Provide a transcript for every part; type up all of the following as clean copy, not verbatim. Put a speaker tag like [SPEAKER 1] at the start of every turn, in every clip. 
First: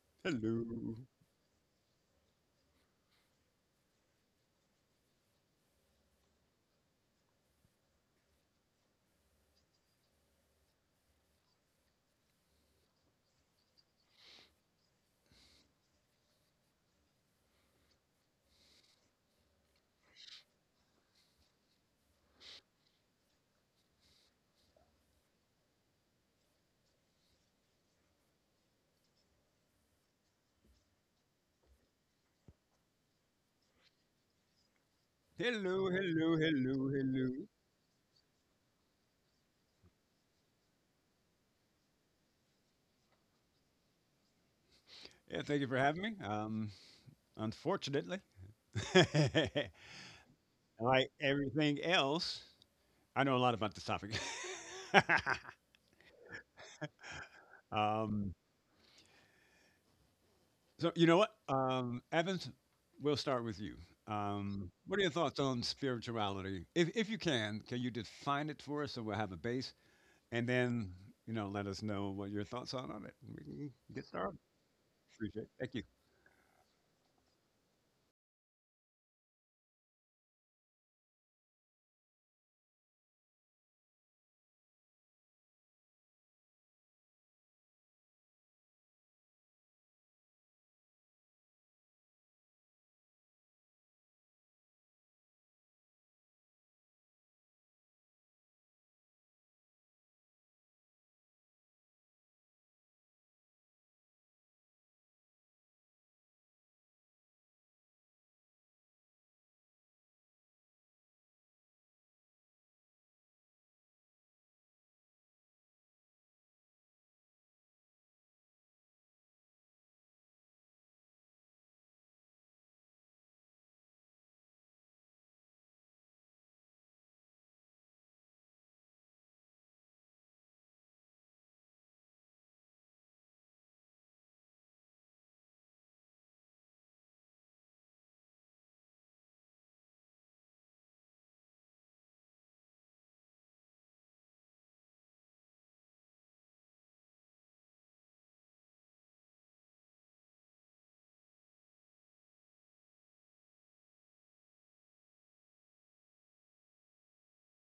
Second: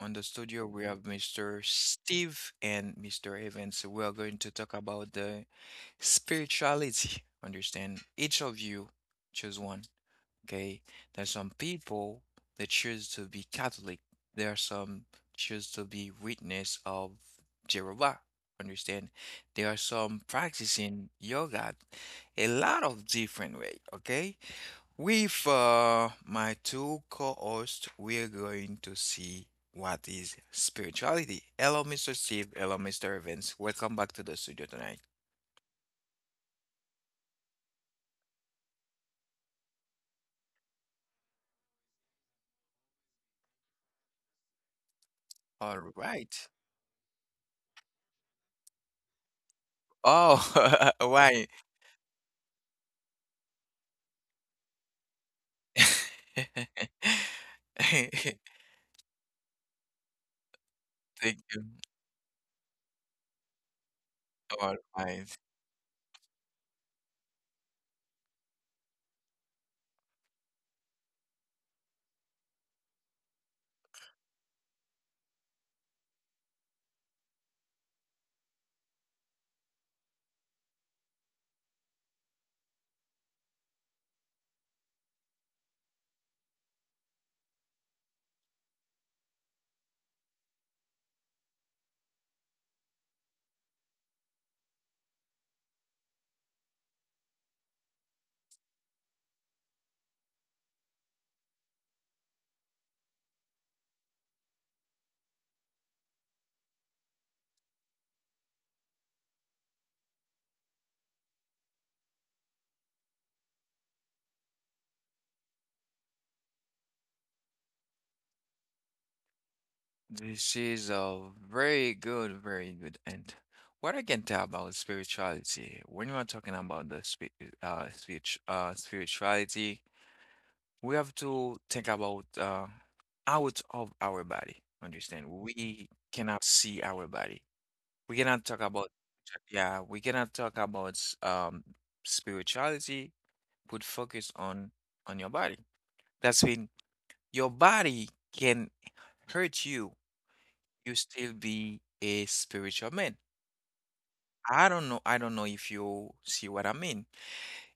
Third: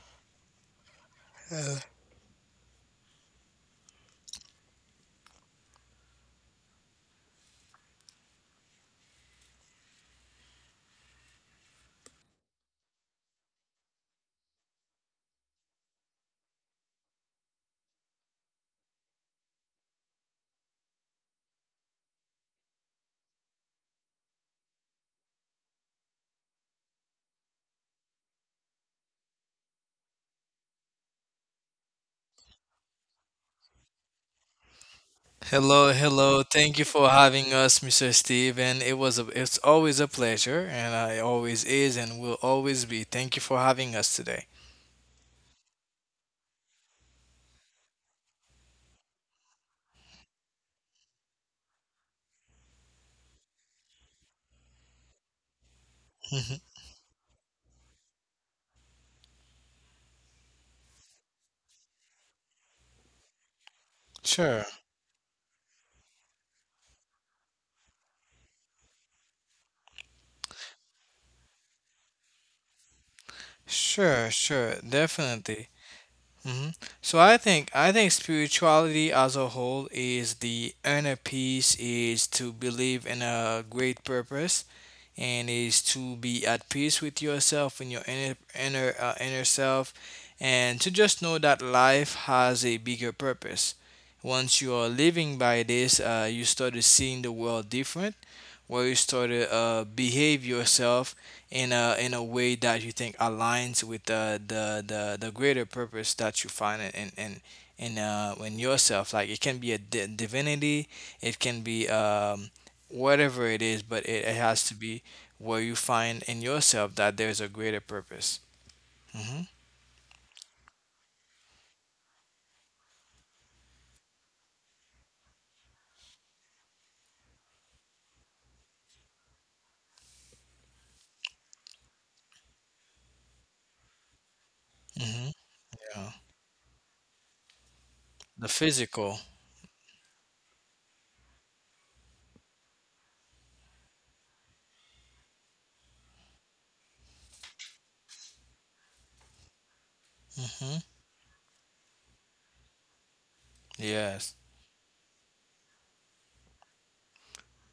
[SPEAKER 1] On the studio, we
[SPEAKER 2] Hello.
[SPEAKER 1] have Mr. Steve and Mr. Evans. We are going to talk about the spirituality. Understand? Each of you choose one. Okay? There's some people that choose to be Catholic. There are some choose to be witness of Jehovah. Understand? There are some practicing yoga. A lot of different way. Okay? With my two co-hosts, we're going to see what is spirituality. Hello, Mr. Steve. Hello, Mr. Evans. Welcome back to the studio tonight.
[SPEAKER 2] Hello,
[SPEAKER 3] Hello,
[SPEAKER 2] hello,
[SPEAKER 3] hello. Thank you
[SPEAKER 2] hello,
[SPEAKER 3] for
[SPEAKER 2] hello.
[SPEAKER 3] having us, Mr. Steve. And it's always a pleasure, and I always is, and will always be. Thank you for having us today.
[SPEAKER 2] Yeah, thank you for
[SPEAKER 1] All
[SPEAKER 2] having me.
[SPEAKER 1] right.
[SPEAKER 2] Unfortunately, like
[SPEAKER 1] Oh, why?
[SPEAKER 2] everything else, I know a lot about this topic.
[SPEAKER 3] Mhm.
[SPEAKER 2] um,
[SPEAKER 1] Thank
[SPEAKER 2] so, you know what?
[SPEAKER 1] you.
[SPEAKER 2] Evans, we'll start with you.
[SPEAKER 3] Sure,
[SPEAKER 1] All
[SPEAKER 2] What are your thoughts
[SPEAKER 1] right.
[SPEAKER 2] on spirituality? If you can you define it for us so we'll have a base? And then, you know, let us know what your thoughts are on it. We can get
[SPEAKER 3] sure,
[SPEAKER 2] started.
[SPEAKER 3] sure.
[SPEAKER 2] Appreciate it.
[SPEAKER 3] Definitely.
[SPEAKER 2] Thank you.
[SPEAKER 3] Hmm. So I think spirituality as a whole is the inner peace, is to believe in a great purpose and is to be at peace with yourself and your inner self, and to just know that life has a bigger purpose. Once you are living by this, you started seeing the world different, where you started behave yourself in a way that you think aligns with the greater purpose that you find in yourself. Like it can be a divinity, it can be whatever it is, but it has to be where you find in yourself that there's a greater purpose. Hmm.
[SPEAKER 1] This is a very good, very good. And what I can tell about spirituality, when you are talking about the spirituality, we have to think about out of our body. Understand?
[SPEAKER 3] Hmm.
[SPEAKER 1] We
[SPEAKER 3] Yeah.
[SPEAKER 1] cannot see our body. We cannot
[SPEAKER 3] The
[SPEAKER 1] talk about,
[SPEAKER 3] physical.
[SPEAKER 1] yeah, we cannot talk about um spirituality. Put focus on your body. That's when your body can hurt you.
[SPEAKER 3] Hmm.
[SPEAKER 1] You still be a spiritual man.
[SPEAKER 3] Yes.
[SPEAKER 1] I don't know. I don't know if you see what I mean.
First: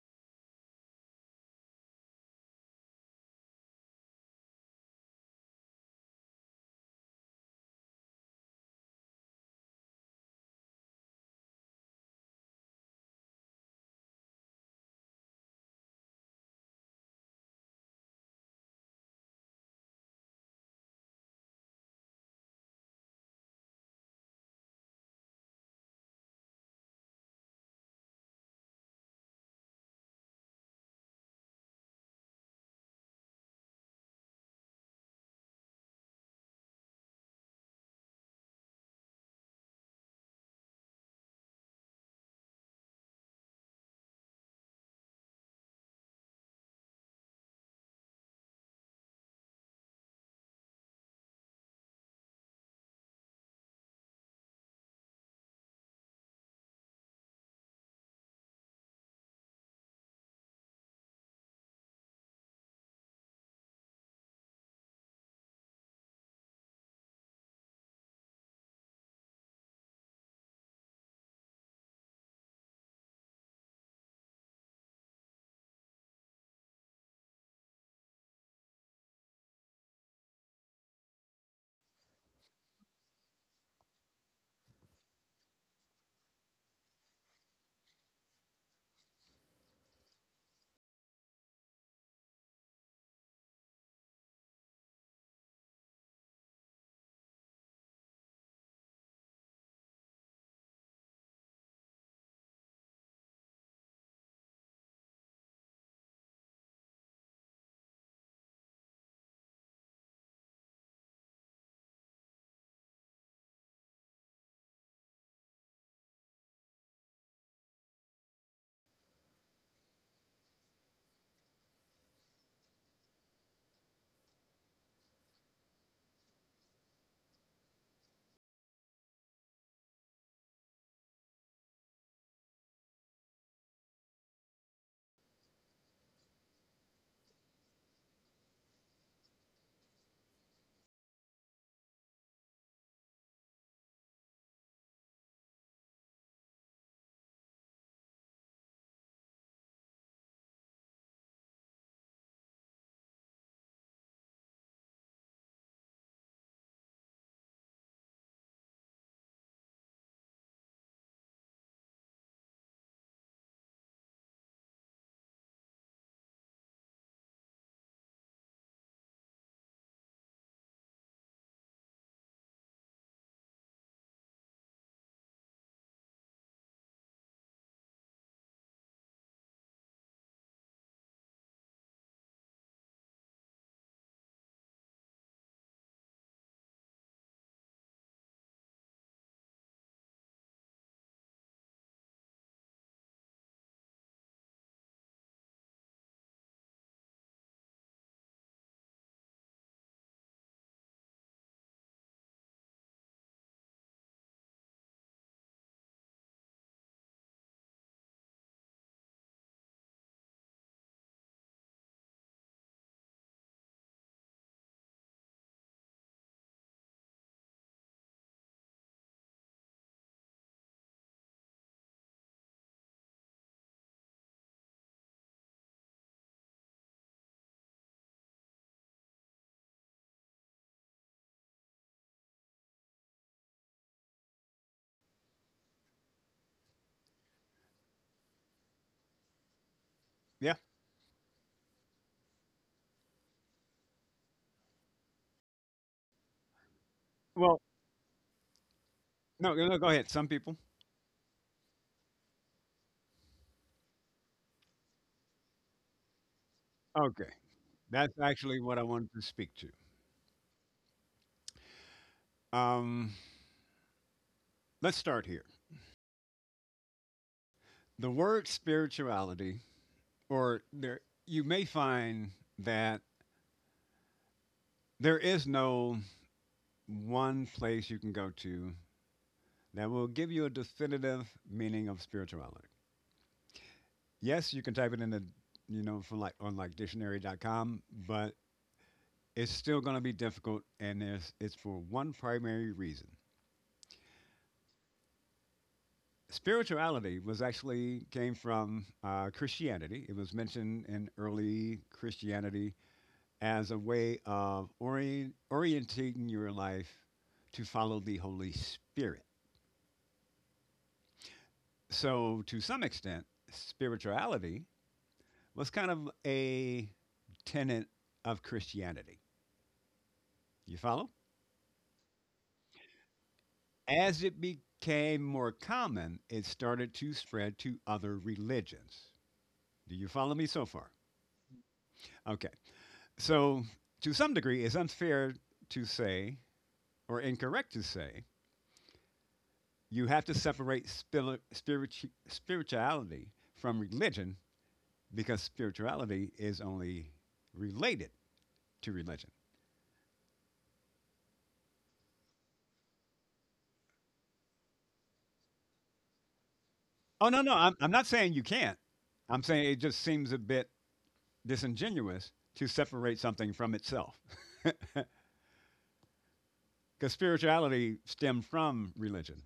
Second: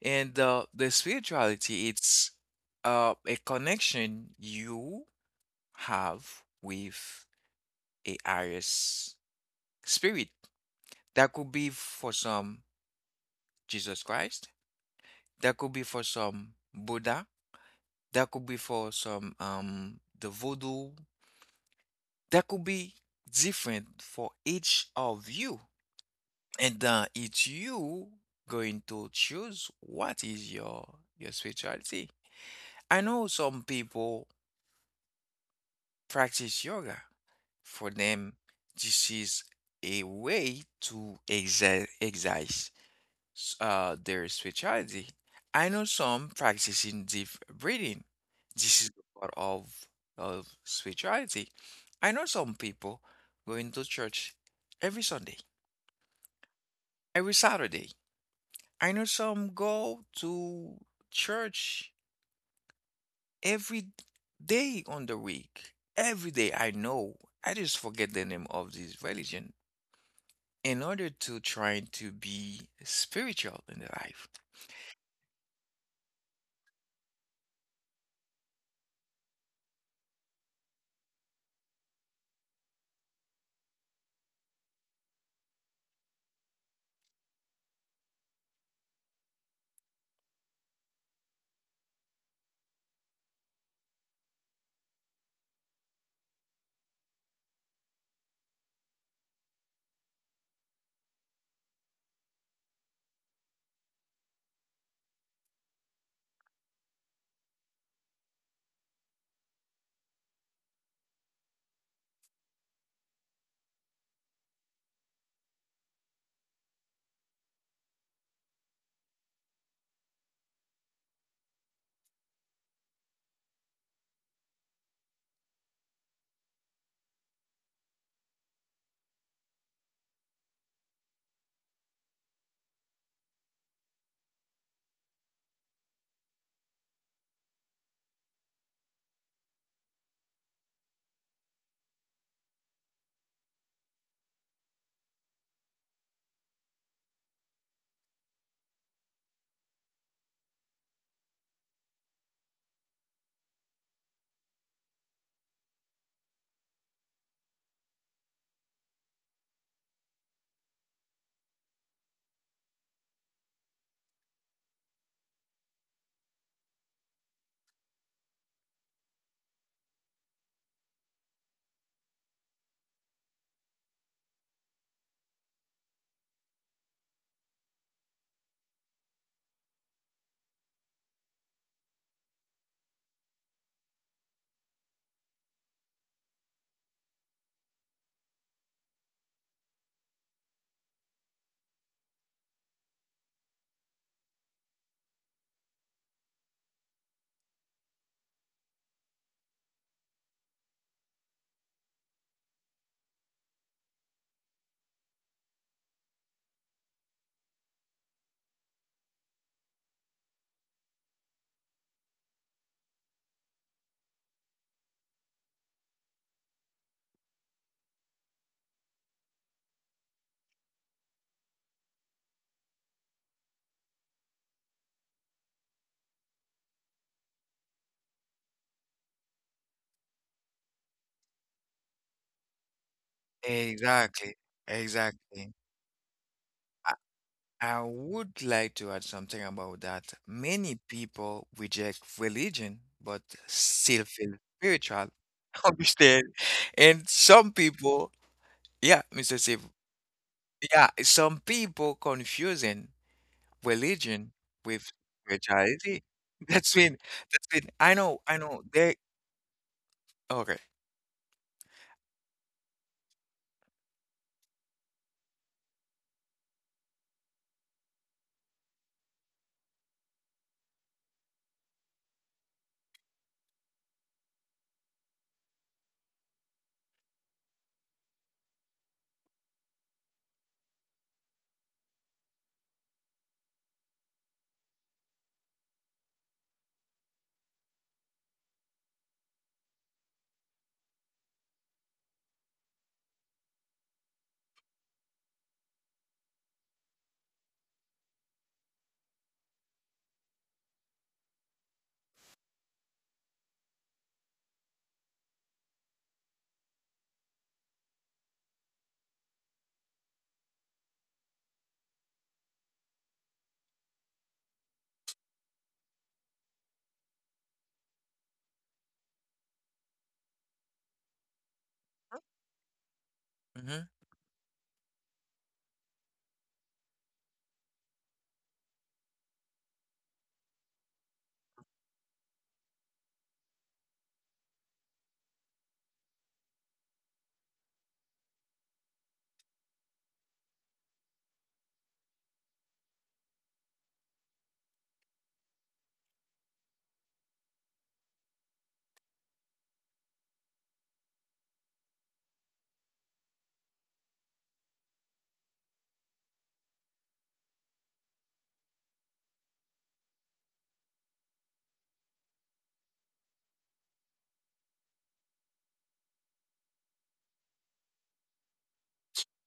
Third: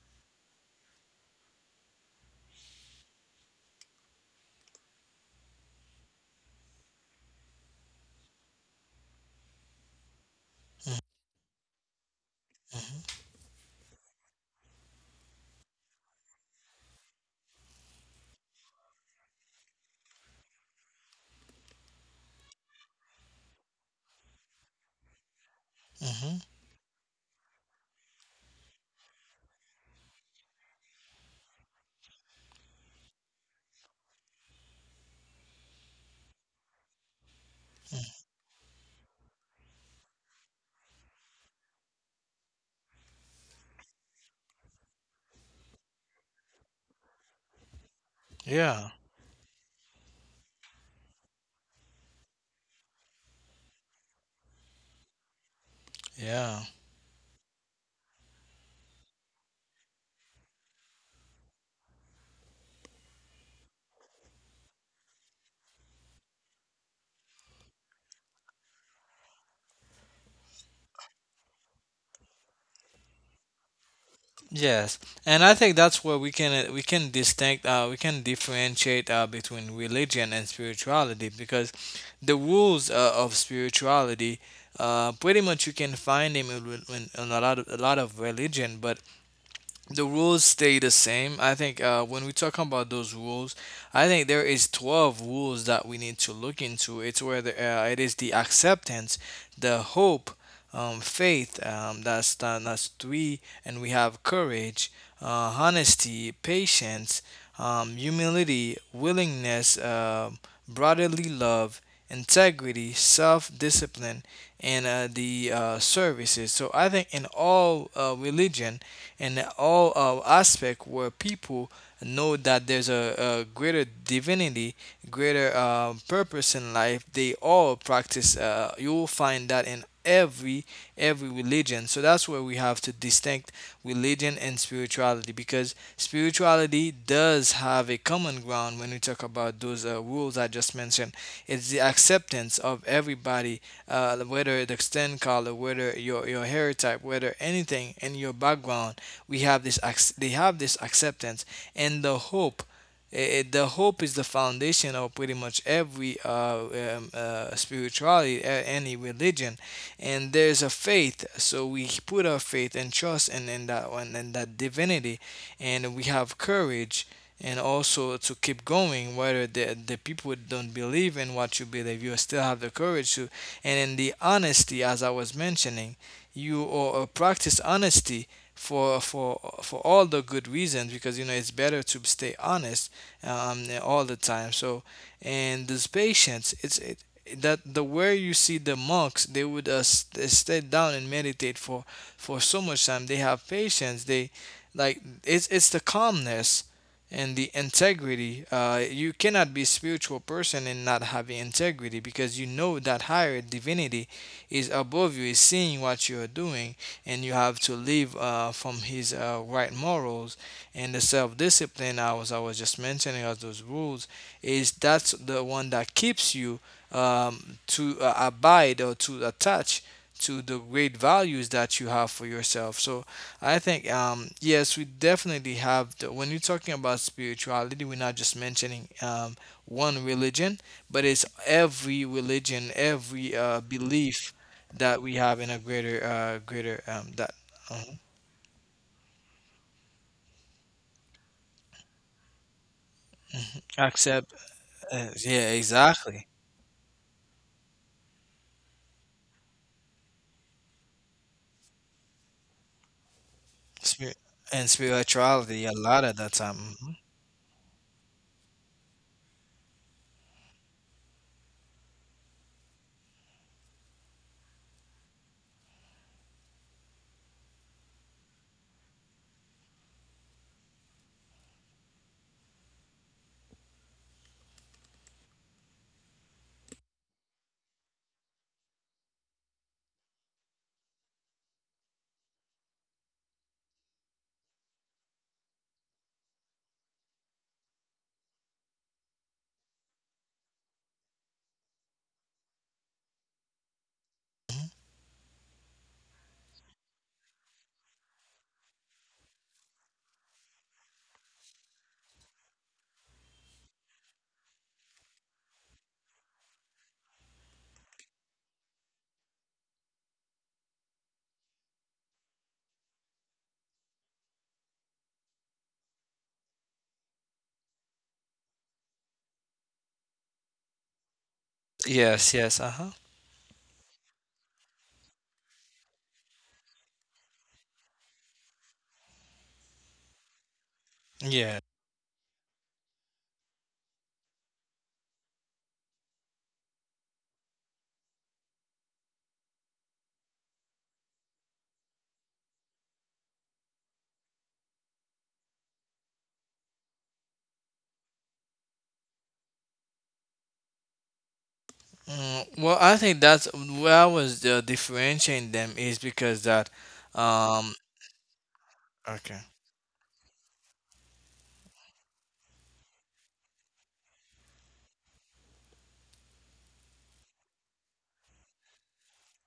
[SPEAKER 1] And the spirituality, it's a connection you have with a Aries spirit.
[SPEAKER 3] Hmm.
[SPEAKER 1] That could be for some Jesus Christ. That could be for some Buddha. That could be for some the voodoo. That could be different for each of you.
[SPEAKER 3] Hmm.
[SPEAKER 1] And it's you going to choose what is your spirituality. I know some people practice yoga. For them, this is a way to exercise their specialty. I know some practicing deep breathing. This
[SPEAKER 3] Yeah.
[SPEAKER 1] is a part of spirituality. I know some people going to church every Sunday,
[SPEAKER 3] Yeah.
[SPEAKER 1] every Saturday. I know some go to church every day on the week. Every day I know. I just forget the name of this religion in order to try to be spiritual in their life.
[SPEAKER 3] Yes, and I think that's where we can distinct we can differentiate between religion and spirituality because the rules of spirituality, pretty much you can find them in a lot of religion, but the rules stay the same. I think when we talk about those rules, I think there is 12 rules that we need to look into. It's where it is the acceptance, the hope, faith, that's three, and we have courage, honesty, patience, humility, willingness, brotherly love, integrity, self discipline, and the services. So I think in all religion and all aspect where people know that there's a greater divinity, greater purpose in life, they all practice. You will find that in every religion. So that's where we have to distinct religion and spirituality, because spirituality does have a common ground when we talk about those rules I just mentioned. It's the acceptance of everybody, whether it's skin color, whether your hair type, whether anything in your background. We have this ac- They have this acceptance and the hope. The hope is the foundation of pretty much every spirituality, any religion, and there's a faith. So we put our faith and trust in that one, in that divinity, and we have courage, and also to keep going. Whether the people don't believe in what you believe, you still have the courage to. And in the honesty, as I was mentioning, you or practice honesty for all the good reasons, because you know it's better to stay honest all the time. So, and these patients, it's that the where you see the monks, they would they stay down and meditate for so much time. They have patience. They like it's the calmness and the integrity. You cannot be a spiritual person and not having integrity, because you know that higher divinity is above you, is seeing what you are doing, and you have to live from His right morals. And the self-discipline I was just mentioning as those rules, is that's the one that keeps you to abide or to attach to the great values that you have for yourself. So I think yes, we definitely have. When you're talking about spirituality, we're not just mentioning one religion, but it's every religion, every belief
[SPEAKER 1] Exactly.
[SPEAKER 3] that we have in
[SPEAKER 1] Exactly.
[SPEAKER 3] a greater, greater that
[SPEAKER 1] I
[SPEAKER 3] um,
[SPEAKER 1] would like to add something about that.
[SPEAKER 2] Yeah.
[SPEAKER 1] Many people reject religion but still
[SPEAKER 3] accept.
[SPEAKER 1] feel spiritual.
[SPEAKER 3] Yeah,
[SPEAKER 1] Understand?
[SPEAKER 3] exactly.
[SPEAKER 1] And some
[SPEAKER 2] Well,
[SPEAKER 1] people, yeah, Mr.
[SPEAKER 2] no,
[SPEAKER 1] Steve,
[SPEAKER 2] no, go ahead. Some people.
[SPEAKER 1] yeah, some people confusing
[SPEAKER 3] Spir-
[SPEAKER 1] religion
[SPEAKER 3] and
[SPEAKER 1] with
[SPEAKER 3] spirituality a lot
[SPEAKER 1] spirituality.
[SPEAKER 3] at that
[SPEAKER 1] That's
[SPEAKER 3] time. Mhm.
[SPEAKER 1] been,
[SPEAKER 2] Okay,
[SPEAKER 1] that's been, I know,
[SPEAKER 2] that's
[SPEAKER 1] I know,
[SPEAKER 2] actually what I wanted to speak to.
[SPEAKER 1] okay.
[SPEAKER 2] Um, let's start here. The word spirituality, or there, you may find that there is no one place you can go to that will give you a definitive meaning of spirituality. Yes, you can type it in the, you know, from like on like dictionary.com, but it's still going to be difficult, and there's, it's for one primary reason. Spirituality was actually came from Christianity. It was mentioned in early Christianity as a way of orienting your life to follow the Holy Spirit. So, to some extent, spirituality was kind of a tenet of Christianity. You follow?
[SPEAKER 3] Yes, yes, uh huh.
[SPEAKER 1] Mm-hmm.
[SPEAKER 2] As it became more common, it started to spread to other religions. Do you follow me so far?
[SPEAKER 3] Yeah.
[SPEAKER 2] Okay. So, to some degree, it's unfair to say, or incorrect to say, you have to separate spirituality from religion because spirituality is only related to religion.
[SPEAKER 3] Mm, well, I think that's where I was differentiating them, is because that,
[SPEAKER 2] Oh, no, no,
[SPEAKER 3] um,
[SPEAKER 2] I'm not saying you can't.
[SPEAKER 3] okay.
[SPEAKER 2] I'm saying it just seems a bit disingenuous to separate something from itself because spirituality stemmed from religion.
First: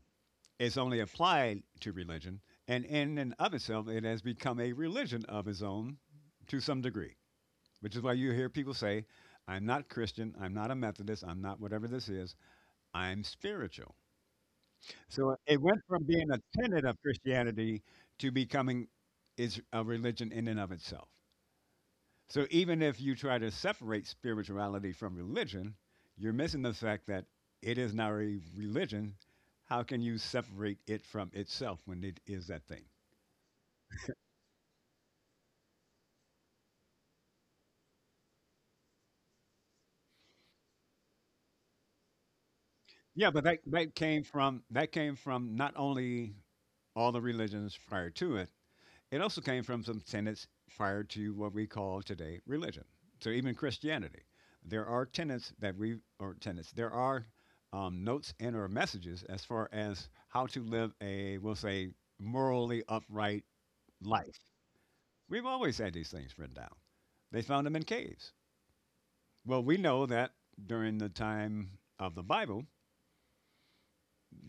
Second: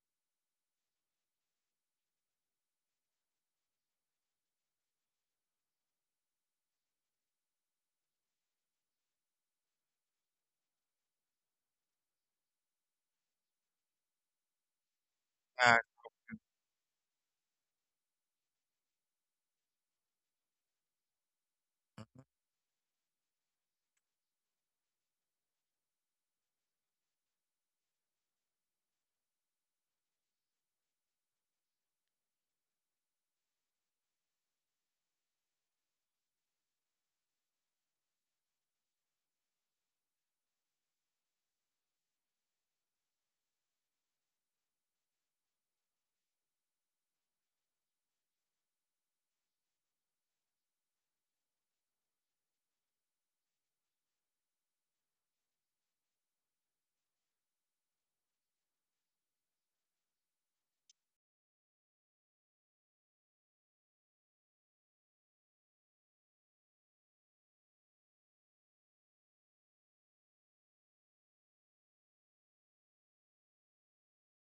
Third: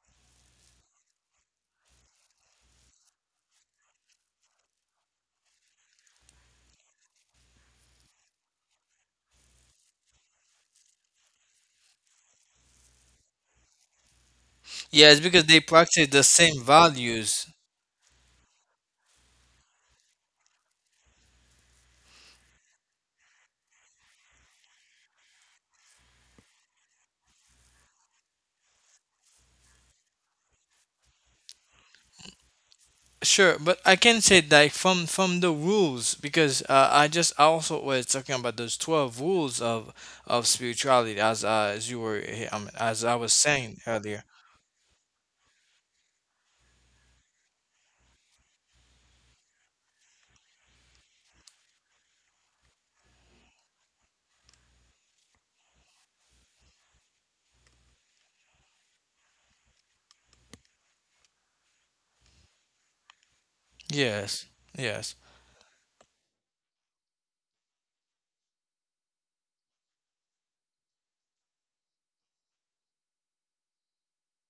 [SPEAKER 2] Is only applied to religion, and in and of itself, it has become a religion of its own to some degree, which is why you hear people say, I'm not Christian, I'm not a Methodist, I'm not whatever this is, I'm spiritual.
[SPEAKER 3] Yeah, it's
[SPEAKER 2] So
[SPEAKER 3] because they
[SPEAKER 2] it
[SPEAKER 1] Uh,
[SPEAKER 2] went from
[SPEAKER 3] practice the
[SPEAKER 2] being a
[SPEAKER 3] same
[SPEAKER 2] tenet of
[SPEAKER 3] values.
[SPEAKER 2] Christianity to becoming is a religion in and of itself.
[SPEAKER 1] mm-hmm,
[SPEAKER 2] So even if you try to separate spirituality from religion, you're missing the fact that it is not a religion. How can you separate it from itself when it is that thing?
[SPEAKER 3] Sure, but I can say that from the rules, because I also was talking about those 12 rules of spirituality, as you were I mean, as I
[SPEAKER 2] Yeah,
[SPEAKER 3] was
[SPEAKER 2] but that,
[SPEAKER 3] saying
[SPEAKER 2] that came
[SPEAKER 3] earlier.
[SPEAKER 2] from that came from not only all the religions prior to it, it also came from some tenets prior to what we call today religion. So even Christianity, there are tenets that we or tenets. There are notes and or messages as far as how to live a, we'll say, morally upright life.
[SPEAKER 3] Yes, yes.
[SPEAKER 2] We've always had these things written down. They found them in caves. Well, we know that during the time of the Bible,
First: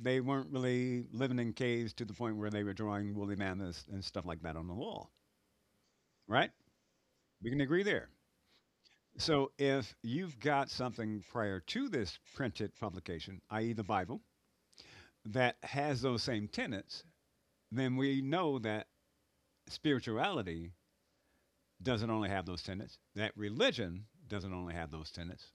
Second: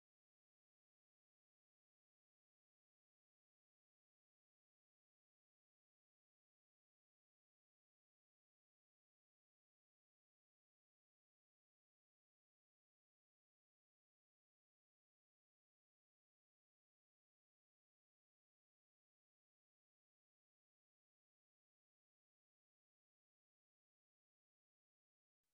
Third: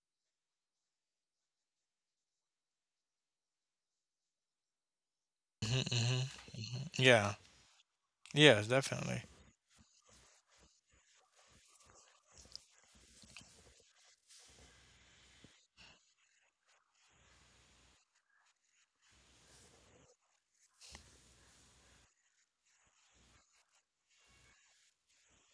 [SPEAKER 2] they weren't really living in caves to the point where they were drawing woolly mammoths and stuff like that on the wall,
[SPEAKER 3] Mm-hmm. Hmm.
[SPEAKER 2] right?
[SPEAKER 3] Yeah.
[SPEAKER 2] We can agree there.
[SPEAKER 3] Yes, definitely.
[SPEAKER 2] So if you've got something prior to this printed publication, i.e., the Bible, that has those same tenets, then we know that spirituality doesn't only have those tenets, that religion doesn't only have those tenets.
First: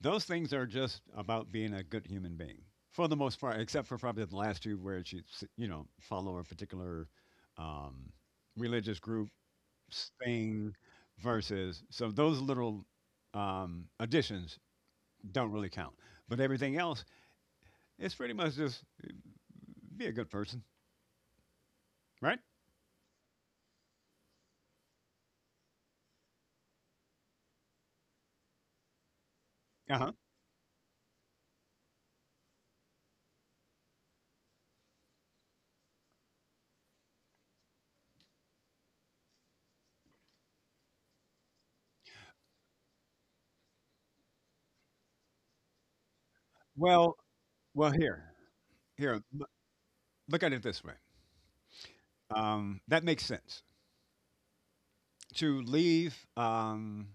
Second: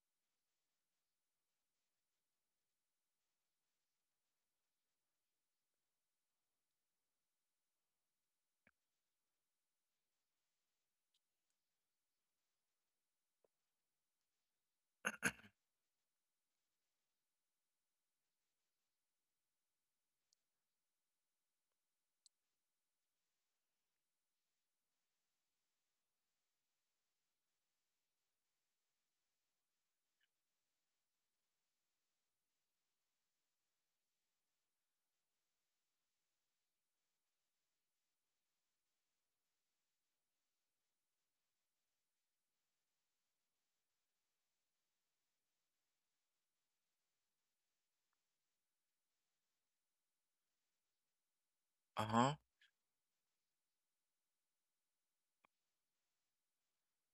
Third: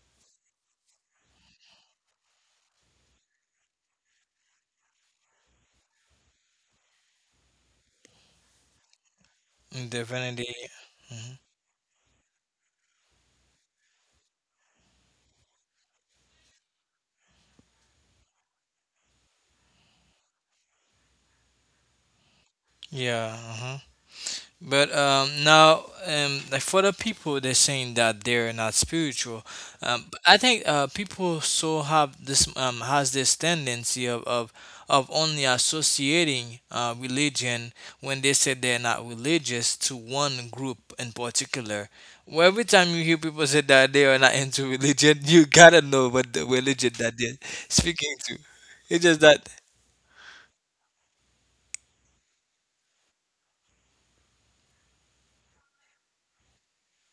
[SPEAKER 2] Those things are just about being a good human being for the most part, except for probably the last two where you know, follow a particular um, religious group
[SPEAKER 3] Definitely.
[SPEAKER 2] thing
[SPEAKER 3] Mhm.
[SPEAKER 2] versus. So those little additions don't really count. But everything else, it's pretty much just be a good person, right?
[SPEAKER 3] Yeah. uh But now, like for the people, they're saying that they're not spiritual.
[SPEAKER 2] Uh huh.
[SPEAKER 3] But I think people so have this has this tendency of of only associating religion when they say they're not religious to one group in particular. Well, every time you hear people say that they are not into religion, you gotta know what the religion that
[SPEAKER 2] Well,
[SPEAKER 3] they're
[SPEAKER 2] well,
[SPEAKER 3] speaking
[SPEAKER 2] here,
[SPEAKER 3] to. It's
[SPEAKER 2] here,
[SPEAKER 3] just
[SPEAKER 2] loo- look at it this way.
[SPEAKER 1] uh-huh,
[SPEAKER 2] That makes sense to leave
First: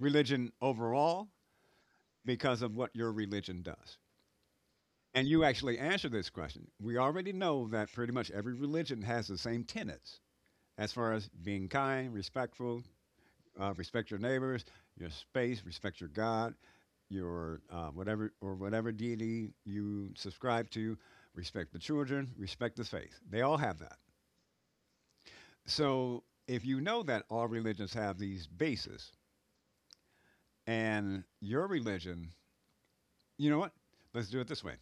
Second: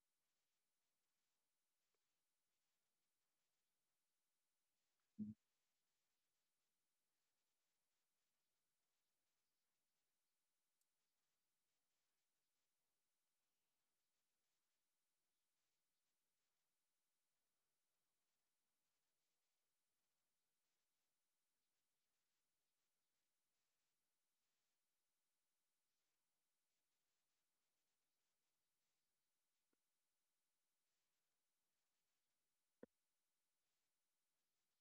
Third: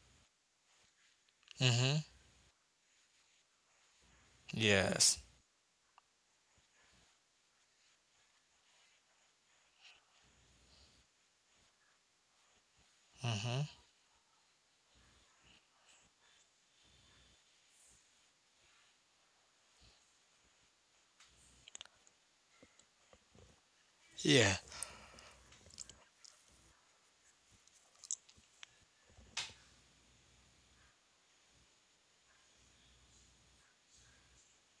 [SPEAKER 2] religion overall
[SPEAKER 3] that.
[SPEAKER 2] because of what your religion does.
[SPEAKER 3] Yes.
[SPEAKER 2] And you actually answer this question. We already know that pretty much every religion has the same tenets as far as being kind, respectful,
[SPEAKER 3] Mm-hmm.
[SPEAKER 2] respect your neighbors, your space, respect your God, your whatever or whatever deity you subscribe to, respect the children, respect the faith. They all have that.
[SPEAKER 3] Yeah.
[SPEAKER 2] So if you know that all religions have these bases, and your religion, you know what? Let's do it this way.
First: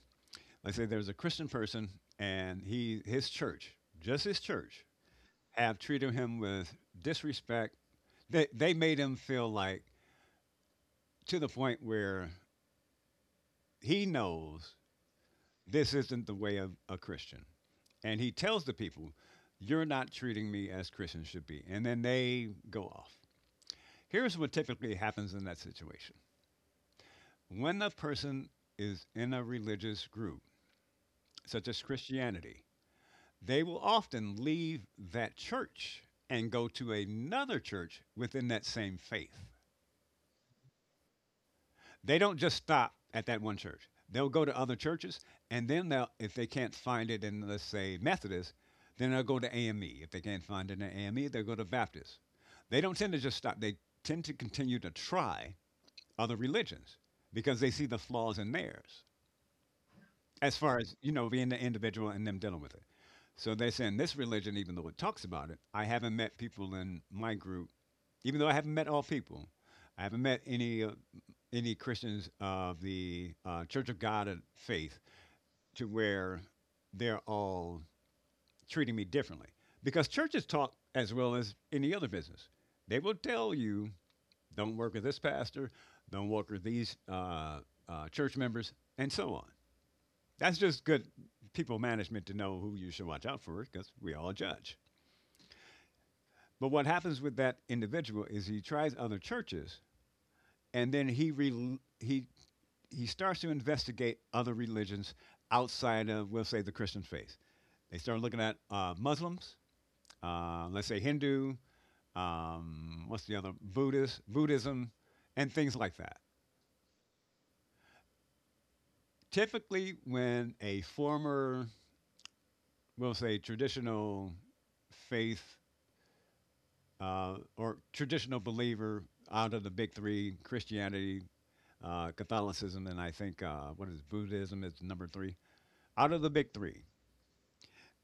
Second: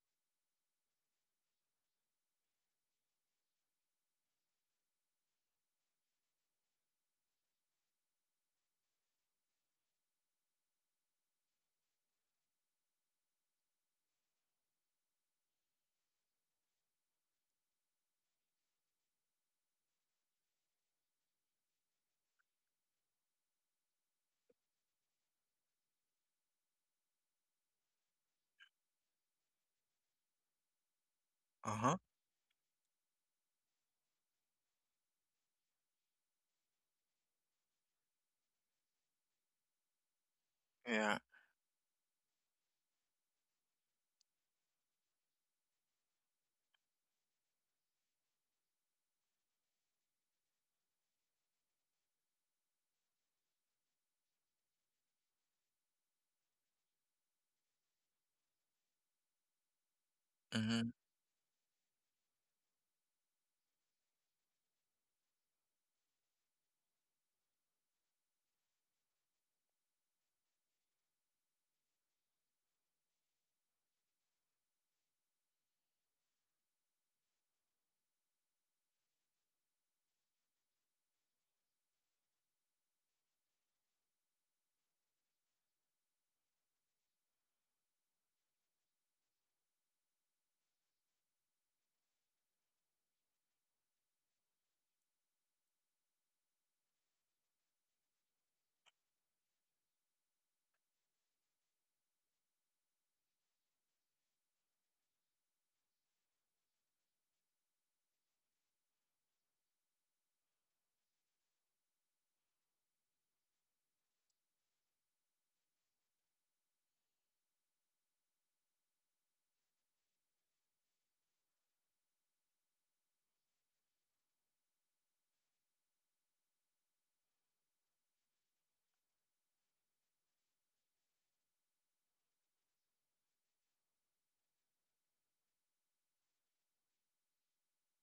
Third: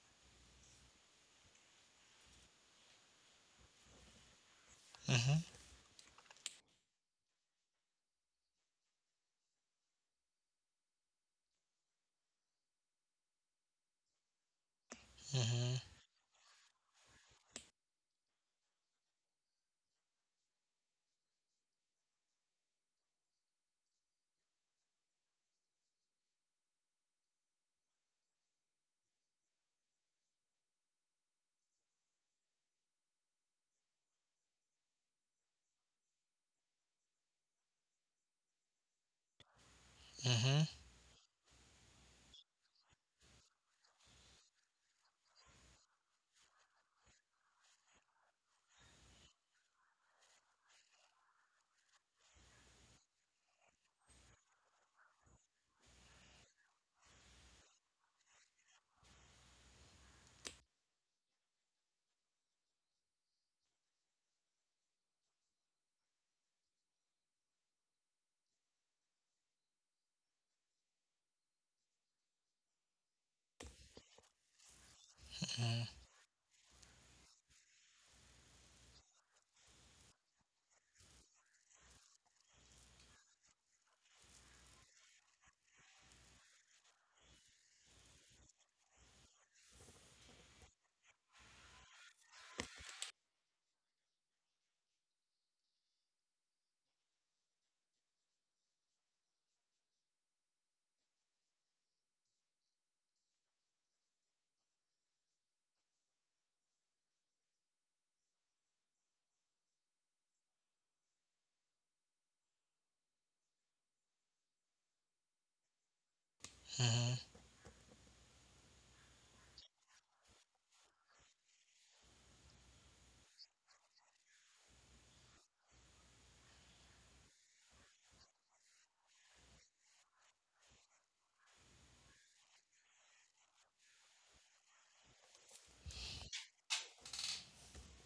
[SPEAKER 2] Let's say there's a Christian person, and he his church, just his church,
[SPEAKER 3] Mm-hmm.
[SPEAKER 2] have treated him with disrespect. They made him feel like to the point where he knows
[SPEAKER 3] Mm-hmm.
[SPEAKER 2] this isn't the way of a Christian. And he tells the people, you're not treating me as Christians should be. And then they go off. Here's what typically happens in that situation when a person is in a religious group, such as
[SPEAKER 1] uh-huh,
[SPEAKER 2] Christianity, they will often leave that church and go to another church within that same faith.
[SPEAKER 3] Mm-hmm.
[SPEAKER 1] yeah,
[SPEAKER 2] They don't just stop at that one church. They'll go to other churches, and then they'll, if they can't find it in, let's say, Methodist, then they'll go to AME. If they can't find it in AME, they'll go to Baptist. They don't tend to just stop. They tend to continue to try other religions because they see the flaws in theirs as far
[SPEAKER 1] mm-hmm,
[SPEAKER 2] as, you know, being the individual and them dealing with it. So they're saying this religion, even though it talks about it, I haven't met people in my group, even though I haven't met all people, I haven't met any Christians of the Church of God and Faith to where they're all treating me differently. Because churches talk as well as any other business. They will tell you, don't work with this pastor, don't work with these church members, and so on. That's just good people management to know who you should watch out for because we all judge. But what happens with that individual is he tries other churches and then he re- he starts to investigate other religions outside of, we'll say, the Christian faith. They start looking at Muslims, let's say Hindu, what's the other, Buddhist, Buddhism, and things like that.
[SPEAKER 3] Mm-hmm.
[SPEAKER 2] Typically, when a former, we'll say, traditional faith or traditional believer out of the big three, Christianity, Catholicism, and I think, what is Buddhism is number three. Out of the big three,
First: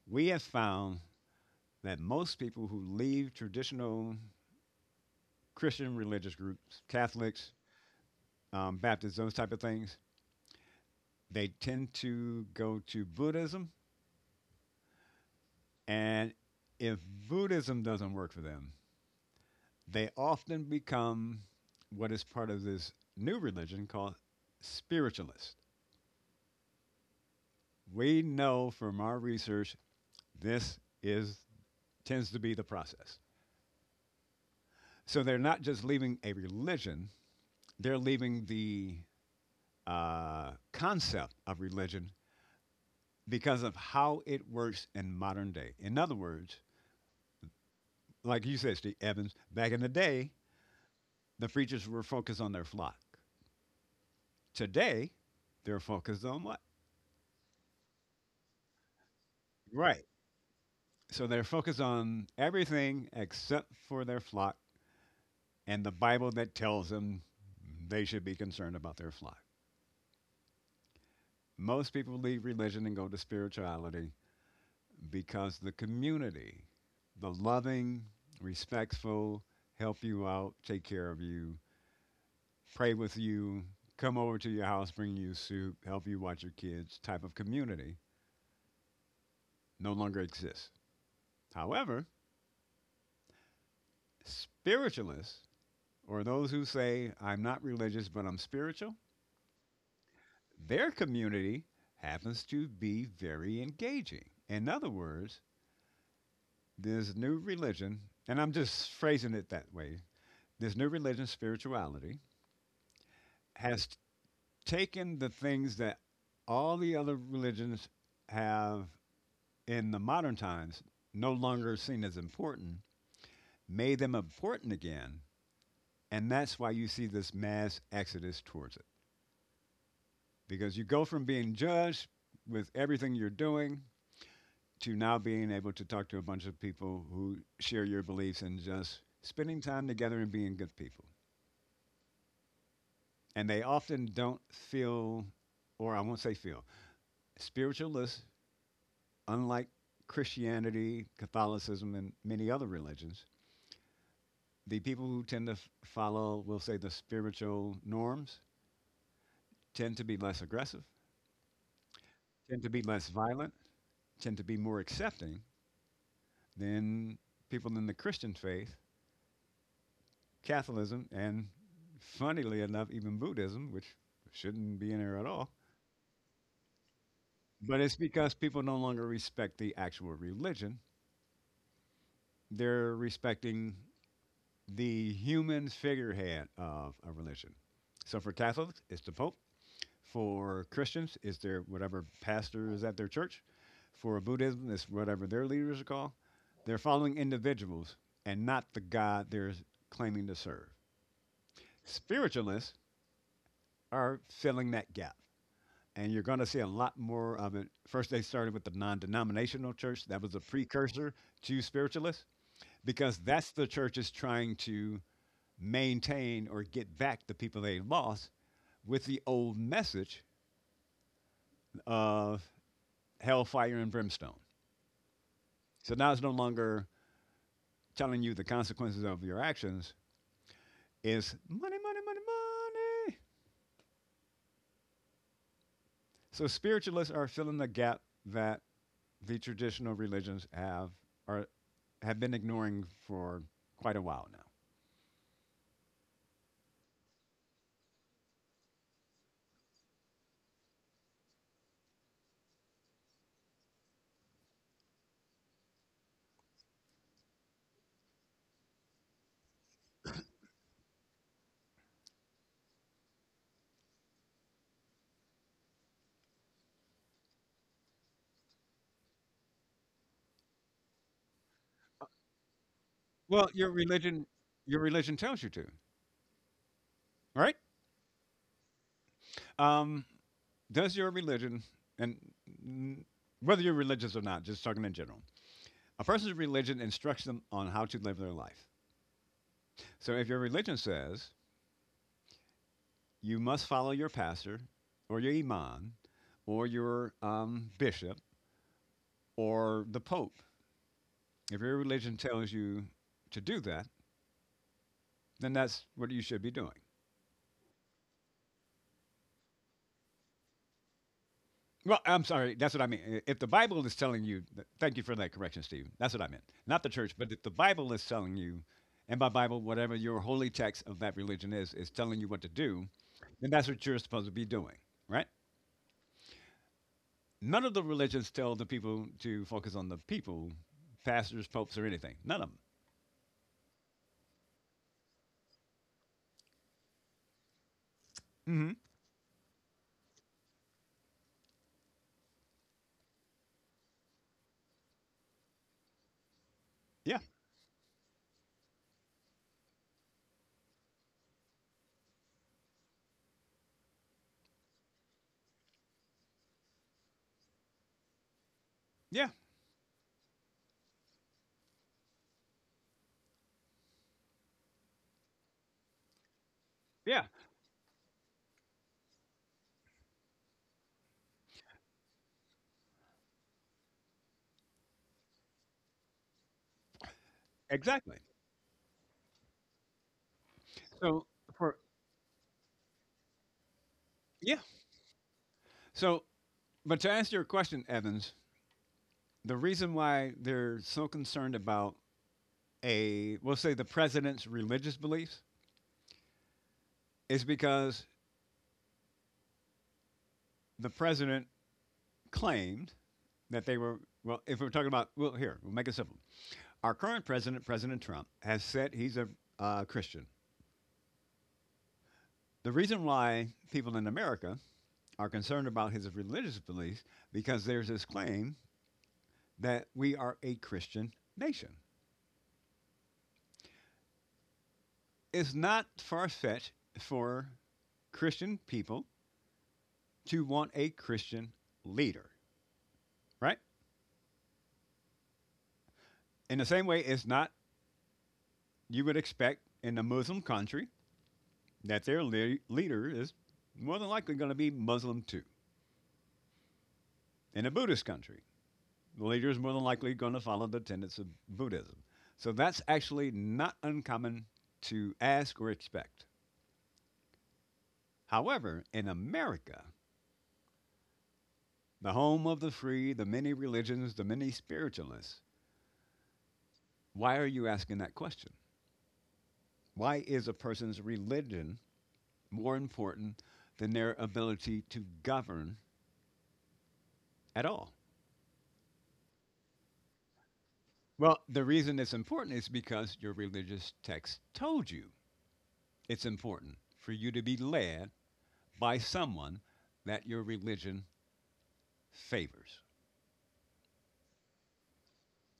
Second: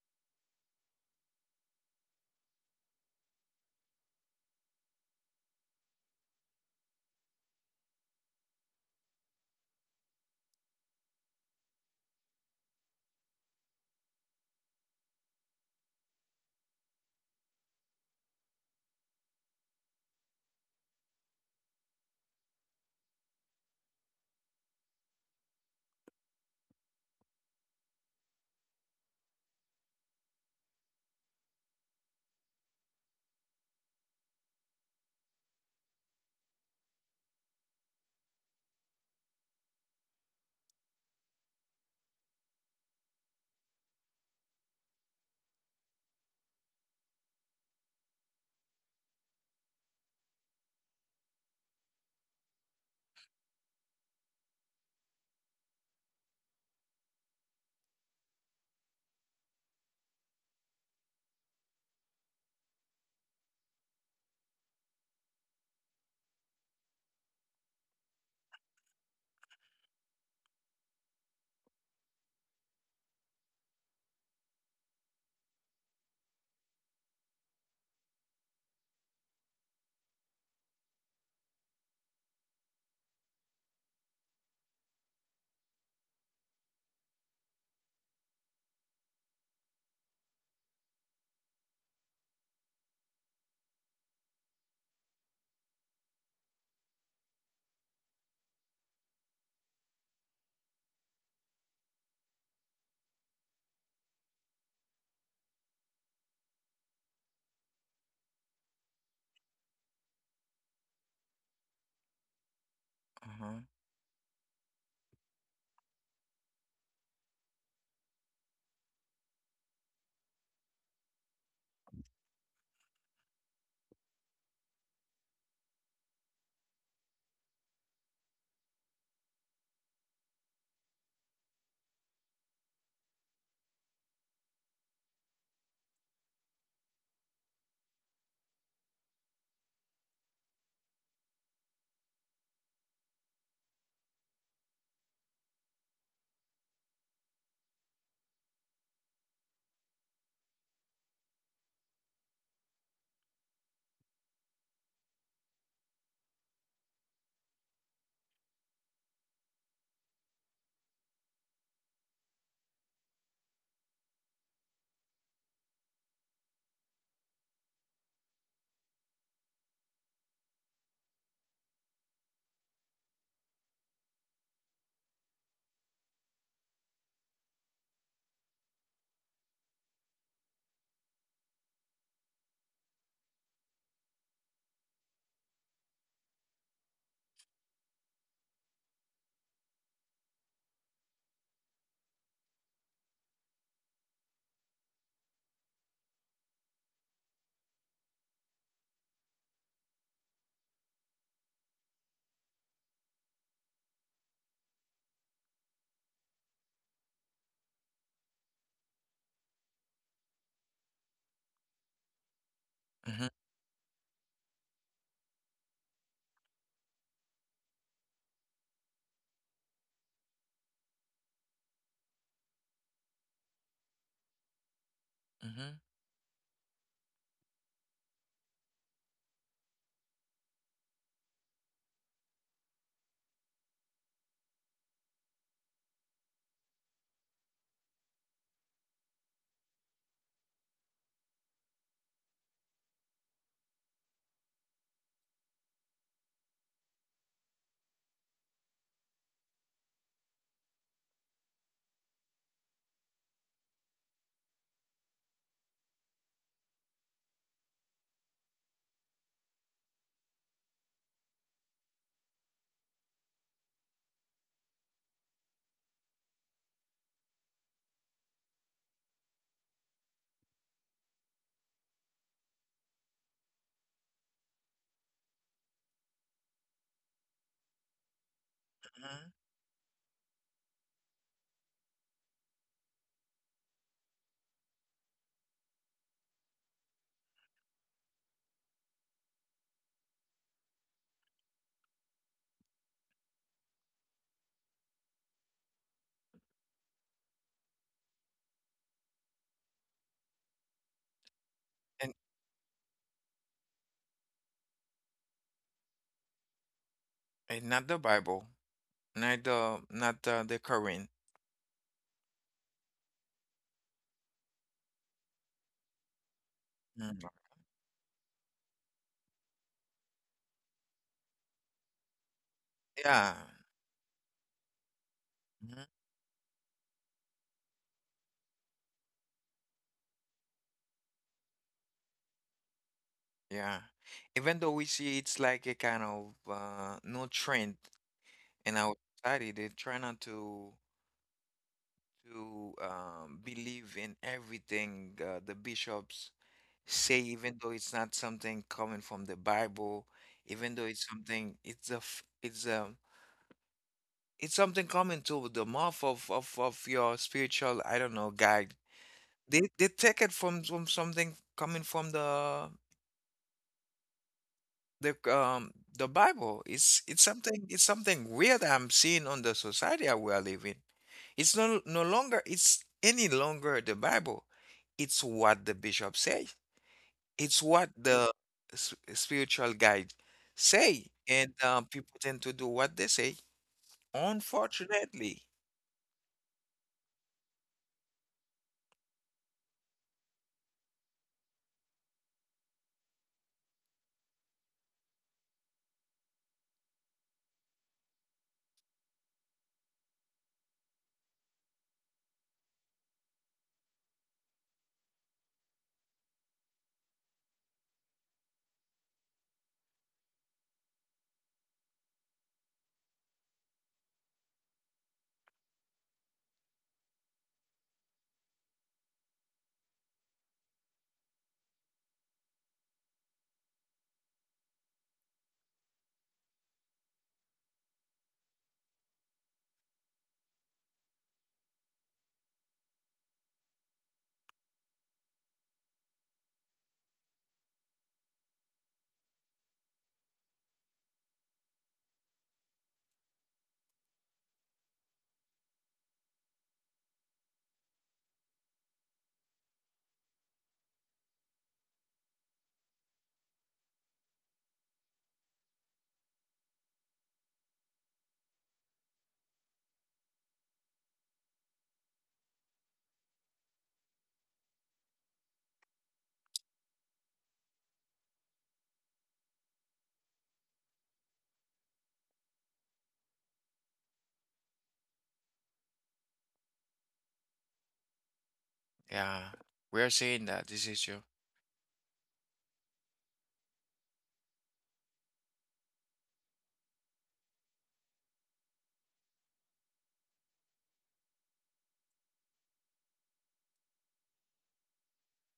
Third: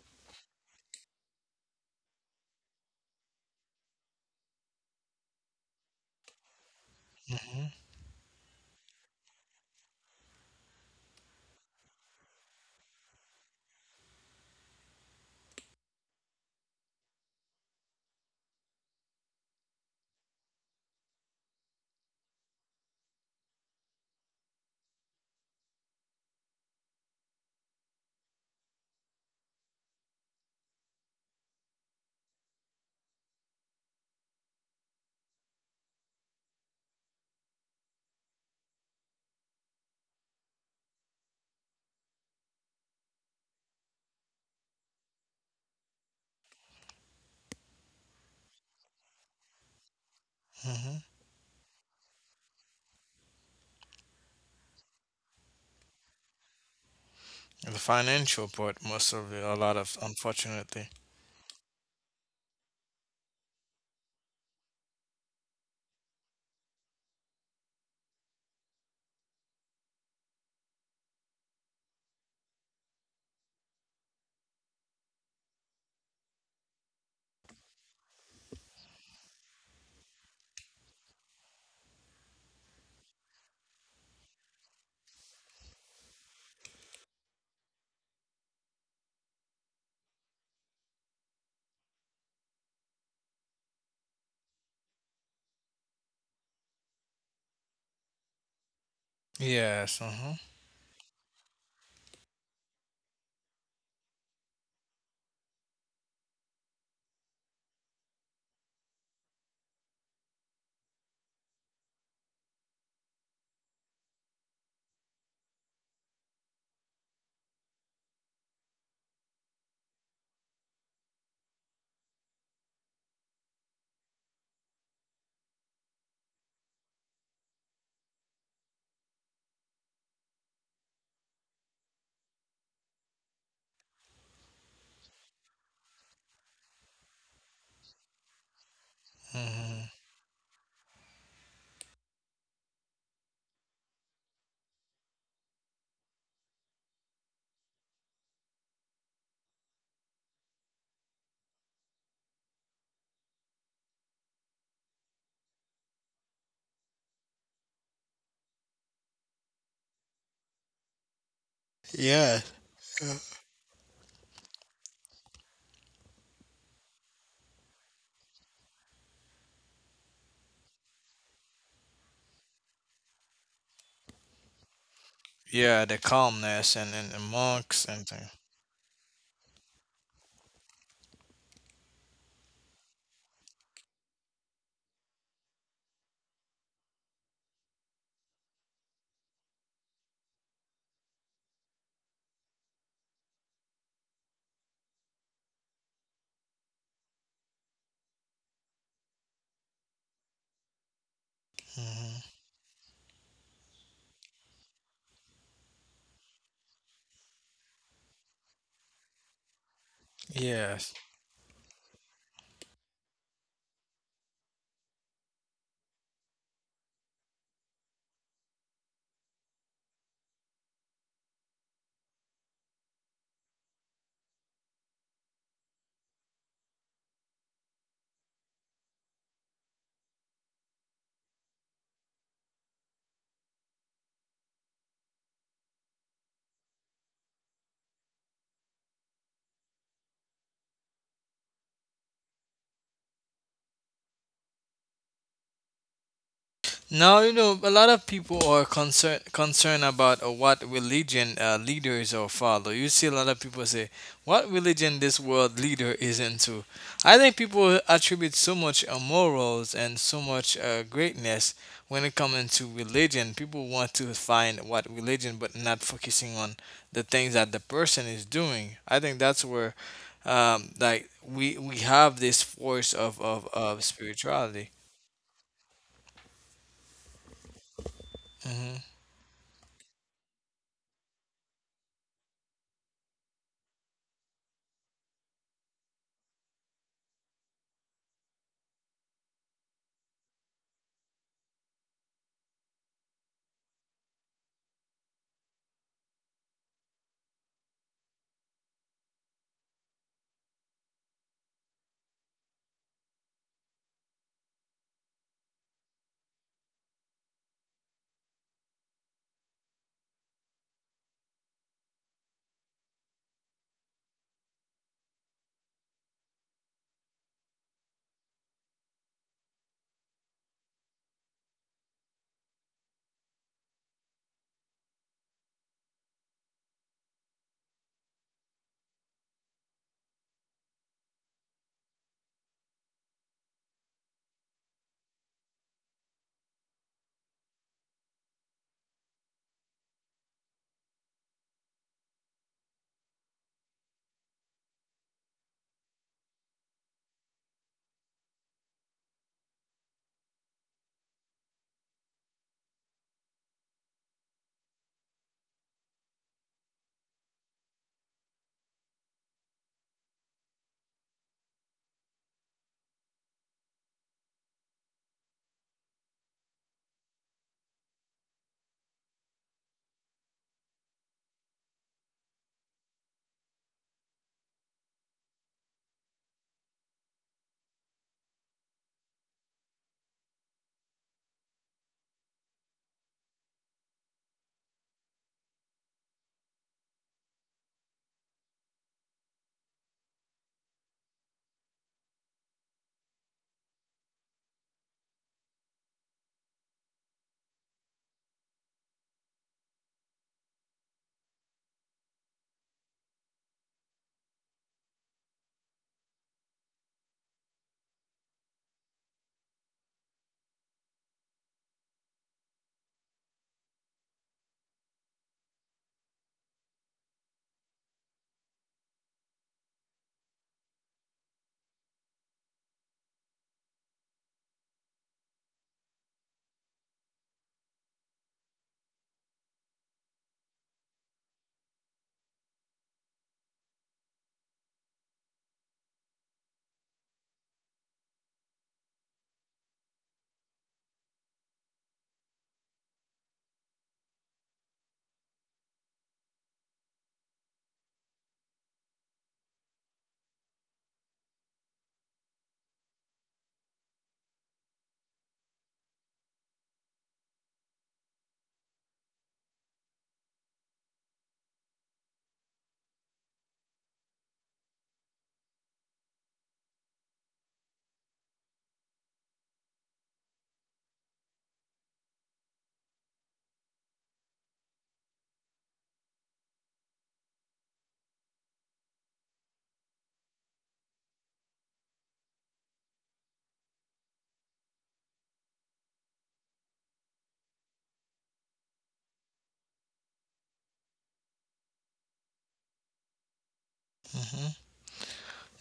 [SPEAKER 2] we have found that most people who leave traditional Christian religious groups, Catholics,
[SPEAKER 3] Mm-hmm.
[SPEAKER 2] Baptists, those type of things, they tend to go to Buddhism. And if Buddhism doesn't work for them, they often become what is part of this new religion called spiritualist. We know from our research this is tends to be the process. So they're not just leaving a religion; they're leaving the concept of religion because of how it works in modern day. In other words, like you said, Steve Evans, back in the day,
[SPEAKER 3] Mm-hmm.
[SPEAKER 2] the preachers were focused on their flock. Today, they're focused on what?
[SPEAKER 3] The financial part, most of it, a lot of,
[SPEAKER 2] Right.
[SPEAKER 3] unfortunately.
[SPEAKER 2] So they're focused on everything except for their flock and the Bible that tells them they should be concerned about their flock. Most people leave religion and go to spirituality because the community, the loving, respectful, help you out, take care of you, pray with you, come over to your house, bring you soup, help you watch your kids type of community no longer exists. However, spiritualists, or those who say, I'm not religious but I'm spiritual,
[SPEAKER 3] Yes. Mm-hmm.
[SPEAKER 2] their community happens to be very engaging. In other words, this new religion, and I'm just phrasing it that way, this new religion, spirituality,
[SPEAKER 1] uh-huh,
[SPEAKER 2] has taken the things that all the other religions have in the modern times, no longer seen as important, made them important again. And that's why you see this mass exodus towards it. Because you go from being judged with everything you're doing to now being able to talk to a bunch of people who share your beliefs and just spending time
[SPEAKER 3] Mm-hmm.
[SPEAKER 2] together and being good people. And they often don't feel, or I won't say feel, spiritualists, unlike Christianity, Catholicism, and many other religions, the people who tend to follow, we'll say, the spiritual norms tend to be less aggressive,
[SPEAKER 3] Yeah.
[SPEAKER 2] tend to be less violent, tend to be more accepting than people in the Christian faith, Catholicism, and funnily enough, even Buddhism, which shouldn't be in there at all.
[SPEAKER 3] Yeah, the calmness and the
[SPEAKER 2] But
[SPEAKER 3] monks
[SPEAKER 2] it's
[SPEAKER 3] and things.
[SPEAKER 2] because people no longer respect the actual religion, they're respecting the human figurehead of a religion. So for Catholics, it's the Pope. For Christians, it's their whatever pastor is at their church. For Buddhism, it's whatever their leaders are called. They're following individuals and not the God they're claiming to serve.
[SPEAKER 3] Mm-hmm.
[SPEAKER 2] Spiritualists are filling that gap. And you're going to see a lot more of it. First, they started with the non denominational church. That was a
[SPEAKER 3] Yes.
[SPEAKER 2] precursor to spiritualists because
[SPEAKER 1] mm-hmm,
[SPEAKER 2] that's the church is trying to maintain or get back the people they lost with the old message of hellfire and brimstone.
[SPEAKER 1] mm-hmm,
[SPEAKER 2] So now it's no longer telling you the consequences of your actions. It's money, money, money, money. So spiritualists are filling the gap that the traditional religions are have been ignoring for quite a while now.
[SPEAKER 3] Now, a lot of people are concerned about what religion leaders are follow. You see a lot of people say, what religion this world leader is into. I think people attribute so much morals and so much greatness when it comes into religion. People want to find what religion, but not focusing on the things that the person is doing. I think that's where, like, we have this force of, of,
[SPEAKER 2] Well,
[SPEAKER 3] of spirituality.
[SPEAKER 2] your religion tells you to, right?
[SPEAKER 3] Hmm.
[SPEAKER 1] mm-hmm.
[SPEAKER 2] Um, does your religion, and mm, whether you're religious or not, just talking in general, a person's religion instructs them on how to live their life. So if your religion says you must follow your pastor or your imam or your bishop or the pope, if your
[SPEAKER 1] And,
[SPEAKER 2] religion tells you to do that, then that's what you should be doing.
[SPEAKER 1] and not the Bible. Not the current.
[SPEAKER 2] Well, I'm sorry, that's what I mean. If the Bible is telling you, thank you for that correction, Steve. That's what I meant. Not the church,
[SPEAKER 1] Mm,
[SPEAKER 2] but if the Bible is telling you, and by Bible, whatever your holy text of that religion is telling you what to do,
[SPEAKER 1] yeah.
[SPEAKER 2] then that's what you're supposed to be doing, right?
[SPEAKER 1] Mhm,
[SPEAKER 2] None of the religions tell the people to focus on the people, pastors, popes, or anything. None of them.
[SPEAKER 1] yeah. Even though we see it's like a kind of no trend
[SPEAKER 2] Mhm.
[SPEAKER 1] in our society, they try not to believe in everything the bishops
[SPEAKER 2] Yeah.
[SPEAKER 1] say, even though it's not something coming from the Bible, even though it's something it's a f- it's a it's something coming to the mouth of your spiritual, I don't know, guide.
[SPEAKER 2] Yeah.
[SPEAKER 1] They take it from something coming from the um the Bible. It's
[SPEAKER 2] Yeah.
[SPEAKER 1] it's something weird I'm seeing on the society that we are living. It's no longer it's any longer the Bible. It's what the bishop says. It's what
[SPEAKER 2] Exactly.
[SPEAKER 1] the spiritual guide say,
[SPEAKER 2] So
[SPEAKER 1] and
[SPEAKER 2] for
[SPEAKER 1] people tend to do what they say.
[SPEAKER 2] Yeah.
[SPEAKER 1] Unfortunately,
[SPEAKER 2] So but to answer your question, Evans, the reason why they're so concerned about a, we'll say, the president's religious beliefs is because the president claimed that they were, well, if we're talking about, well, here, we'll make it simple. Our current president, President Trump, has said he's a Christian. The reason why people in America are concerned about his religious beliefs, because there's this claim that we are a Christian nation. It's not far fetched for Christian people to want a Christian leader, right? In the same way, it's not, you would expect in a Muslim country that their leader is more than likely going to be Muslim too. In a Buddhist country, the leader is more than likely going to follow the tenets of Buddhism. So that's actually not uncommon to ask or expect. However, in America, the home of the free, the many religions, the many spiritualists. Why are you asking that question? Why is a person's religion more important than their ability to govern at all?
[SPEAKER 1] yeah, we are saying that this is true.
[SPEAKER 2] Well, the reason it's important is because your religious text told you it's important for you to be led by someone that your religion favors.
[SPEAKER 3] Hmm.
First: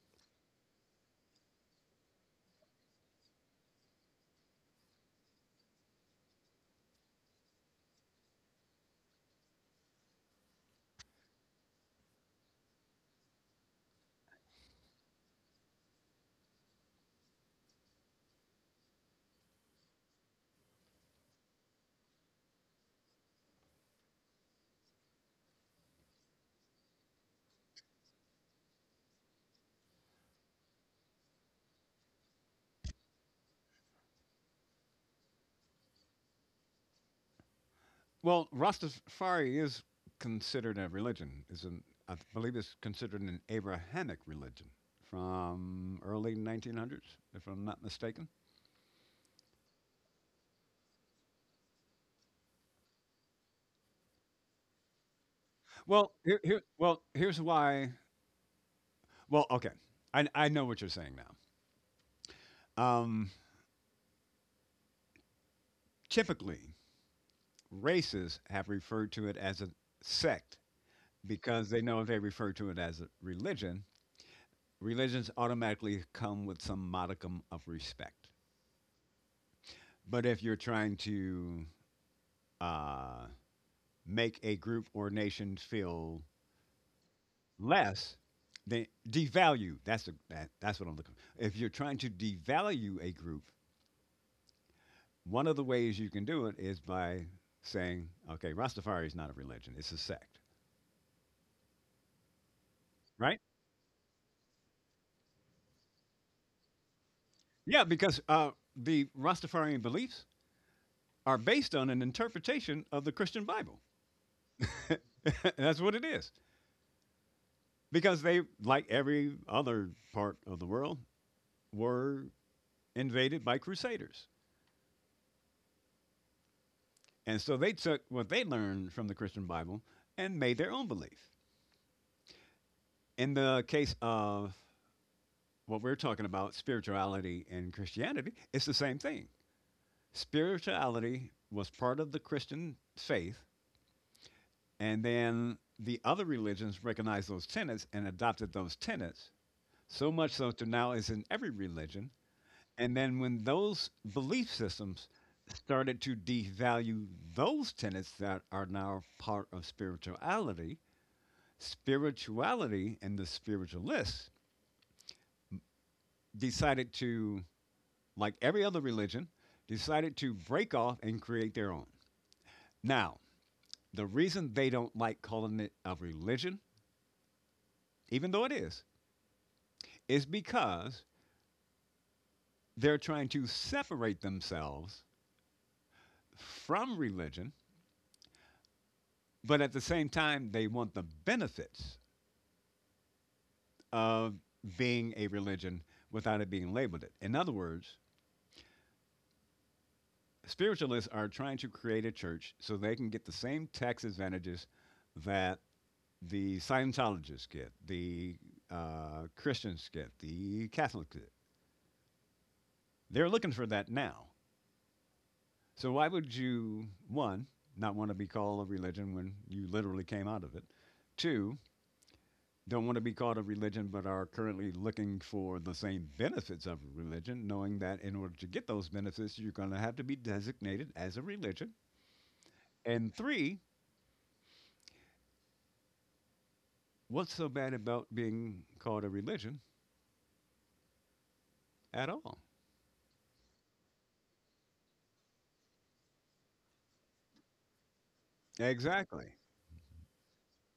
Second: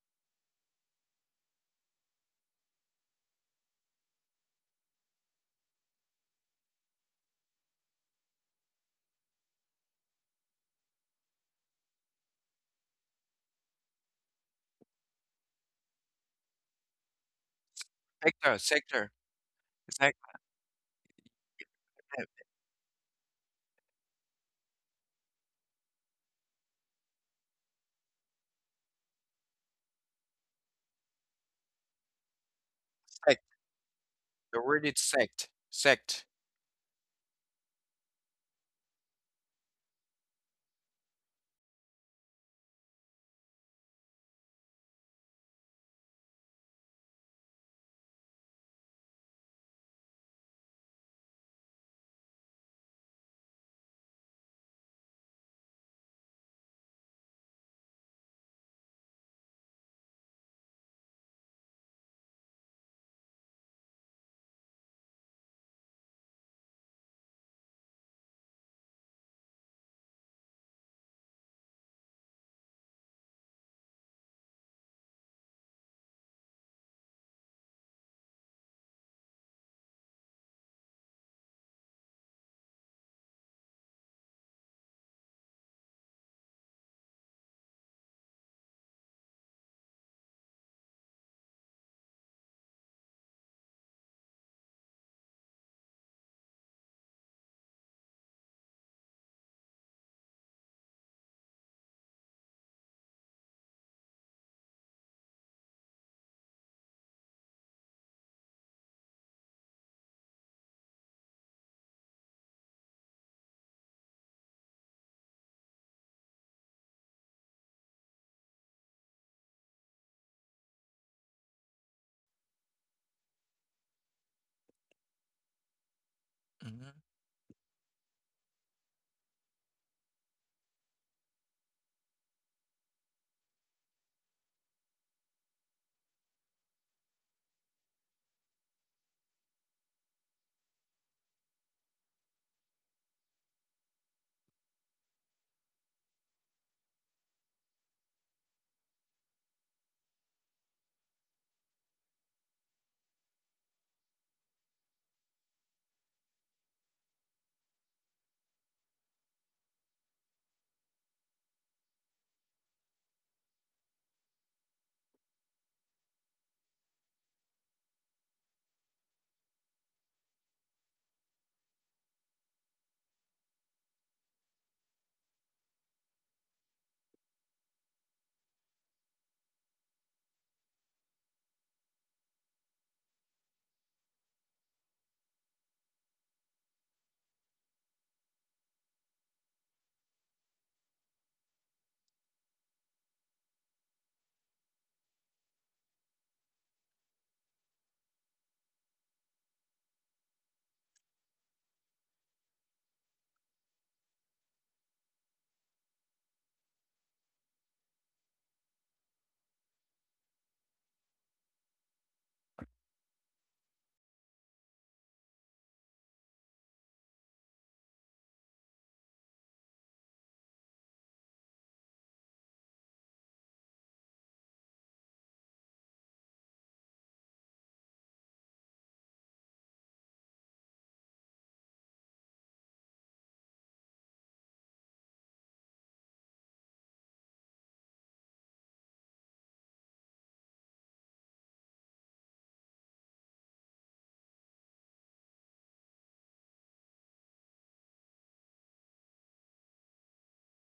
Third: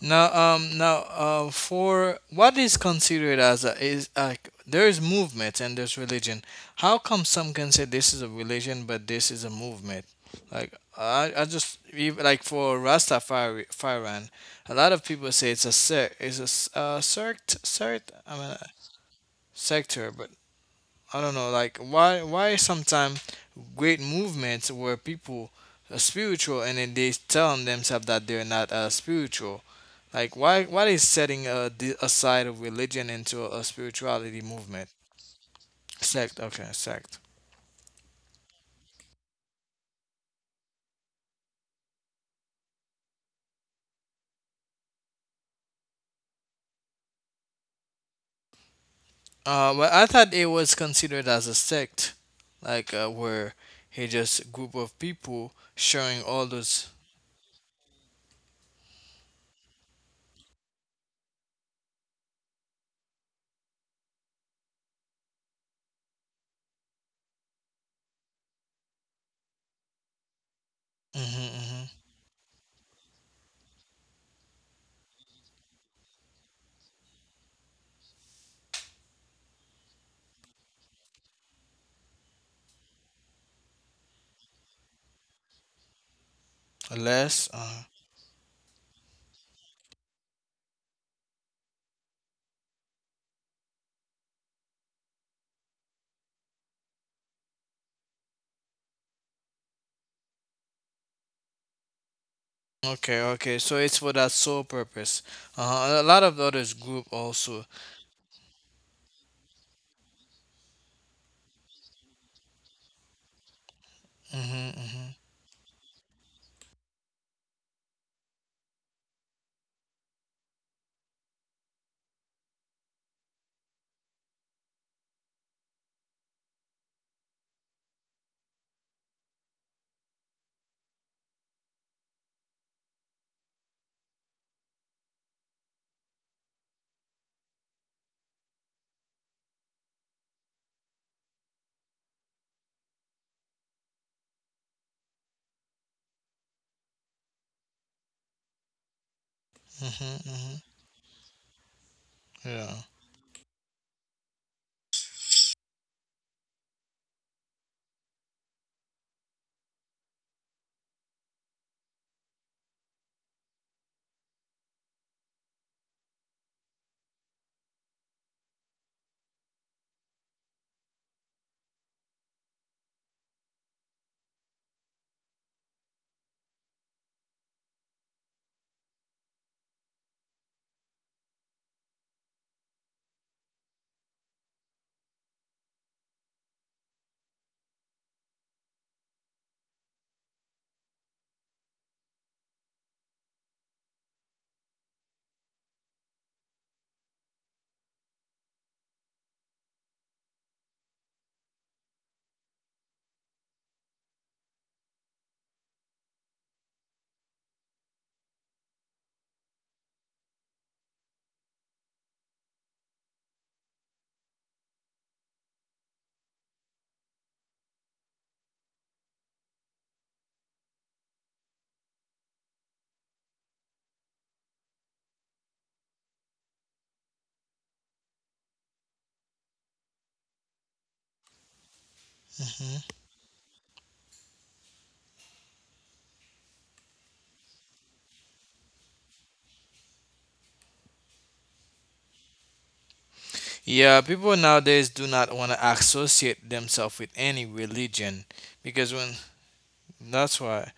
[SPEAKER 3] Now, for what is considered as a, is like, there's movement and there's religion. How come some can say this is a religion, but this is a movement? Like I like for Rastafarian, a lot of people say it's a sect, sect. I mean,
[SPEAKER 1] Sector, sector, it's
[SPEAKER 3] sector,
[SPEAKER 1] like
[SPEAKER 3] but I don't know, like why
[SPEAKER 1] uh,
[SPEAKER 3] sometimes great movements where people are spiritual and then they tell themselves that they're not spiritual. Like why is setting a side of religion
[SPEAKER 1] sect.
[SPEAKER 3] into a spirituality
[SPEAKER 1] The word
[SPEAKER 3] movement?
[SPEAKER 1] is sect, sect.
[SPEAKER 3] Sect, okay, sect.
[SPEAKER 2] Well, Rastafari is considered a religion. Is an I believe it's considered an Abrahamic religion from early 1900s, if I'm not mistaken.
[SPEAKER 3] Well, I thought it was considered as a sect, like where he just group of people
[SPEAKER 2] Well,
[SPEAKER 3] sharing
[SPEAKER 2] here,
[SPEAKER 3] all
[SPEAKER 2] here
[SPEAKER 3] those.
[SPEAKER 2] well, here's why. Well, okay, I know what you're saying now. Um, typically, races have referred to it as a sect
[SPEAKER 3] Mm-hmm,
[SPEAKER 2] because they
[SPEAKER 3] mm-hmm.
[SPEAKER 2] know if they refer to it as a religion, religions automatically come with some modicum of respect. But if you're trying to uh, make a group or nation feel
[SPEAKER 3] Less. Uh-huh.
[SPEAKER 2] less than, devalue. That's that's what I'm looking for. If you're trying to devalue a group, one of the ways you can do it is by saying, "Okay, Rastafari is not a religion; it's a sect."
[SPEAKER 3] Okay,
[SPEAKER 2] Right?
[SPEAKER 3] okay. So it's for that sole purpose. A lot of others group also.
[SPEAKER 2] Yeah, because the Rastafarian beliefs are based on an interpretation of the Christian Bible.
[SPEAKER 3] Hmm. Hmm.
[SPEAKER 2] That's what it is. Because they, like every other part of the world, were invaded by crusaders.
[SPEAKER 1] Hmm.
[SPEAKER 2] And so they took what they learned from the Christian Bible and made their own belief. In the case of what we're talking about, spirituality and Christianity, it's the same thing. Spirituality was part of the Christian faith, and then the other religions recognized those tenets and adopted those tenets, so
[SPEAKER 3] Hmm.
[SPEAKER 2] much so
[SPEAKER 3] Hmm.
[SPEAKER 2] to now is in every religion.
[SPEAKER 3] Yeah.
[SPEAKER 2] And then when those belief systems started to devalue those tenets that are now part of spirituality, spirituality and the spiritualists decided to, like every other religion, decided to break off and create their own. Now, the reason they don't like calling it a religion, even though it is because they're trying to separate themselves from religion, but at the same time, they want the benefits of being a religion without it being labeled it. In other words, spiritualists are trying to create a church so they can get the same tax advantages that the Scientologists get, the Christians get, the Catholics get. They're looking for that now. So why would you, one, not want to be called a religion when you literally came out of it? Two, don't want to be called a religion but are currently looking for the same benefits of a religion, knowing that in order to get those benefits, you're going to have to be designated as a religion.
[SPEAKER 3] Hmm.
[SPEAKER 2] And three, what's so bad about being called a religion at all?
[SPEAKER 3] Yeah, people nowadays do not want to associate themselves with any religion, because when.
[SPEAKER 2] Exactly.
[SPEAKER 3] That's why.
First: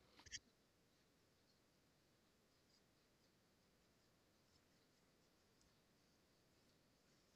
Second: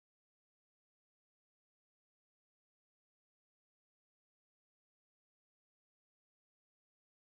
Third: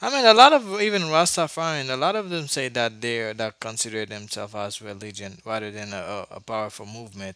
[SPEAKER 3] I mean, a lot of even Rastafarian, a lot of them say that they're, that consider themselves as religion rather than a powerful movement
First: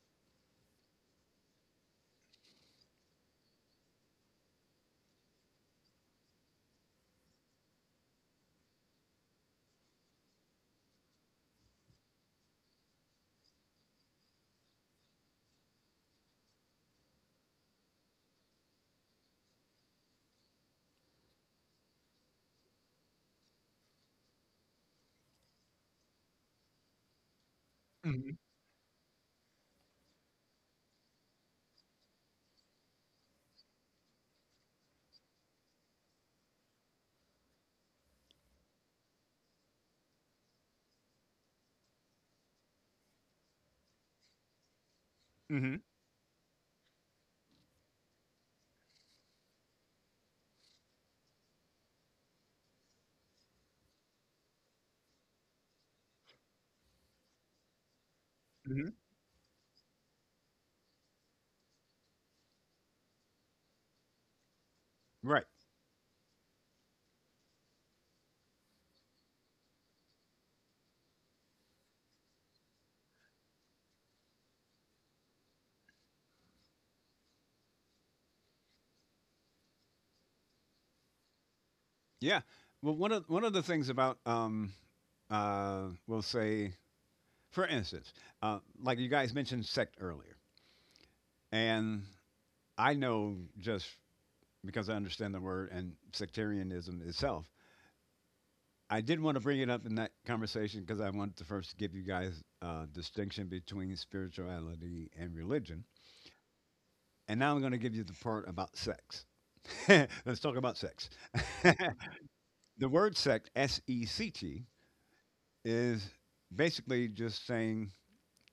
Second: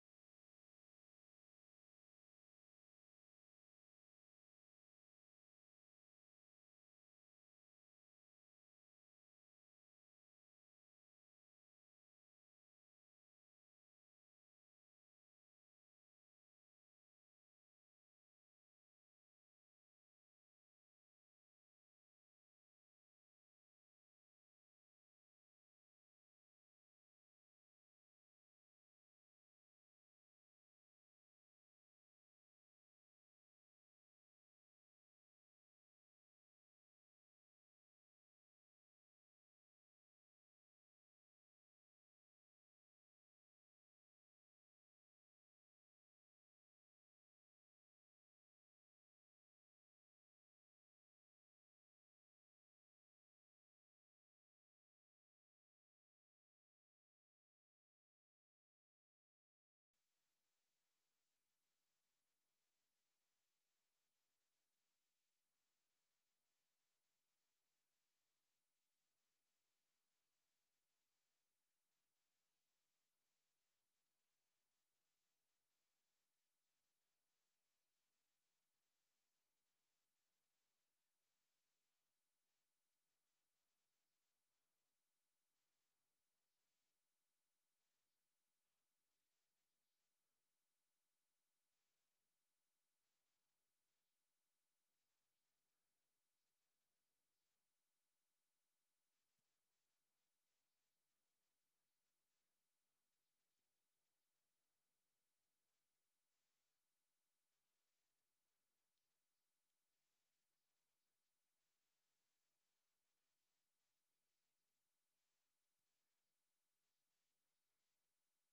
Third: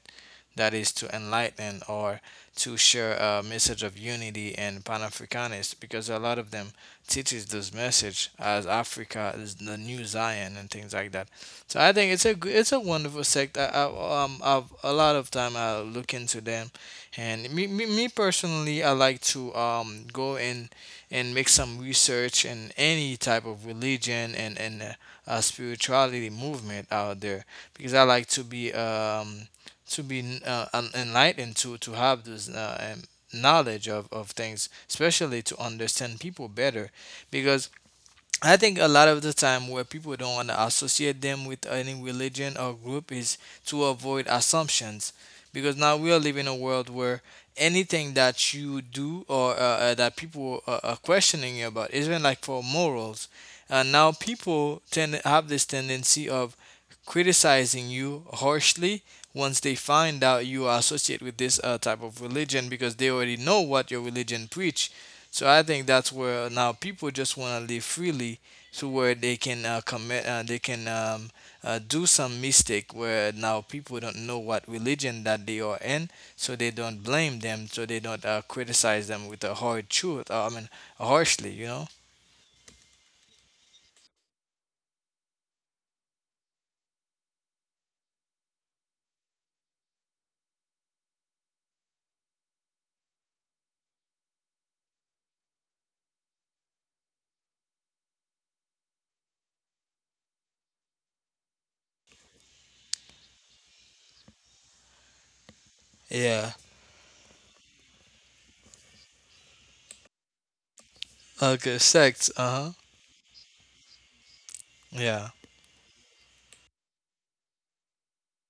[SPEAKER 3] that is to enlighten, or to share a message of unity and Pan Africanist, because a lot of them teaches this message as Africa is the new Zion and things like that. So I think it's a wonderful sect. I've a lot of time I look into them, and me personally, I like to go in and make some research in any type of religion and spirituality movement out there, because I like
[SPEAKER 2] Hmm.
[SPEAKER 3] to be enlightened, to have this knowledge of things, especially to understand people better. Because I think a lot of the time where people don't want to associate them with any religion or group is to avoid assumptions, because
[SPEAKER 2] Hmm.
[SPEAKER 3] now we are living in a world where anything that you do or that people are questioning you about, even like for morals, now people tend have this tendency of criticizing you
[SPEAKER 2] Hmm.
[SPEAKER 3] harshly once they find out you are associated with this type of religion, because they already know what your religion preach.
[SPEAKER 2] Right.
[SPEAKER 3] So I think that's where now people just want to live freely, to where they can do some mistake. Where now people don't know what religion that they are in, so they don't blame them, so they don't criticize them with a hard truth. I mean, harshly.
[SPEAKER 2] Yeah. Well, one of the things about we'll say, for instance, like you guys mentioned sect earlier, and I know just because I understand the word and sectarianism itself. I did want to bring it up in that conversation because I wanted to first give you guys distinction between spirituality and religion.
[SPEAKER 3] Yeah.
[SPEAKER 2] And now I'm going to give you the part about sex. Let's talk about sex.
[SPEAKER 3] Okay. Sects. Uh huh.
[SPEAKER 2] The word sect, S E C T,
[SPEAKER 3] Yeah.
[SPEAKER 2] is basically just saying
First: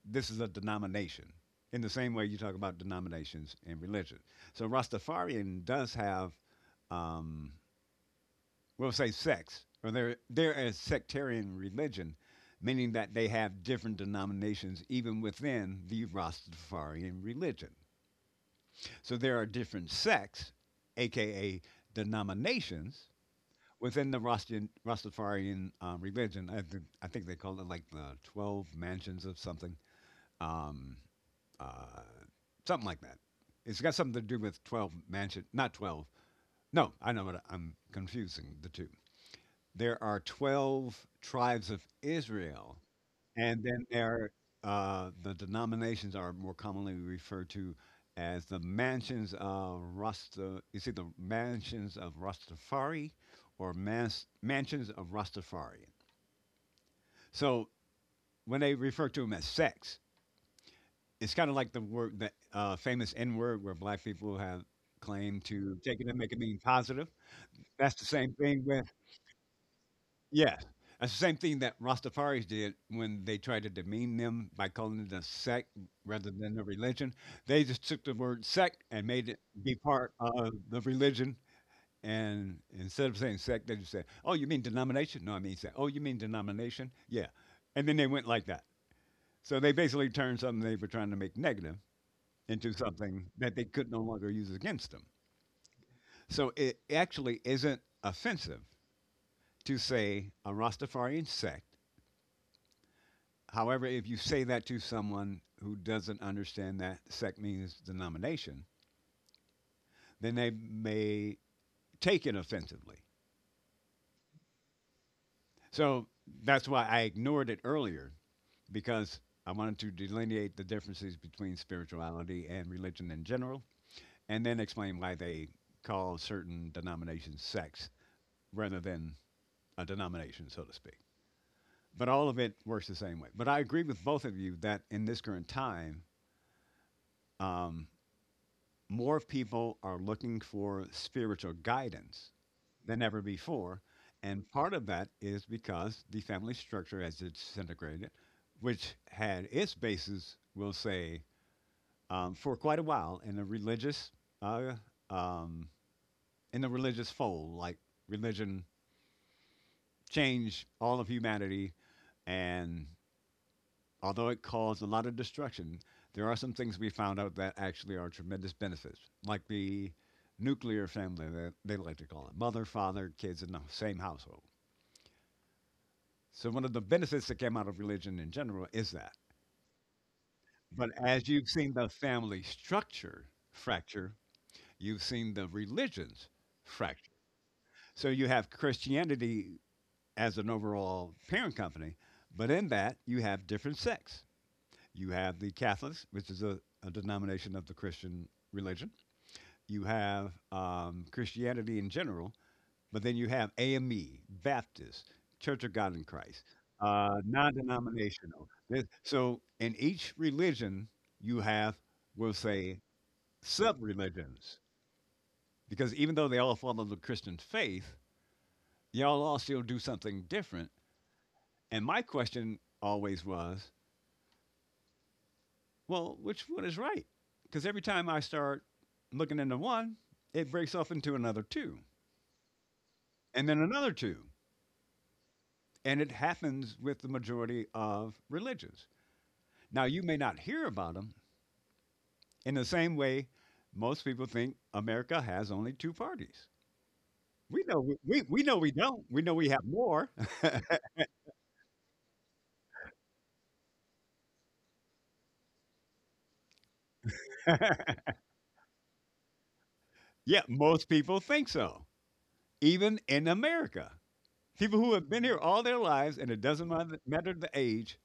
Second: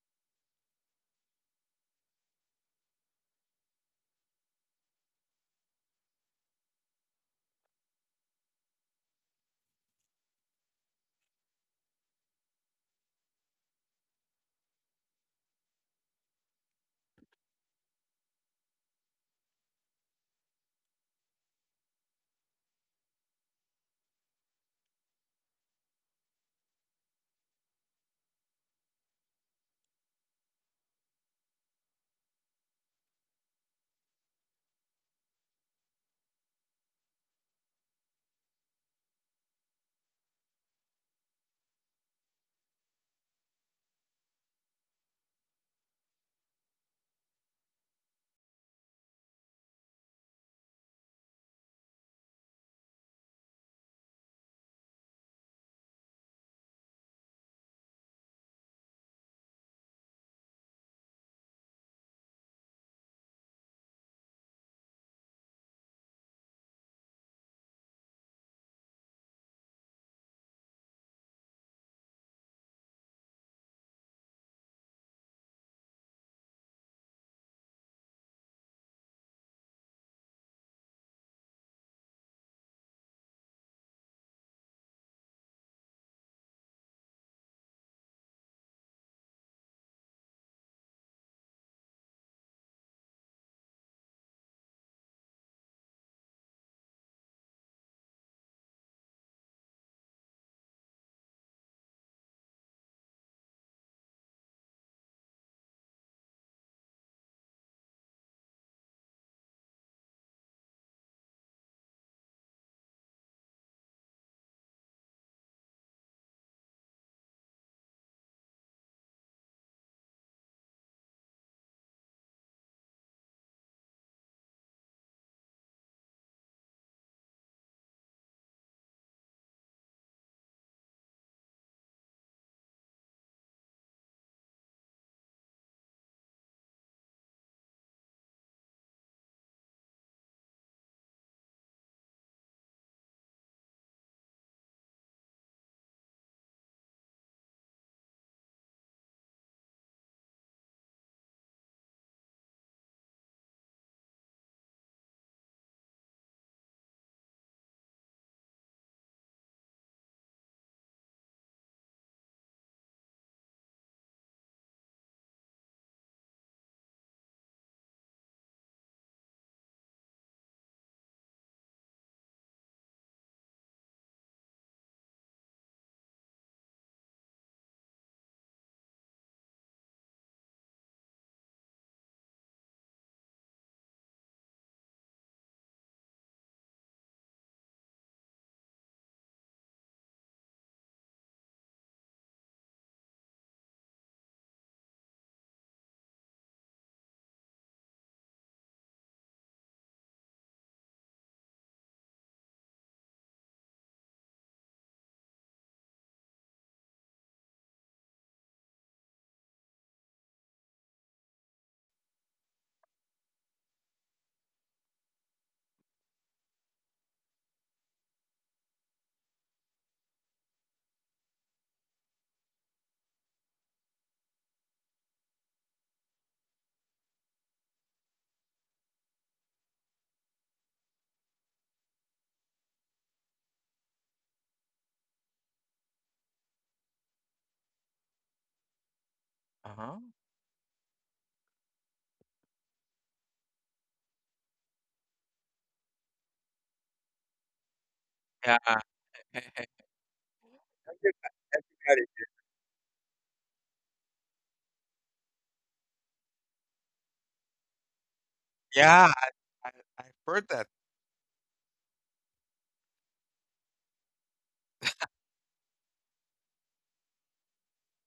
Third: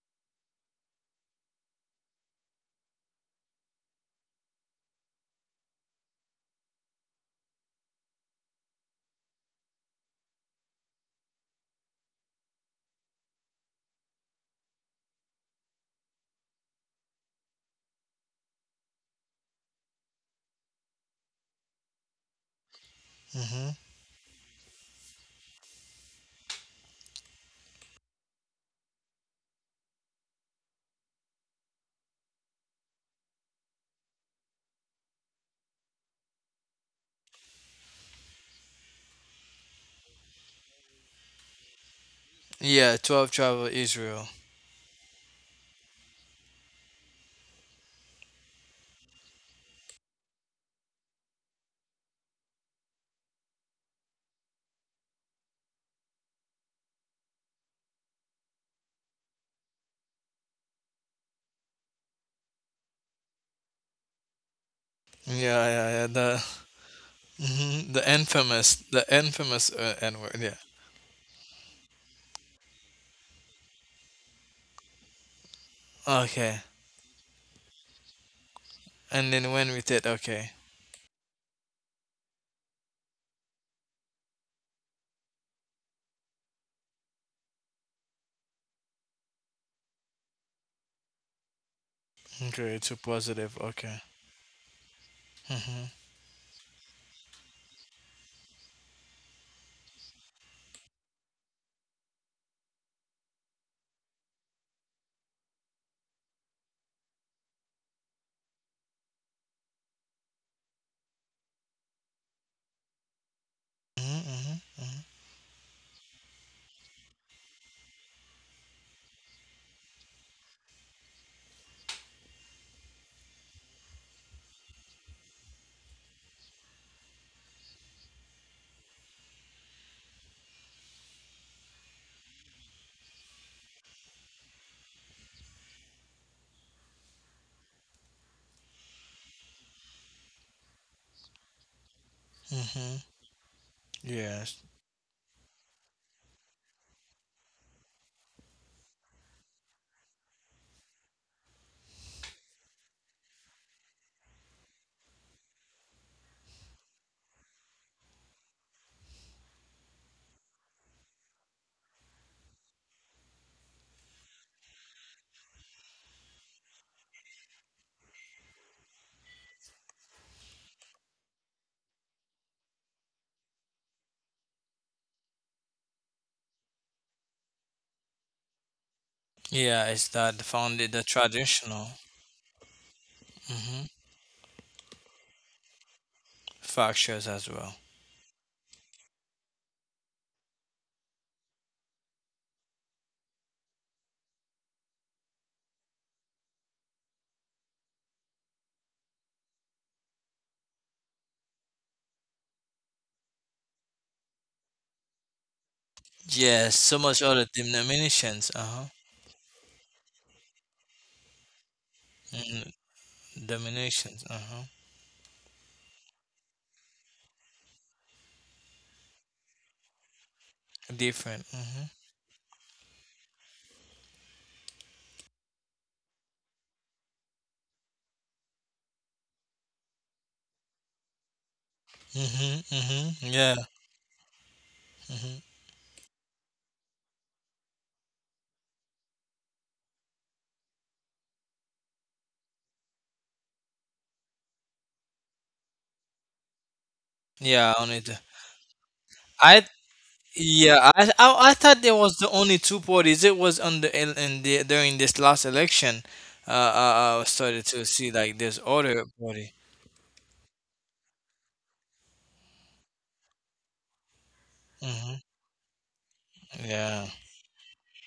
[SPEAKER 2] this is a denomination in the same way you talk about denominations in religion. So Rastafarian does have, um, we'll say, sex, or they're a sectarian religion, meaning that they have different denominations even within the Rastafarian religion. So there are different sects, aka denominations,
[SPEAKER 3] Mm-hmm.
[SPEAKER 2] within the Rastafarian religion. I think they call it like the 12 mansions of something, um, uh, something like that. It's got something to do with 12 mansion, not 12. No, I know what I'm confusing the two. There are 12 tribes of Israel,
[SPEAKER 3] Yeah. 12 tribe
[SPEAKER 2] and
[SPEAKER 3] of
[SPEAKER 2] then
[SPEAKER 3] Israel.
[SPEAKER 2] there, the denominations are more commonly referred to as the mansions of Rasta. You see, the mansions of Rastafari, or mansions of Rastafarian. So when they refer to them as sects, it's kind of like the word, the famous N word, where black people have claimed
[SPEAKER 3] Yeah,
[SPEAKER 2] to
[SPEAKER 3] yeah,
[SPEAKER 2] take it
[SPEAKER 3] yeah.
[SPEAKER 2] and
[SPEAKER 3] The
[SPEAKER 2] make it mean positive.
[SPEAKER 3] mhm,
[SPEAKER 2] That's
[SPEAKER 3] the
[SPEAKER 2] the same thing
[SPEAKER 3] infamous,
[SPEAKER 2] with.
[SPEAKER 3] the infamous N word. Yeah.
[SPEAKER 2] Yes. That's the same thing that Rastafaris did when they tried to demean them by calling it a sect rather than
[SPEAKER 3] Okay.
[SPEAKER 2] a religion. They just took the word sect and made
[SPEAKER 3] And
[SPEAKER 2] it
[SPEAKER 3] then when
[SPEAKER 2] be
[SPEAKER 3] we did,
[SPEAKER 2] part of
[SPEAKER 3] okay.
[SPEAKER 2] the religion. And instead of saying sect, they just said, "Oh, you mean denomination?" "No, I mean sect." "Oh, you mean denomination?" "Yeah." And then they went like that. So they basically turned something they were trying to make negative into
[SPEAKER 3] Okay, too
[SPEAKER 2] something that
[SPEAKER 3] positive.
[SPEAKER 2] they could no
[SPEAKER 3] Okay.
[SPEAKER 2] longer use against them.
[SPEAKER 3] Mhm.
[SPEAKER 2] So it actually isn't offensive to say a Rastafarian sect. However, if you say that to someone who doesn't understand that sect means denomination, then they may take it offensively.
[SPEAKER 3] Mhm. Mhm. Mhm.
[SPEAKER 2] So that's why I ignored it earlier, because I wanted to delineate the differences between spirituality and religion in general and then explain why they call certain denominations sects rather than a denomination, so to speak. But all of it works the same way. But I agree with both of you that in this current time, um, more people are looking for spiritual guidance
[SPEAKER 3] Mhm.
[SPEAKER 2] than ever before. And
[SPEAKER 3] Yes.
[SPEAKER 2] part of that is because the family structure has disintegrated, which had its basis, we'll say, for quite a while in uh, um, the religious fold. Like, religion changed all of humanity, and although it caused a lot of destruction, there are some things we found out that actually are tremendous benefits, like the nuclear family that they like to call it, mother, father, kids in the same household. So, one of the benefits that came out of religion in general is that.
[SPEAKER 3] Yeah, it's that founded
[SPEAKER 2] But
[SPEAKER 3] the
[SPEAKER 2] as you've seen the
[SPEAKER 3] traditional
[SPEAKER 2] family structure
[SPEAKER 3] mhm,
[SPEAKER 2] fracture, you've seen the religions fracture.
[SPEAKER 3] factors as well.
[SPEAKER 2] So, you have Christianity as an overall parent company, but in that, you have different sects. You have the Catholics, which is a denomination of the Christian religion. You have Christianity in general, but then you have AME, Baptist, Church of God in Christ,
[SPEAKER 3] Yes, so much other
[SPEAKER 2] non denominational.
[SPEAKER 3] denominations. Uh huh.
[SPEAKER 2] So in each religion, you have, we'll
[SPEAKER 3] Mm.
[SPEAKER 2] say, sub
[SPEAKER 3] Denominations. Uh
[SPEAKER 2] religions,
[SPEAKER 3] huh.
[SPEAKER 2] because even though they all follow the Christian faith, y'all all still do something different.
[SPEAKER 3] Different.
[SPEAKER 2] And
[SPEAKER 3] Mhm.
[SPEAKER 2] my question always was, well, which one is right? Because every time I start looking into one, it breaks off into another two,
[SPEAKER 3] Mhm. Mhm.
[SPEAKER 2] and
[SPEAKER 3] Yeah.
[SPEAKER 2] then another two.
[SPEAKER 3] Mhm.
[SPEAKER 2] And it happens with the majority of religions. Now,
[SPEAKER 1] Uh-huh.
[SPEAKER 2] you may not hear about them in the same way most people think America has only two parties. We
[SPEAKER 3] Yeah.
[SPEAKER 2] know we,
[SPEAKER 3] Only the
[SPEAKER 2] we, we
[SPEAKER 1] Yeah.
[SPEAKER 2] know we don't. We know we
[SPEAKER 3] I.
[SPEAKER 1] Everybody,
[SPEAKER 2] have more.
[SPEAKER 3] Yeah. I thought there
[SPEAKER 1] everybody,
[SPEAKER 3] was the only two parties. It was on the in the during this last election. I started to see like this other
[SPEAKER 1] yeah,
[SPEAKER 3] party.
[SPEAKER 1] I I've
[SPEAKER 2] Yeah,
[SPEAKER 1] heard that,
[SPEAKER 2] most people think so, even in America. People who have
[SPEAKER 3] Mm-hmm.
[SPEAKER 2] been here all their lives, and it doesn't matter
[SPEAKER 3] Yeah.
[SPEAKER 2] matter the age.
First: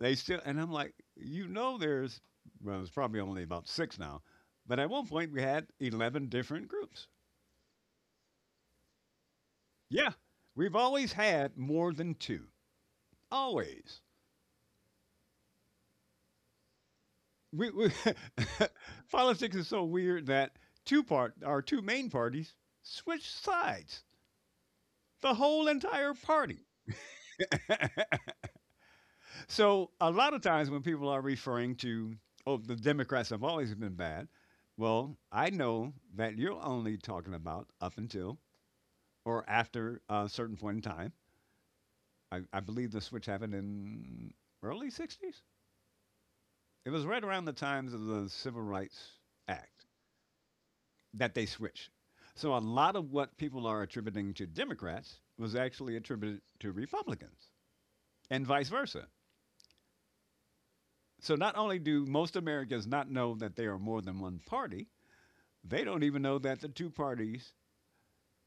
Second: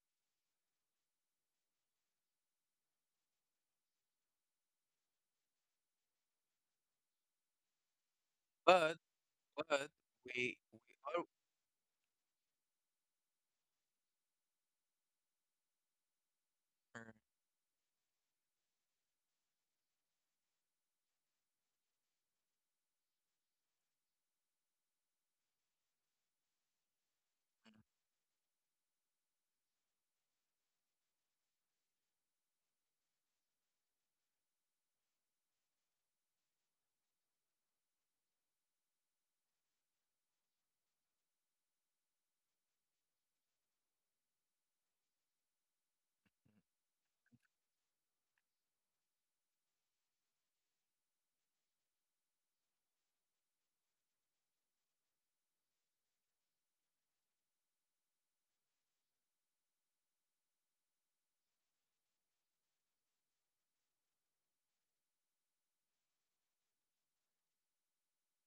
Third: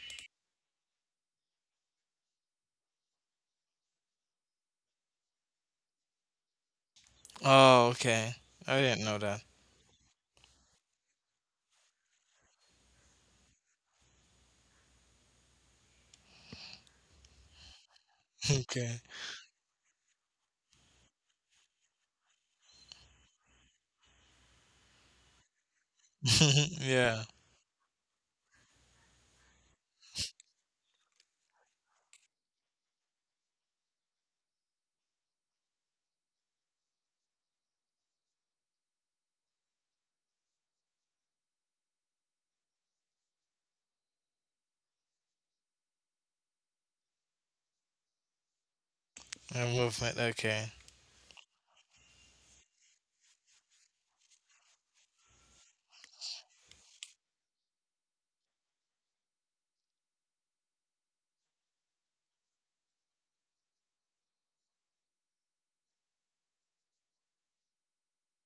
[SPEAKER 2] They still, and I'm like, there's, well, there's probably only about six now, but at one point we had 11 different groups.
[SPEAKER 3] Oh, okay. I
[SPEAKER 1] but
[SPEAKER 3] didn't know that.
[SPEAKER 1] but
[SPEAKER 2] Yeah.
[SPEAKER 1] we
[SPEAKER 2] We've
[SPEAKER 1] we
[SPEAKER 2] always
[SPEAKER 1] all
[SPEAKER 2] had more than two. Always.
[SPEAKER 1] er,
[SPEAKER 2] We
[SPEAKER 3] Okay.
[SPEAKER 2] Politics is so weird that our two main parties switch sides. The whole entire party.
[SPEAKER 3] Yeah.
[SPEAKER 2] So a lot of times when people are referring to, oh, the Democrats have always been bad, well, I know that you're only talking about up until or after a certain point in time. I believe the switch happened in early 60s. It was right around the times of the Civil Rights
[SPEAKER 3] A
[SPEAKER 2] Act
[SPEAKER 3] movement. Okay.
[SPEAKER 2] that they switched. So a lot of what people are attributing to Democrats was actually attributed to Republicans and vice versa. So not only do most Americans not know that they are more than one party, they don't even know that the two parties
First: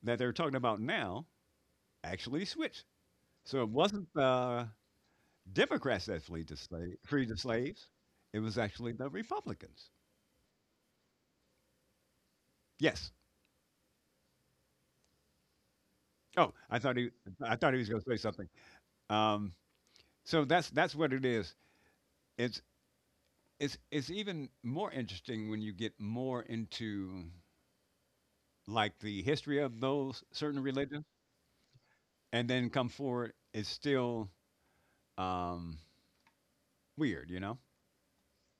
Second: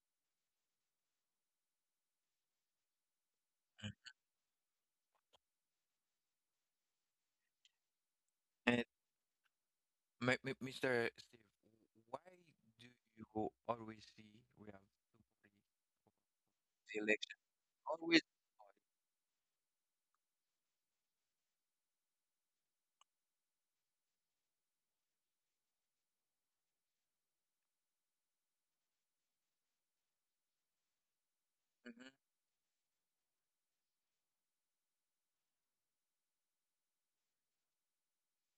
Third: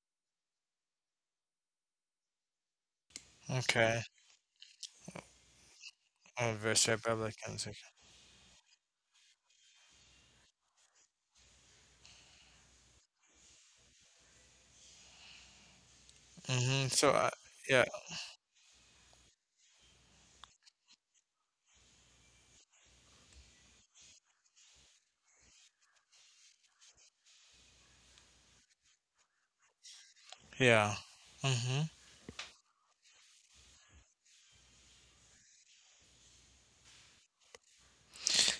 [SPEAKER 2] that they're talking about now actually switched. So it
[SPEAKER 3] Okay.
[SPEAKER 2] wasn't Democrats that
[SPEAKER 3] Oh, versus
[SPEAKER 2] freed the
[SPEAKER 3] Republicans.
[SPEAKER 2] slaves. It was
[SPEAKER 1] and
[SPEAKER 2] actually the Republicans.
[SPEAKER 1] mi mi Mr. Steve, why do
[SPEAKER 2] Yes.
[SPEAKER 1] you always see we have two-party
[SPEAKER 2] Oh, I
[SPEAKER 3] Mm-hmm.
[SPEAKER 2] thought
[SPEAKER 3] So,
[SPEAKER 2] he,
[SPEAKER 1] election?
[SPEAKER 2] I thought he
[SPEAKER 3] yeah.
[SPEAKER 2] was going to say
[SPEAKER 1] Always.
[SPEAKER 2] something. Um, so that's what it is. It's it's even more interesting when you get more into like the history of those certain
[SPEAKER 3] Yeah.
[SPEAKER 2] religions,
[SPEAKER 3] Mm-hmm.
[SPEAKER 1] Mhm.
[SPEAKER 2] and then come forward. It's still um, weird, you know.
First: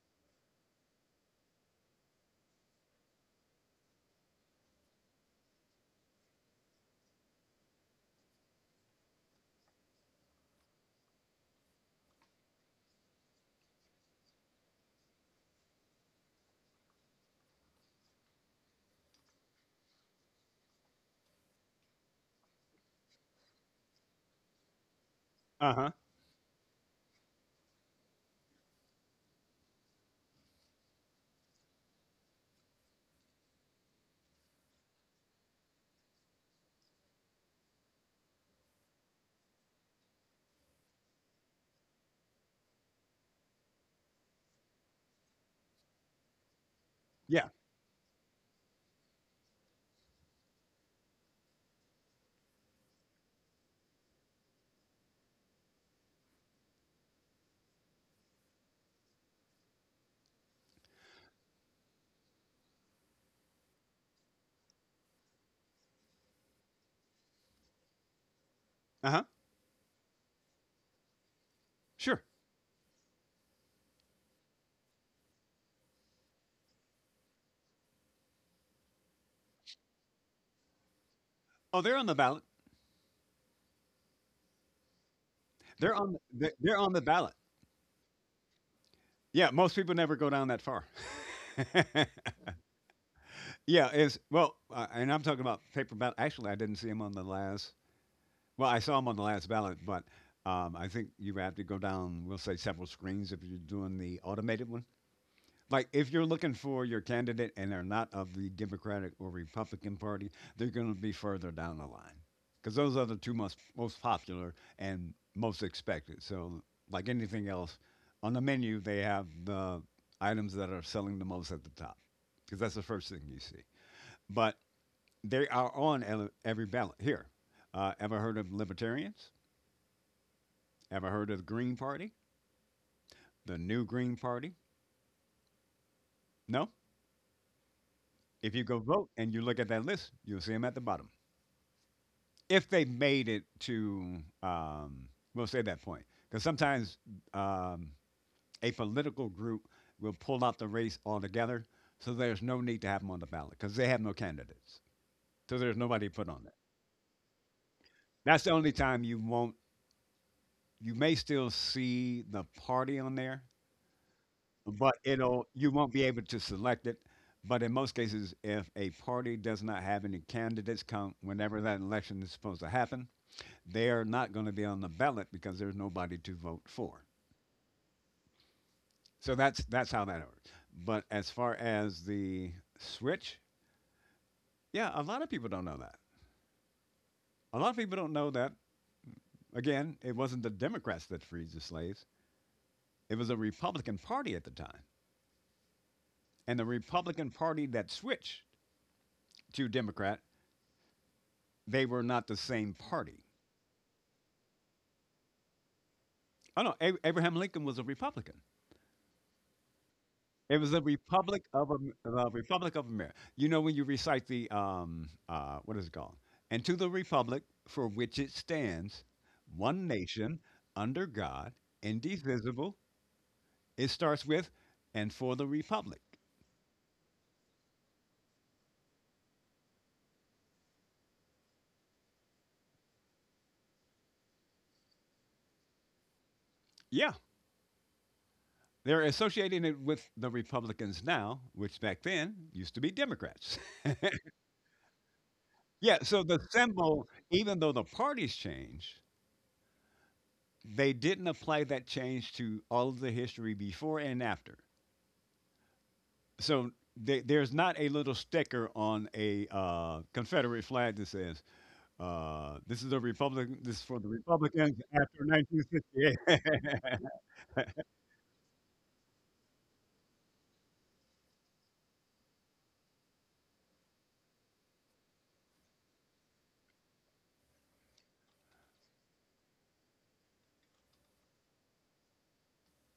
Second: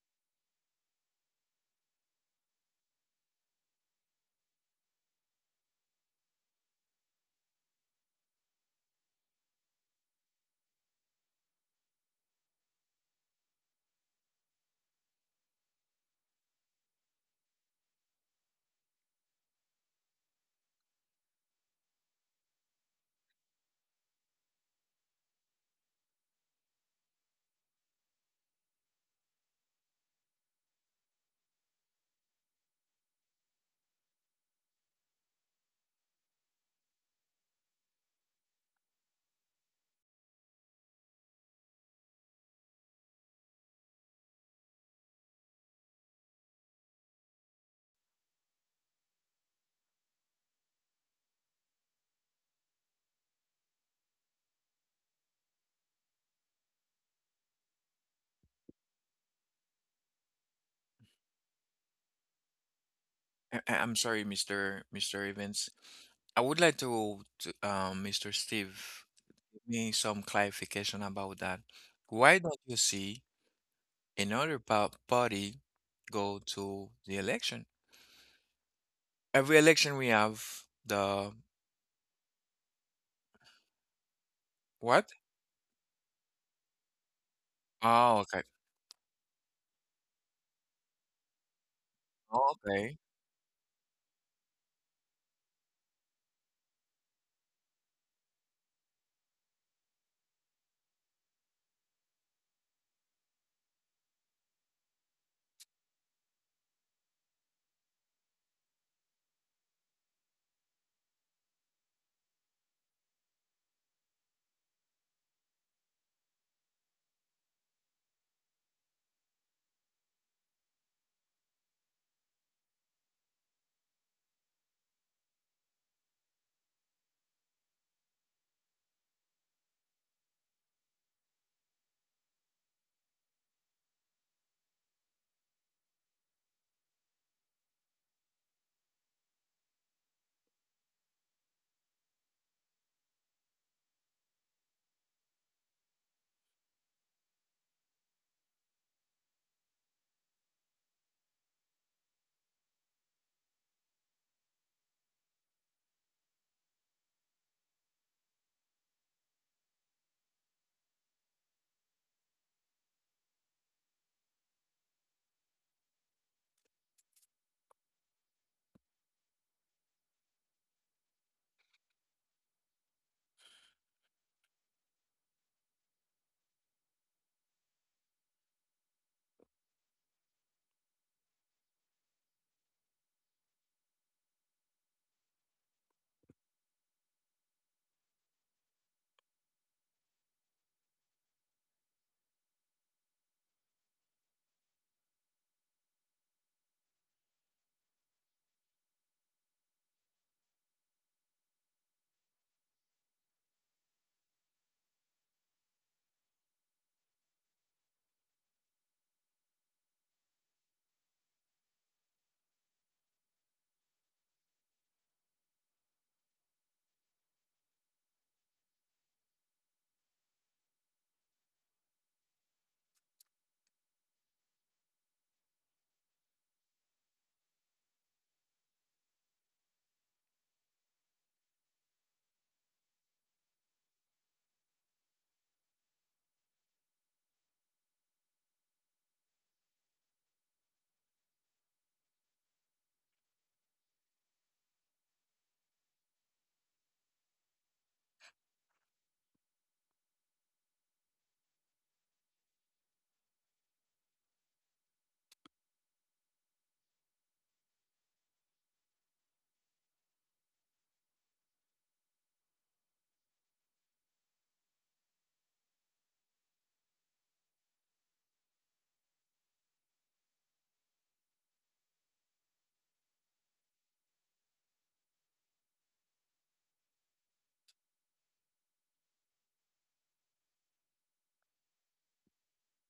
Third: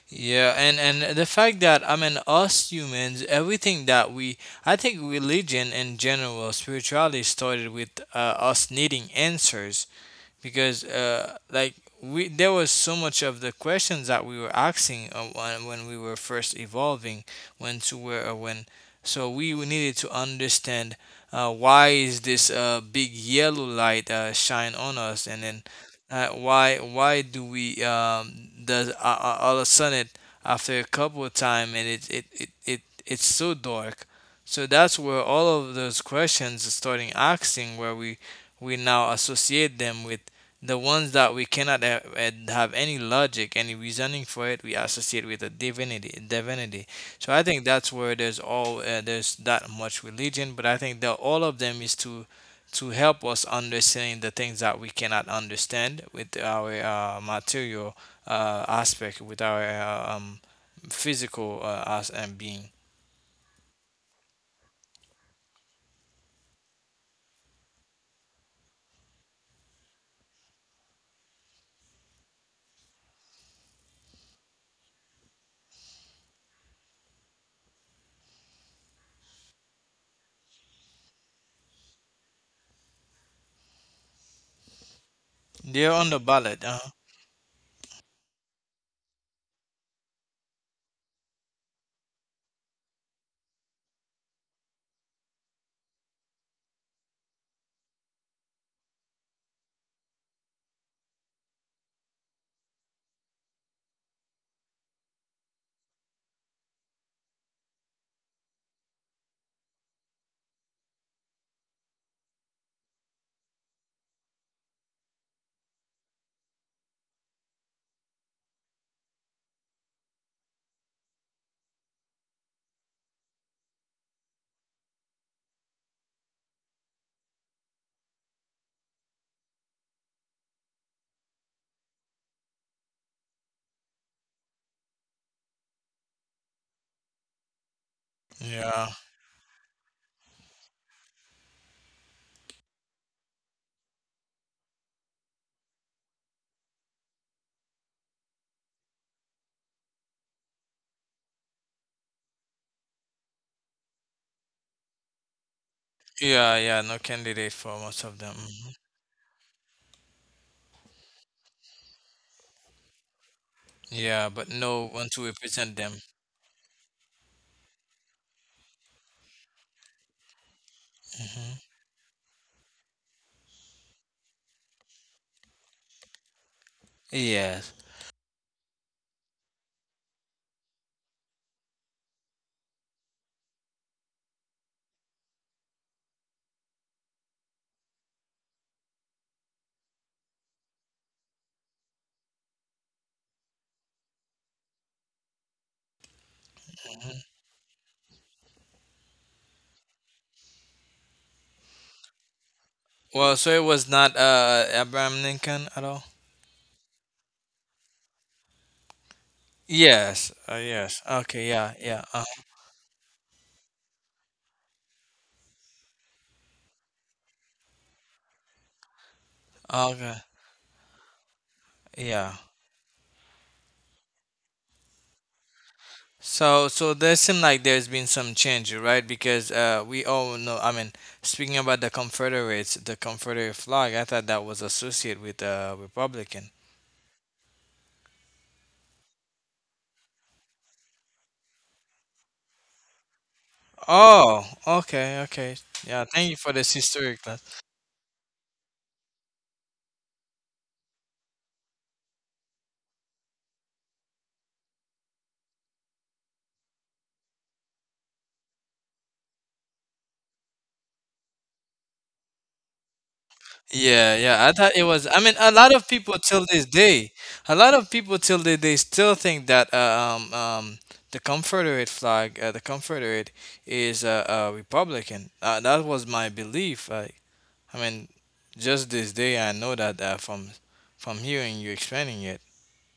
[SPEAKER 3] Yeah, and the fact that I mean us humans, everything that we, I think religion in general, spirituality started with us needing answers because like we there was so much of the questions that we were asking when we were first evolving, when to where or when, so we needed to understand why is this big yellow light shine on us, and then
[SPEAKER 2] Uh huh.
[SPEAKER 3] why do we does all of a sudden it, after a couple of time and it's so dark. So that's where all of those questions starting asking where we now associate them with the ones that we cannot have any logic, any reasoning for it, we associate with a divinity. Divinity. So I
[SPEAKER 2] Yeah.
[SPEAKER 3] think that's where there's all there's that much religion, but I think that all of them is to help us understand the things that we cannot understand with our material aspect, with our physical as and being.
[SPEAKER 1] I'm sorry, Mr. Evans. I would like to, Mr. Steve,
[SPEAKER 2] Uh huh.
[SPEAKER 1] give me some clarification about that.
[SPEAKER 2] Sure.
[SPEAKER 1] Why don't you see another pa party go to the election? Every election we have the
[SPEAKER 2] Oh, they're on the ballot.
[SPEAKER 1] what?
[SPEAKER 3] They're
[SPEAKER 2] They're
[SPEAKER 3] on
[SPEAKER 2] on.
[SPEAKER 3] the
[SPEAKER 2] The,
[SPEAKER 3] ballot.
[SPEAKER 2] they're on the ballot.
[SPEAKER 1] Oh, okay.
[SPEAKER 2] Yeah. Most people never go down that far.
[SPEAKER 1] Oh, okay.
[SPEAKER 2] Yeah, and I'm talking about paper ballot. Actually, I didn't see him on the last. Well, I saw him on the last ballot, but I think you have to go down. We'll say several screens if you're doing the automated one. Like if you're looking for your candidate and they're not of the Democratic or Republican Party, they're going to be further down the line because those are the two most popular and most expected. So, like anything else, on the menu they have the items that are selling the most at the top because that's the first thing you see. But they are on every ballot here. Ever heard of libertarians? Ever heard of the Green Party? The New Green Party? No. If you go
[SPEAKER 3] Yeah,
[SPEAKER 2] vote and you look at that list, you'll see them at the bottom. If they made it to, um, we'll say that point, because sometimes um, a political group will pull out the race altogether, so there's no need to have them on the ballot because they have no candidates, so there's nobody to put on there.
[SPEAKER 3] yeah, yeah. No candidate for most of them.
[SPEAKER 2] That's the only
[SPEAKER 3] Mhm.
[SPEAKER 2] time you won't. You may still see the party on there,
[SPEAKER 3] Yeah, but no
[SPEAKER 2] but
[SPEAKER 3] one to
[SPEAKER 2] it'll you
[SPEAKER 3] represent
[SPEAKER 2] won't be
[SPEAKER 3] them.
[SPEAKER 2] able to select it. But in most cases, if a party does not have any candidates come whenever
[SPEAKER 3] Mhm.
[SPEAKER 2] that election is supposed to happen, they are not going to be on the ballot because there's nobody to vote for.
[SPEAKER 3] Yes.
[SPEAKER 2] So that's how that works. But as far as the switch, yeah, a lot of people don't know that. A lot of people don't know that. Again, it wasn't the Democrats that freed the slaves. It was the Republican Party at the time. And the
[SPEAKER 3] Mhm.
[SPEAKER 2] Republican Party that switched to Democrat, they were not the same party.
[SPEAKER 3] Well, so it was not Abraham Lincoln at all.
[SPEAKER 2] Oh no, Abraham Lincoln was a Republican.
[SPEAKER 3] Yes.
[SPEAKER 2] It was the
[SPEAKER 3] Yes. Okay. Yeah. Yeah.
[SPEAKER 2] The Republic of America. You know when you recite the what is it called? And to the Republic for which it stands, one
[SPEAKER 3] Okay.
[SPEAKER 2] nation under God,
[SPEAKER 3] Yeah.
[SPEAKER 2] indivisible. It starts with, and for the Republic.
[SPEAKER 3] So there seem like there's been some change, right? Because we all know. I mean, speaking about the Confederates, the Confederate flag, I thought that was associated with Republican.
[SPEAKER 2] Yeah, they're associating it with the Republicans now, which back then used to be Democrats.
[SPEAKER 3] Oh. Okay. Okay.
[SPEAKER 2] yeah,
[SPEAKER 3] Yeah.
[SPEAKER 2] so
[SPEAKER 3] Thank you
[SPEAKER 2] the
[SPEAKER 3] for this
[SPEAKER 2] symbol,
[SPEAKER 3] historic.
[SPEAKER 2] even though the parties changed, they didn't apply that change to all of the history before and after. So there's not a little sticker on a Confederate flag that says, "This is a Republic. This is for the
[SPEAKER 3] Yeah, yeah. I thought
[SPEAKER 2] Republicans
[SPEAKER 3] it was. I
[SPEAKER 2] after
[SPEAKER 3] mean, a lot of people
[SPEAKER 2] 1968."
[SPEAKER 3] till this day, a lot of people till they still think that the Confederate flag, the Confederate is a Republican. That was my belief. I mean, just this day I know that from hearing you explaining it.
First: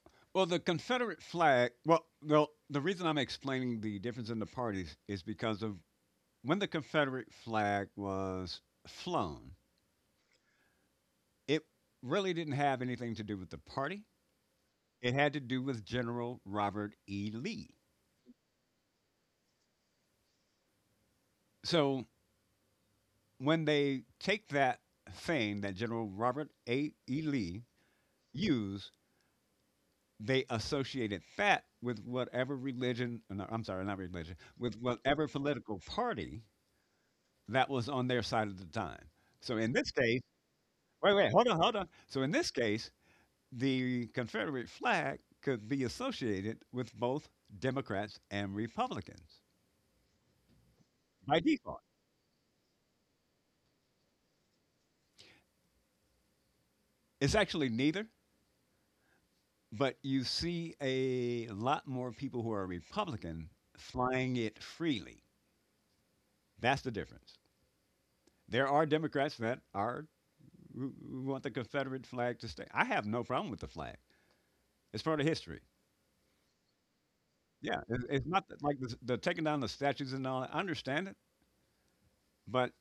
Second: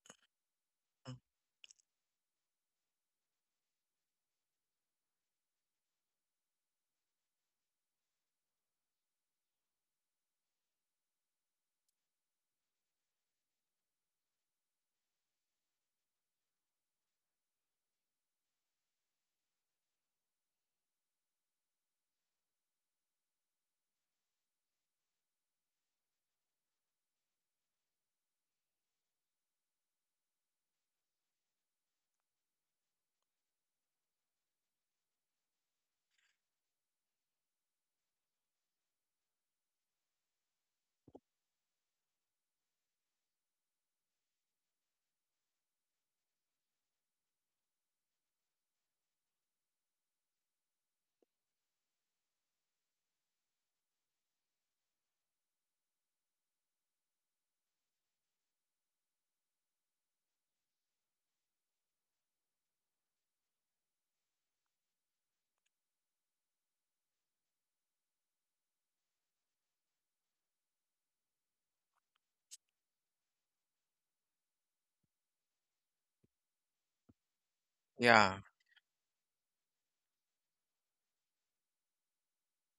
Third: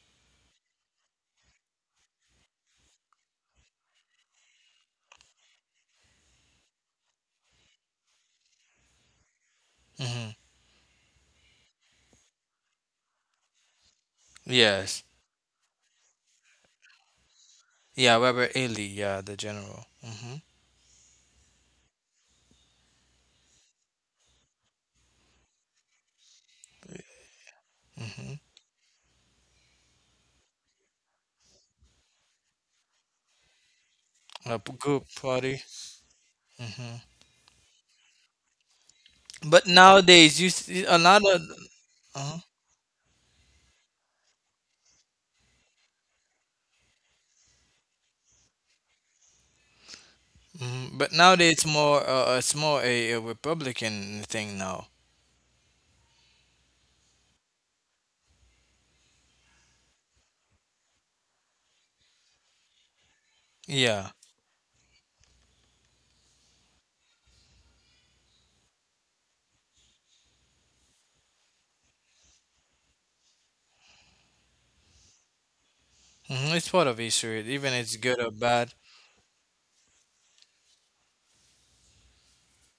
[SPEAKER 2] well, the
[SPEAKER 1] Mm,
[SPEAKER 2] Confederate flag. Well, well, the reason I'm explaining the difference in the parties is because of when the Confederate flag was flown.
[SPEAKER 3] Hmm.
[SPEAKER 2] It really didn't have anything to do with the party.
[SPEAKER 3] Yes.
[SPEAKER 2] It had to do with General Robert E. Lee.
[SPEAKER 3] Yeah, Robert Ely, yeah, the general. Mm-hmm.
[SPEAKER 2] So when they take that thing that General Robert A. E. Lee
[SPEAKER 3] Mm-hmm.
[SPEAKER 2] used, they associated that with whatever religion, no, I'm sorry, not religion, with
[SPEAKER 3] Good
[SPEAKER 2] whatever
[SPEAKER 3] party.
[SPEAKER 2] political party
[SPEAKER 3] Hmm.
[SPEAKER 2] that was on their side at the time. So
[SPEAKER 3] But
[SPEAKER 2] in this case,
[SPEAKER 3] nowadays, you see a lot of.
[SPEAKER 2] hold on, So in
[SPEAKER 3] Uh-huh.
[SPEAKER 2] this case, the Confederate flag could be associated with both Democrats and Republicans
[SPEAKER 3] Mhm. But
[SPEAKER 2] by
[SPEAKER 3] nowadays
[SPEAKER 2] default.
[SPEAKER 3] it's more a Republican thing now.
[SPEAKER 2] It's actually neither. But you see a lot more people who are Republican
[SPEAKER 3] Yeah.
[SPEAKER 2] flying it freely. That's the difference. There are Democrats that are who want the Confederate flag to stay. I have no problem with the flag. It's part of history.
[SPEAKER 3] Hmm, it's part of history, even
[SPEAKER 2] Yeah,
[SPEAKER 3] it's good
[SPEAKER 2] it's
[SPEAKER 3] or
[SPEAKER 1] yeah.
[SPEAKER 2] not that,
[SPEAKER 3] bad.
[SPEAKER 2] like the taking down the statues and all that. I understand it, but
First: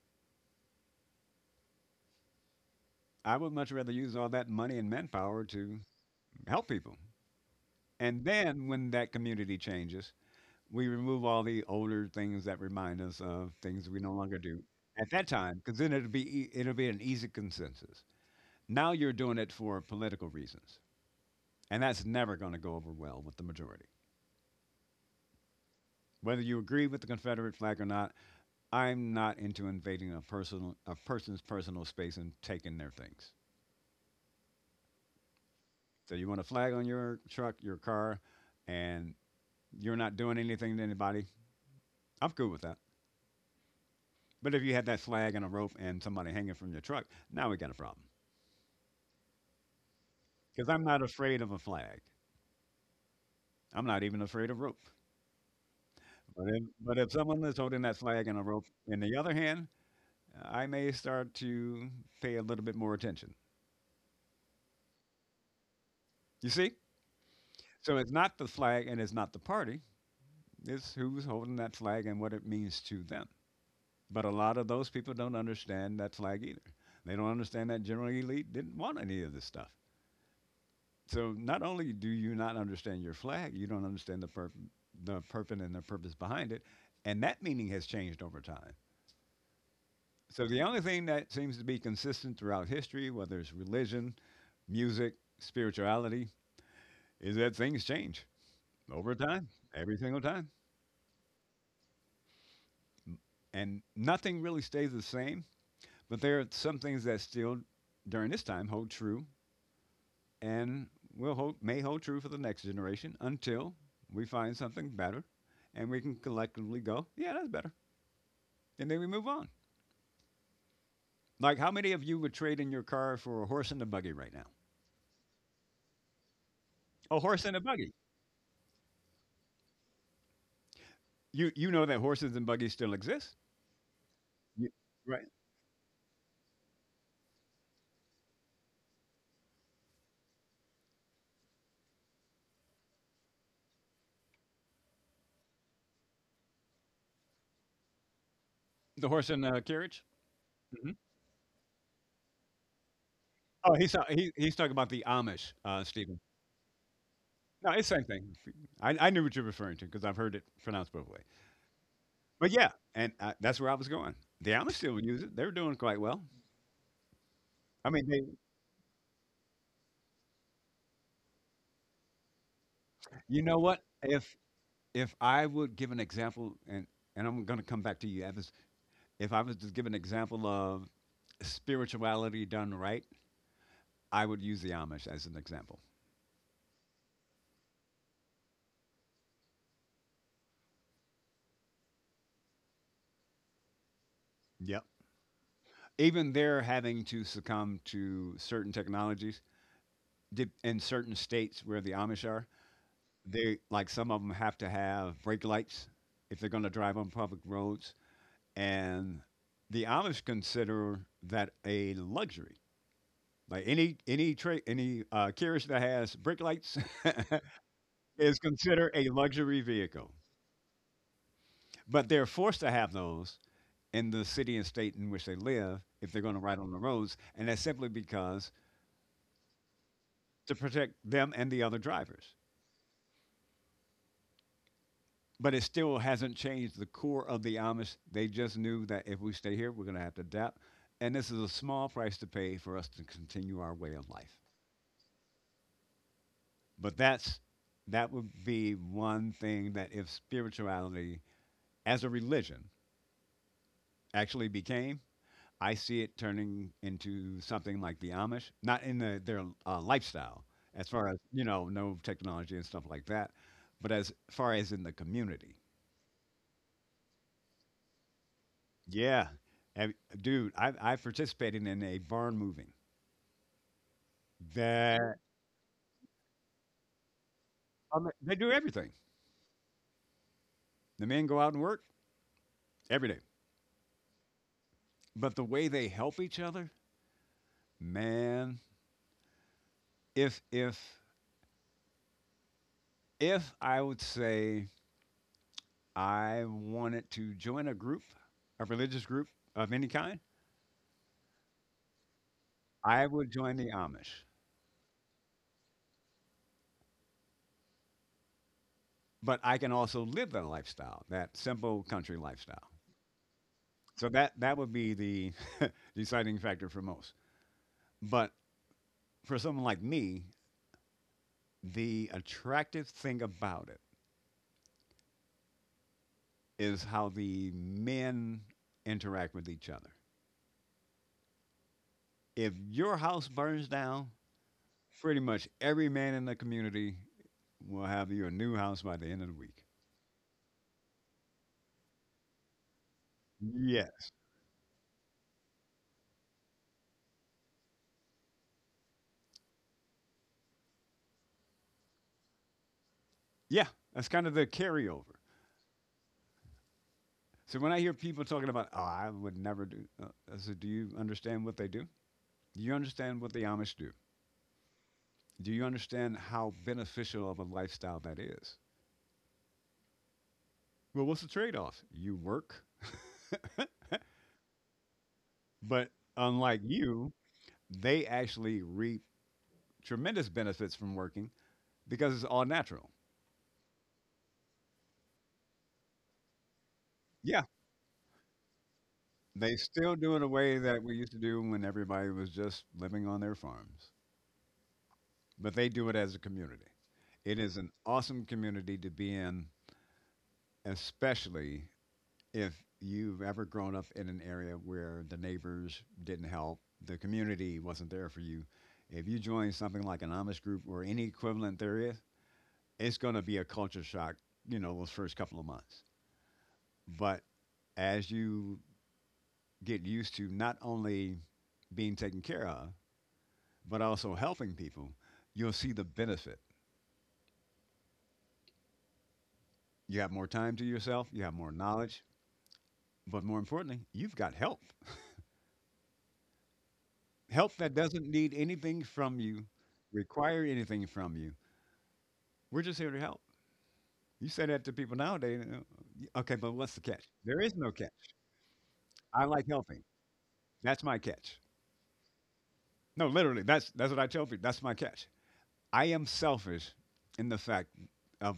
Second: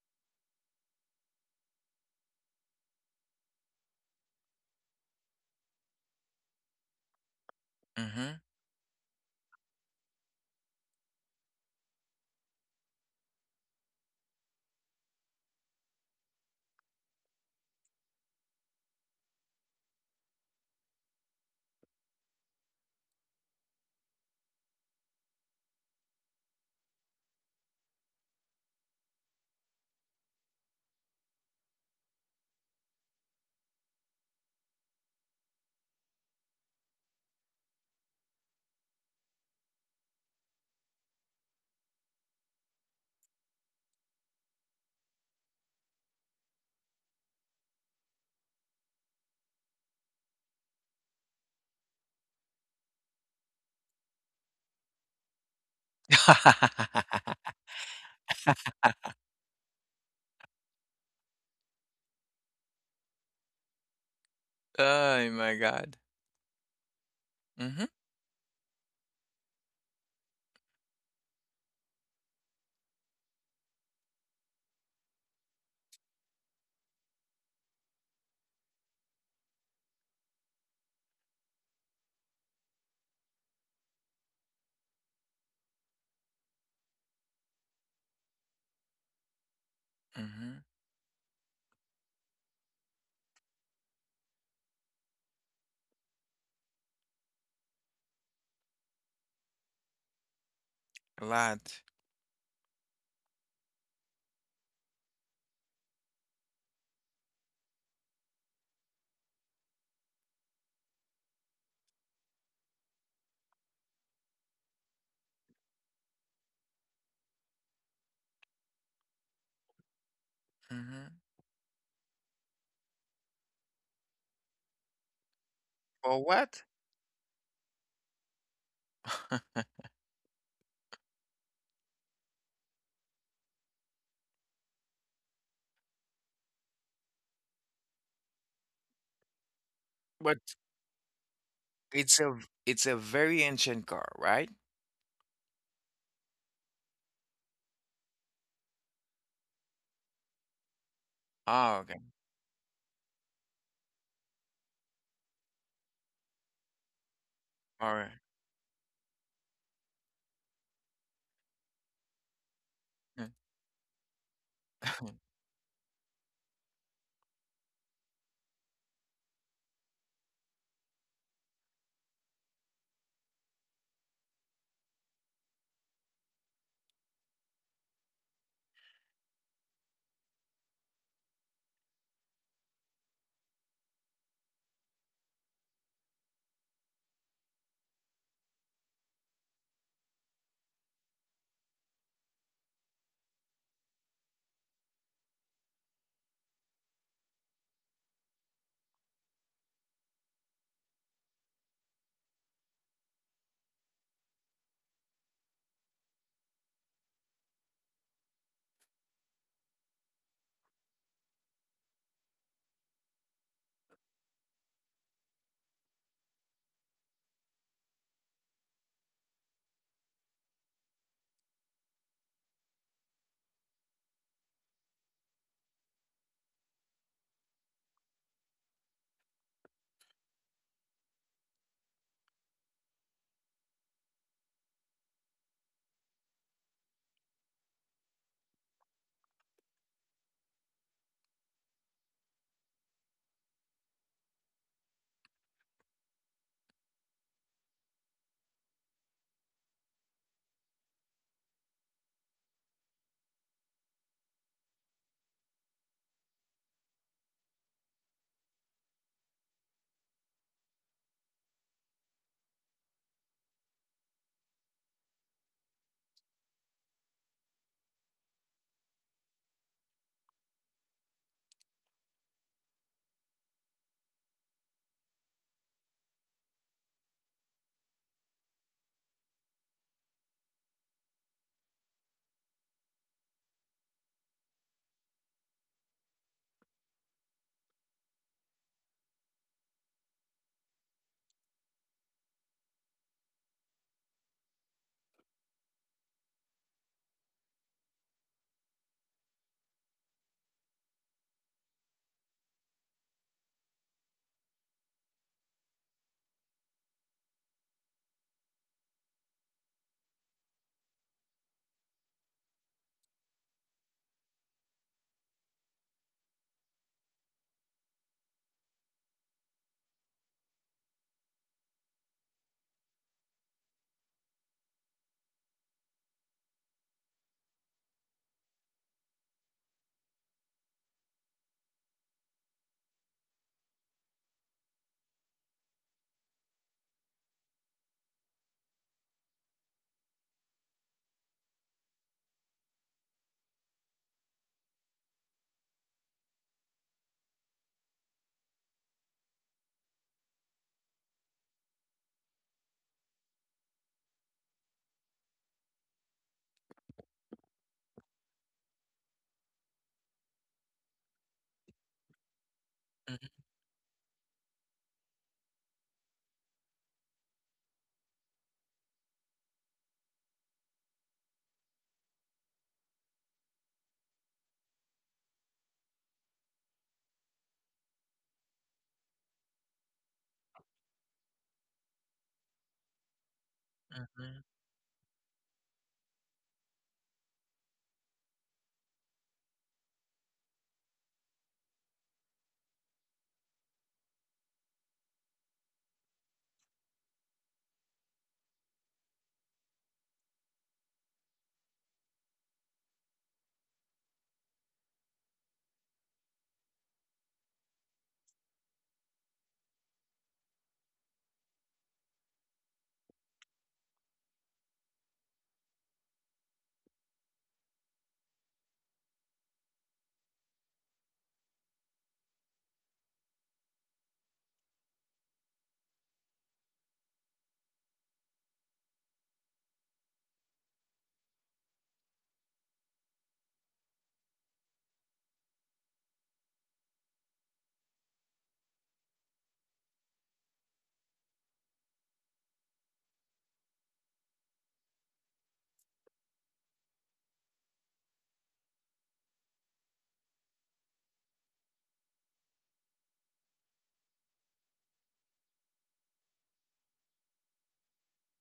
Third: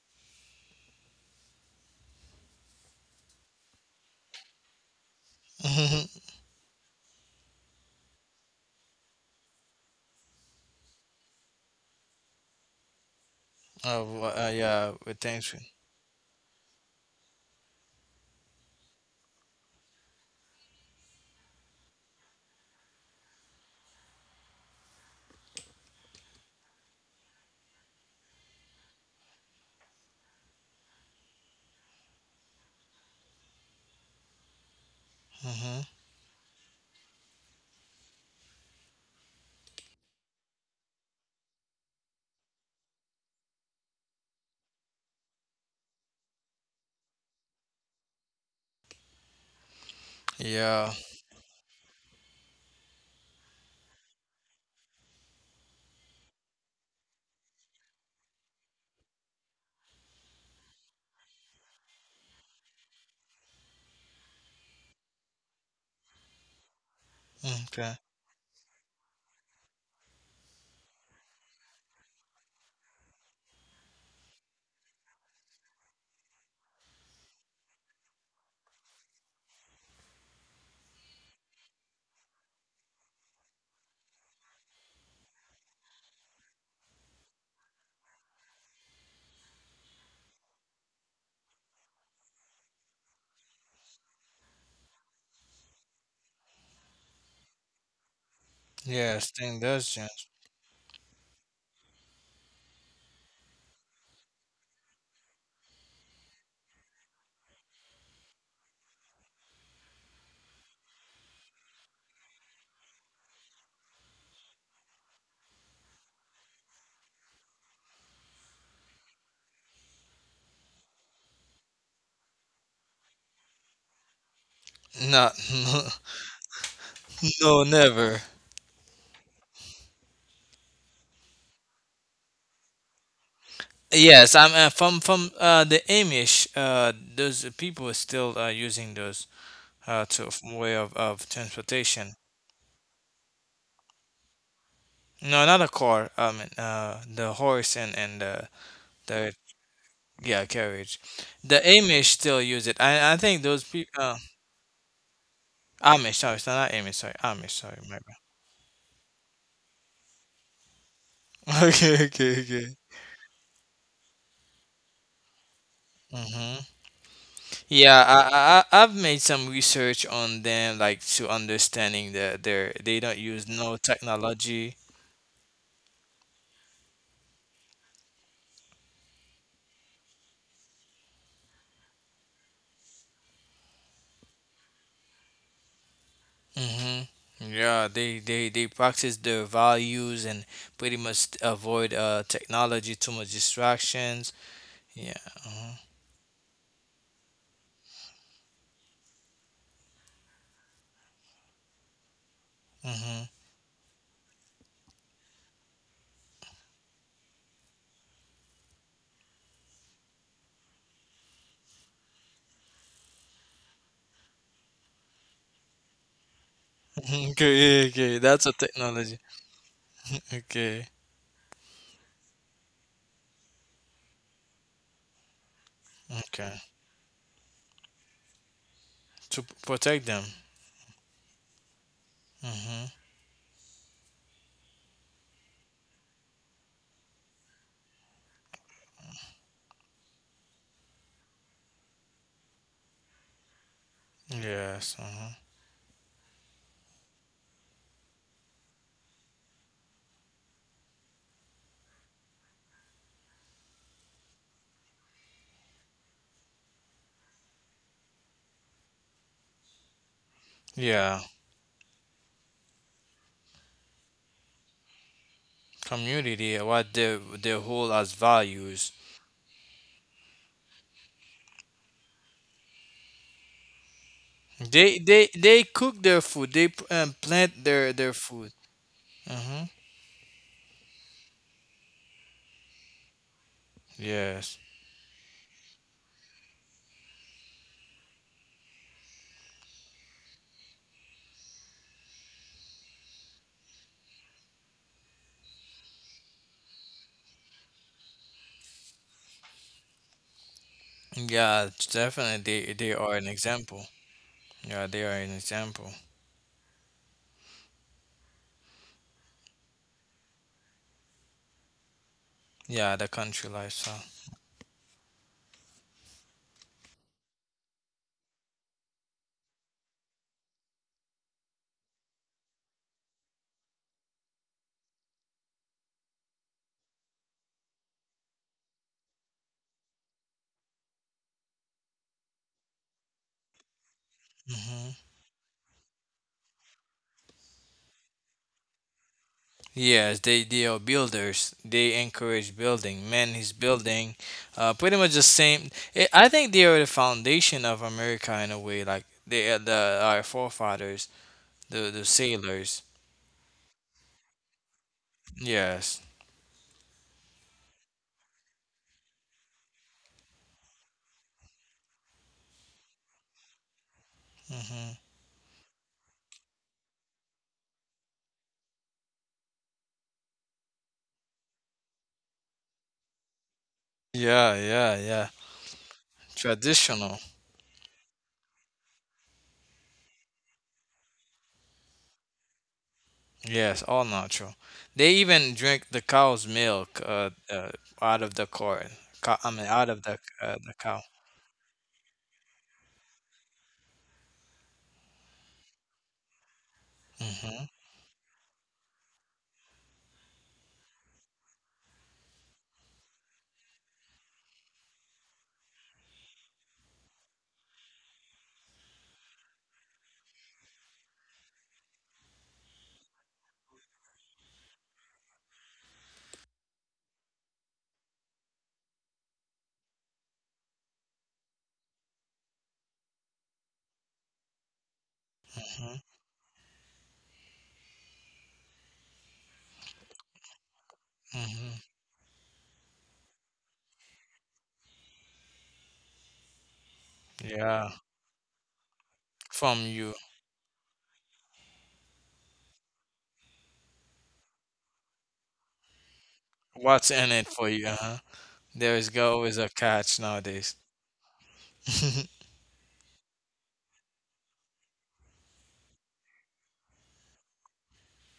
[SPEAKER 2] I would much rather use all that money and manpower to
[SPEAKER 3] Mhm.
[SPEAKER 2] help people. And
[SPEAKER 1] Mm-hmm.
[SPEAKER 2] then when that community changes, we remove all the older things that remind us of things we no longer do
[SPEAKER 3] Yeah,
[SPEAKER 2] at
[SPEAKER 3] but
[SPEAKER 2] that
[SPEAKER 3] thanks.
[SPEAKER 2] time, because then it'll be an easy consensus. Now you're doing it for political reasons, and that's never going to go over well with the majority. Whether you agree with the Confederate flag or not, I'm not into invading a person's personal space and taking their things.
[SPEAKER 3] Mm-hmm.
[SPEAKER 2] So you want a flag on your truck, your car, and you're not doing anything to anybody. I'm cool with that. But if you had that flag and a rope and somebody hanging from your truck, now we got a problem. Because I'm
[SPEAKER 3] Yeah.
[SPEAKER 2] not afraid of a flag. I'm not even afraid of rope. But if someone is holding that flag and a rope in the other hand, I may start to pay a little bit more attention.
[SPEAKER 1] Oh my God.
[SPEAKER 2] You see?
[SPEAKER 1] Mm-hmm.
[SPEAKER 3] Okay.
[SPEAKER 2] So it's not the flag and it's not the party, it's who's holding that flag and what it means to them. But a lot of those people don't understand that flag either. They don't understand that general elite didn't want any of this stuff. So not only do you not understand your flag, you don't understand the purpose and the purpose behind it. And that meaning has changed over time. So
[SPEAKER 1] Mm-hmm.
[SPEAKER 2] the only thing that seems to be consistent throughout history, whether it's religion, music, spirituality, is that things change over
[SPEAKER 3] Yes,
[SPEAKER 2] time,
[SPEAKER 3] thing does
[SPEAKER 2] every single
[SPEAKER 3] change.
[SPEAKER 2] time.
[SPEAKER 1] A lot.
[SPEAKER 2] And nothing really stays the same, but there are some things that still during this time hold true and will hold may hold true for the next generation until we find something better and we can collectively go, yeah, that's better. And then we move on.
[SPEAKER 1] Mm-hmm.
[SPEAKER 2] Like how many of you would trade in your car for a horse and a buggy right now?
[SPEAKER 3] No,
[SPEAKER 1] For what?
[SPEAKER 2] A horse and a
[SPEAKER 3] no,
[SPEAKER 2] buggy.
[SPEAKER 3] never.
[SPEAKER 2] You know that horses and buggies still exist,
[SPEAKER 3] Yes, I'm
[SPEAKER 2] Ye
[SPEAKER 3] from
[SPEAKER 2] right.
[SPEAKER 3] from the Amish. Those people are still using those
[SPEAKER 1] But
[SPEAKER 3] way of
[SPEAKER 1] it's
[SPEAKER 3] transportation.
[SPEAKER 1] a it's a very ancient car, right?
[SPEAKER 3] No, not a car. I mean, the horse and the
[SPEAKER 2] The horse
[SPEAKER 3] the
[SPEAKER 2] and carriage?
[SPEAKER 3] Yeah,
[SPEAKER 2] Mhm.
[SPEAKER 3] carriage. The
[SPEAKER 1] Oh, okay.
[SPEAKER 3] Amish still use it. I think those
[SPEAKER 2] Oh,
[SPEAKER 3] people.
[SPEAKER 2] he he's talking about the Amish,
[SPEAKER 3] Amish,
[SPEAKER 2] Stephen.
[SPEAKER 3] sorry, it's not Amish, sorry, Amish,
[SPEAKER 2] No,
[SPEAKER 3] sorry,
[SPEAKER 1] All
[SPEAKER 2] it's the
[SPEAKER 3] my
[SPEAKER 2] same
[SPEAKER 1] right.
[SPEAKER 3] bad.
[SPEAKER 2] thing. I knew what you're referring to because 'cause I've heard it pronounced both ways.
[SPEAKER 3] Okay, okay,
[SPEAKER 2] But
[SPEAKER 3] okay.
[SPEAKER 2] yeah, and,
[SPEAKER 1] Mm.
[SPEAKER 2] that's where I was going. The Amish still use it. They're doing quite well.
[SPEAKER 3] Mm-hmm.
[SPEAKER 2] I
[SPEAKER 3] Yeah,
[SPEAKER 2] mean, they
[SPEAKER 3] I've made some research on them, like to understanding that they don't
[SPEAKER 2] you
[SPEAKER 3] use
[SPEAKER 2] know
[SPEAKER 3] no
[SPEAKER 2] what?
[SPEAKER 3] technology.
[SPEAKER 2] If I would give an example, and I'm gonna come back to you, Evans. If I was to give an example of spirituality done right, I would use the Amish as an example.
[SPEAKER 3] Mm-hmm. Yeah, they practice their values and pretty much avoid technology, too much distractions.
[SPEAKER 2] Yep.
[SPEAKER 3] Yeah.
[SPEAKER 2] Even they're having to succumb to certain technologies in certain states where the Amish are.
[SPEAKER 3] Mm-hmm.
[SPEAKER 2] They like some of them have to have brake lights if they're going to drive on public roads, and the Amish consider that a luxury. Like any carriage that has brake lights
[SPEAKER 3] Okay, okay,
[SPEAKER 2] is
[SPEAKER 3] that's a
[SPEAKER 2] considered a
[SPEAKER 3] technology.
[SPEAKER 2] luxury vehicle,
[SPEAKER 3] Okay,
[SPEAKER 2] but they're forced to have those in the city and state in which they live if they're going to
[SPEAKER 3] okay.
[SPEAKER 2] ride on the roads, and that's simply because
[SPEAKER 3] Protect them.
[SPEAKER 2] to protect them and the other drivers.
[SPEAKER 3] Hmm.
[SPEAKER 2] But it still hasn't changed the core of the Amish. They just knew that if we stay here, we're going to have to adapt. And this is a small price to pay for us to continue our way of life.
[SPEAKER 3] Yes. Hmm.
[SPEAKER 2] But that would be one thing that if spirituality as a religion actually became, I see it turning into something like the Amish, not in their lifestyle, as far
[SPEAKER 3] Yeah.
[SPEAKER 2] as, you know, no technology and stuff like that, but as far as in the community.
[SPEAKER 3] Community, what they hold as values.
[SPEAKER 2] Yeah. And, dude, I participated in a barn moving.
[SPEAKER 3] They
[SPEAKER 2] That
[SPEAKER 3] they they cook their food. Plant their
[SPEAKER 2] I
[SPEAKER 3] their
[SPEAKER 2] they
[SPEAKER 3] food.
[SPEAKER 2] do everything.
[SPEAKER 3] Hmm.
[SPEAKER 2] The men go out and work every day,
[SPEAKER 3] Yes.
[SPEAKER 2] but the way they help each other, man. If if if I would say I wanted to join a group, a religious group of any kind,
[SPEAKER 3] Yeah, it's definitely, they
[SPEAKER 2] I
[SPEAKER 3] are an
[SPEAKER 2] would join the
[SPEAKER 3] example.
[SPEAKER 2] Amish.
[SPEAKER 3] Yeah, they are an example.
[SPEAKER 2] But I can also live that lifestyle, that simple country lifestyle.
[SPEAKER 3] Yeah, the country lifestyle.
[SPEAKER 2] So that would be the deciding factor for most. But for someone like me, the attractive thing about it is how the men interact with each other. If your house burns down,
[SPEAKER 3] Hmm.
[SPEAKER 2] pretty much every man in the community will have you a new house by the end of the week.
[SPEAKER 3] Yes, they are builders. They encourage building. Man is
[SPEAKER 2] Yes.
[SPEAKER 3] building. Pretty much the same. I think they are the foundation of America in a way. Like they are the our forefathers, the sailors.
[SPEAKER 2] Yeah, that's kind of the carryover.
[SPEAKER 3] Yes.
[SPEAKER 2] So when I hear people talking about, oh, I would never do, I said, do you understand what they do? Do you understand what the Amish do?
[SPEAKER 3] Hmm.
[SPEAKER 2] Do you understand how beneficial of a lifestyle that is? Well, what's the trade off? You work,
[SPEAKER 3] Yeah, yeah, yeah.
[SPEAKER 2] but unlike you,
[SPEAKER 3] Traditional.
[SPEAKER 2] they actually reap tremendous benefits from working because it's all natural.
[SPEAKER 3] Yes, all
[SPEAKER 1] Mhm,
[SPEAKER 3] natural. They even drink the cow's milk.
[SPEAKER 2] Yeah,
[SPEAKER 3] Out of the corn. Cow, I
[SPEAKER 2] they
[SPEAKER 3] mean, out
[SPEAKER 2] still
[SPEAKER 3] of
[SPEAKER 2] do it a way
[SPEAKER 3] the
[SPEAKER 2] that we
[SPEAKER 3] cow.
[SPEAKER 2] used to do when everybody was just living on their farms, but they do it as a community. It is
[SPEAKER 3] Hmm.
[SPEAKER 2] an awesome community to be in, especially if you've ever grown up in an area where the neighbors didn't help, the community wasn't there for you. If you join something like an Amish group or any equivalent there is, it's going to be a culture shock, those first couple of months. But as you get used to not only being taken care of, but also helping people, you'll see the
[SPEAKER 3] Hmm.
[SPEAKER 2] benefit. You have more time to yourself, you have more
[SPEAKER 3] Hmm.
[SPEAKER 2] knowledge, but more importantly, you've got help. Help that
[SPEAKER 3] Yeah,
[SPEAKER 2] doesn't need anything from you,
[SPEAKER 3] from you.
[SPEAKER 2] require anything from you. We're just here to help. You say that to people nowadays. "Y- Okay, but what's the catch?"
[SPEAKER 3] What's in
[SPEAKER 2] There
[SPEAKER 3] it
[SPEAKER 2] is
[SPEAKER 3] for
[SPEAKER 2] no
[SPEAKER 3] you?
[SPEAKER 2] catch.
[SPEAKER 3] Huh? There is
[SPEAKER 2] I like
[SPEAKER 3] always a
[SPEAKER 2] helping.
[SPEAKER 3] catch nowadays.
[SPEAKER 2] That's my catch. No, literally, that's what I tell people. That's my catch. I am selfish in the fact of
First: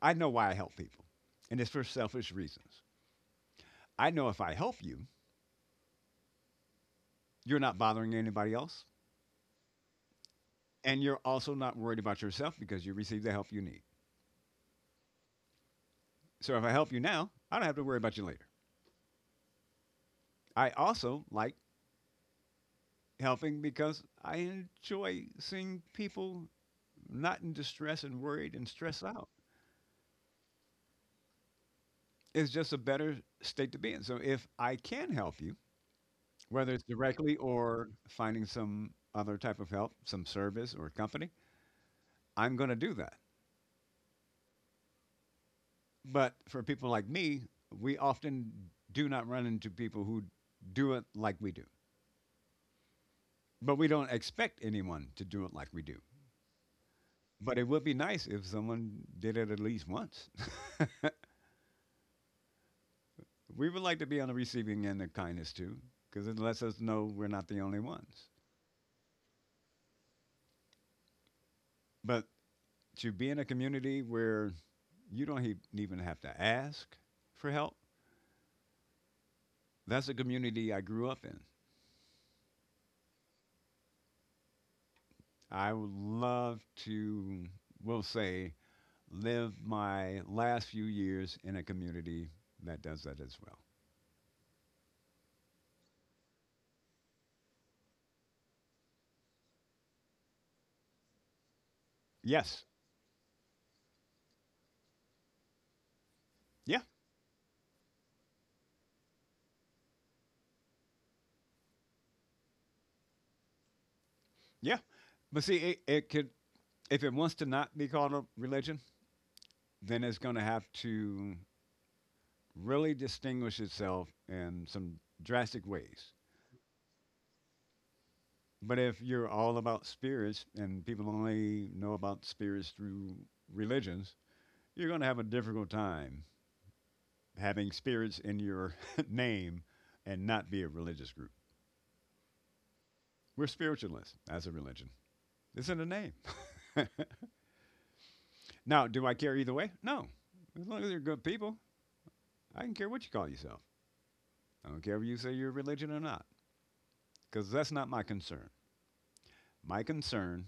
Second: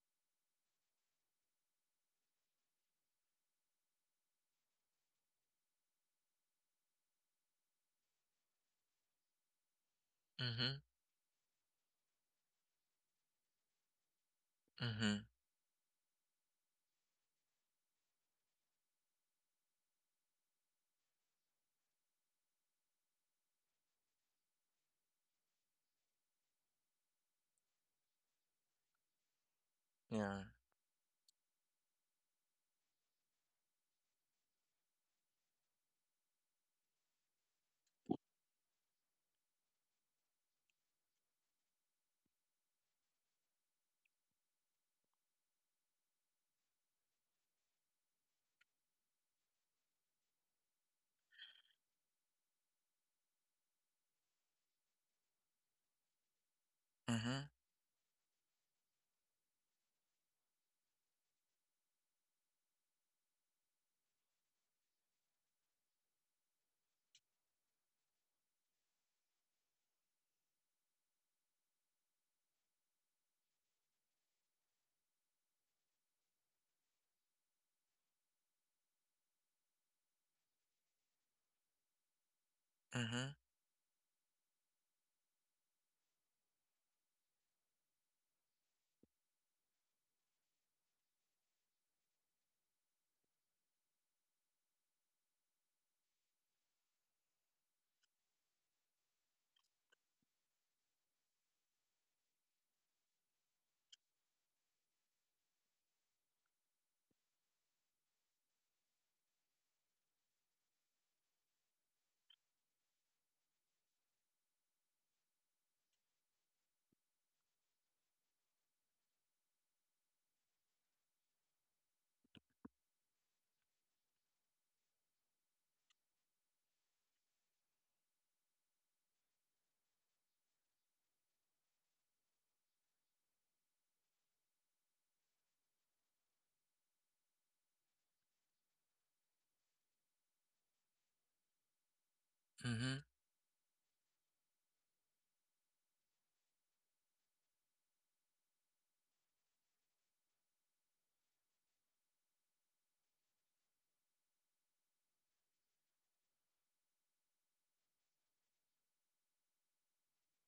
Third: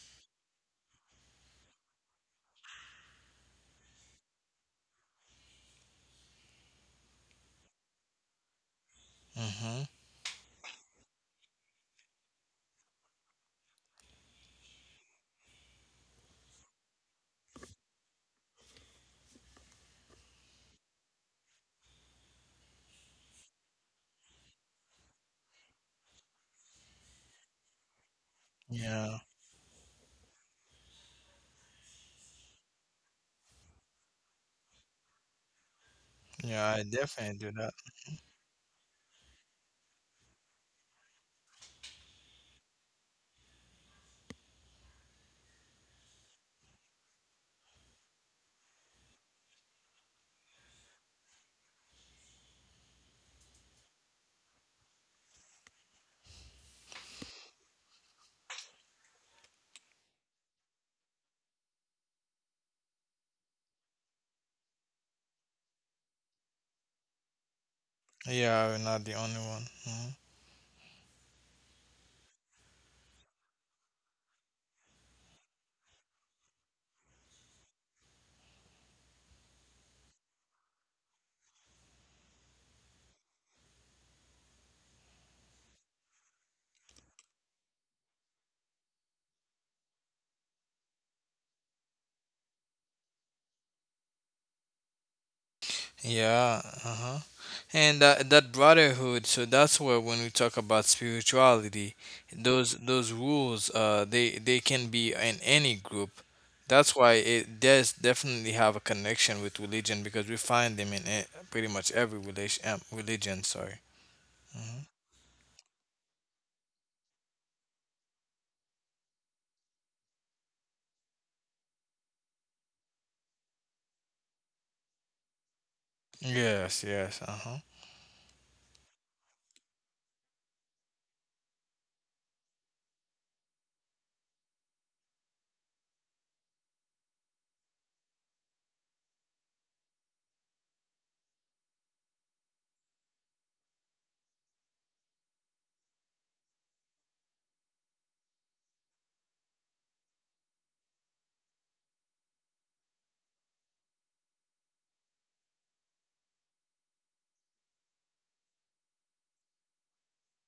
[SPEAKER 2] I know why I help people, and it's for selfish reasons. I know if I help you, you're not bothering anybody else,
[SPEAKER 3] Mm-hmm.
[SPEAKER 1] mhm,
[SPEAKER 2] and you're also not worried about yourself because you received the help you need.
[SPEAKER 1] mhm,
[SPEAKER 2] So if I help you now, I don't have to worry about you later. I also like helping because I enjoy seeing people not in distress and worried and stressed
[SPEAKER 3] Yeah.
[SPEAKER 2] out.
[SPEAKER 1] yeah.
[SPEAKER 2] It's just a better state to be in. So if I can help you, whether
[SPEAKER 3] Yeah,
[SPEAKER 2] it's
[SPEAKER 3] I
[SPEAKER 2] directly
[SPEAKER 3] definitely do that.
[SPEAKER 2] or finding some other type of help, some service or company, I'm going to do that. But for people like me, we often do not run into people who do it like we do. But we don't expect anyone to do it like we do.
[SPEAKER 1] Mhm,
[SPEAKER 2] But it would be nice if someone did it at least once. We would like to be on the receiving end of kindness too, because it lets us know we're not the only ones.
[SPEAKER 3] Yeah, we're not the only one. Hmm.
[SPEAKER 2] But to be in a community where you don't even have to ask for help, that's a community I grew up in.
[SPEAKER 1] mhm,
[SPEAKER 2] I would love to, we'll say, live my last few years in a community that does that as well.
[SPEAKER 3] Yeah. Uh-huh. And that brotherhood. So that's where when we talk about spirituality,
[SPEAKER 2] Yes.
[SPEAKER 3] those rules, they can be in any group.
[SPEAKER 2] Yeah.
[SPEAKER 3] That's why it does definitely have a connection with religion because we find them in pretty much every relation, religion. Sorry.
[SPEAKER 2] Yeah.
[SPEAKER 3] Hmm.
[SPEAKER 2] But see, it could, if it wants to not be called a religion, then it's going to have to really distinguish itself in some drastic ways.
[SPEAKER 3] Yes, yes, uh-huh.
[SPEAKER 2] But if you're all about spirits and people only know about spirits through religions, you're going to have a difficult time having spirits in your name and not be a religious group.
[SPEAKER 1] mhm,
[SPEAKER 2] We're spiritualists as a religion. It's in the name. Now, do I care either way? No. As long as you're good people, I don't care what you call yourself. I don't care if you say you're religion or not, because that's not my concern. My concern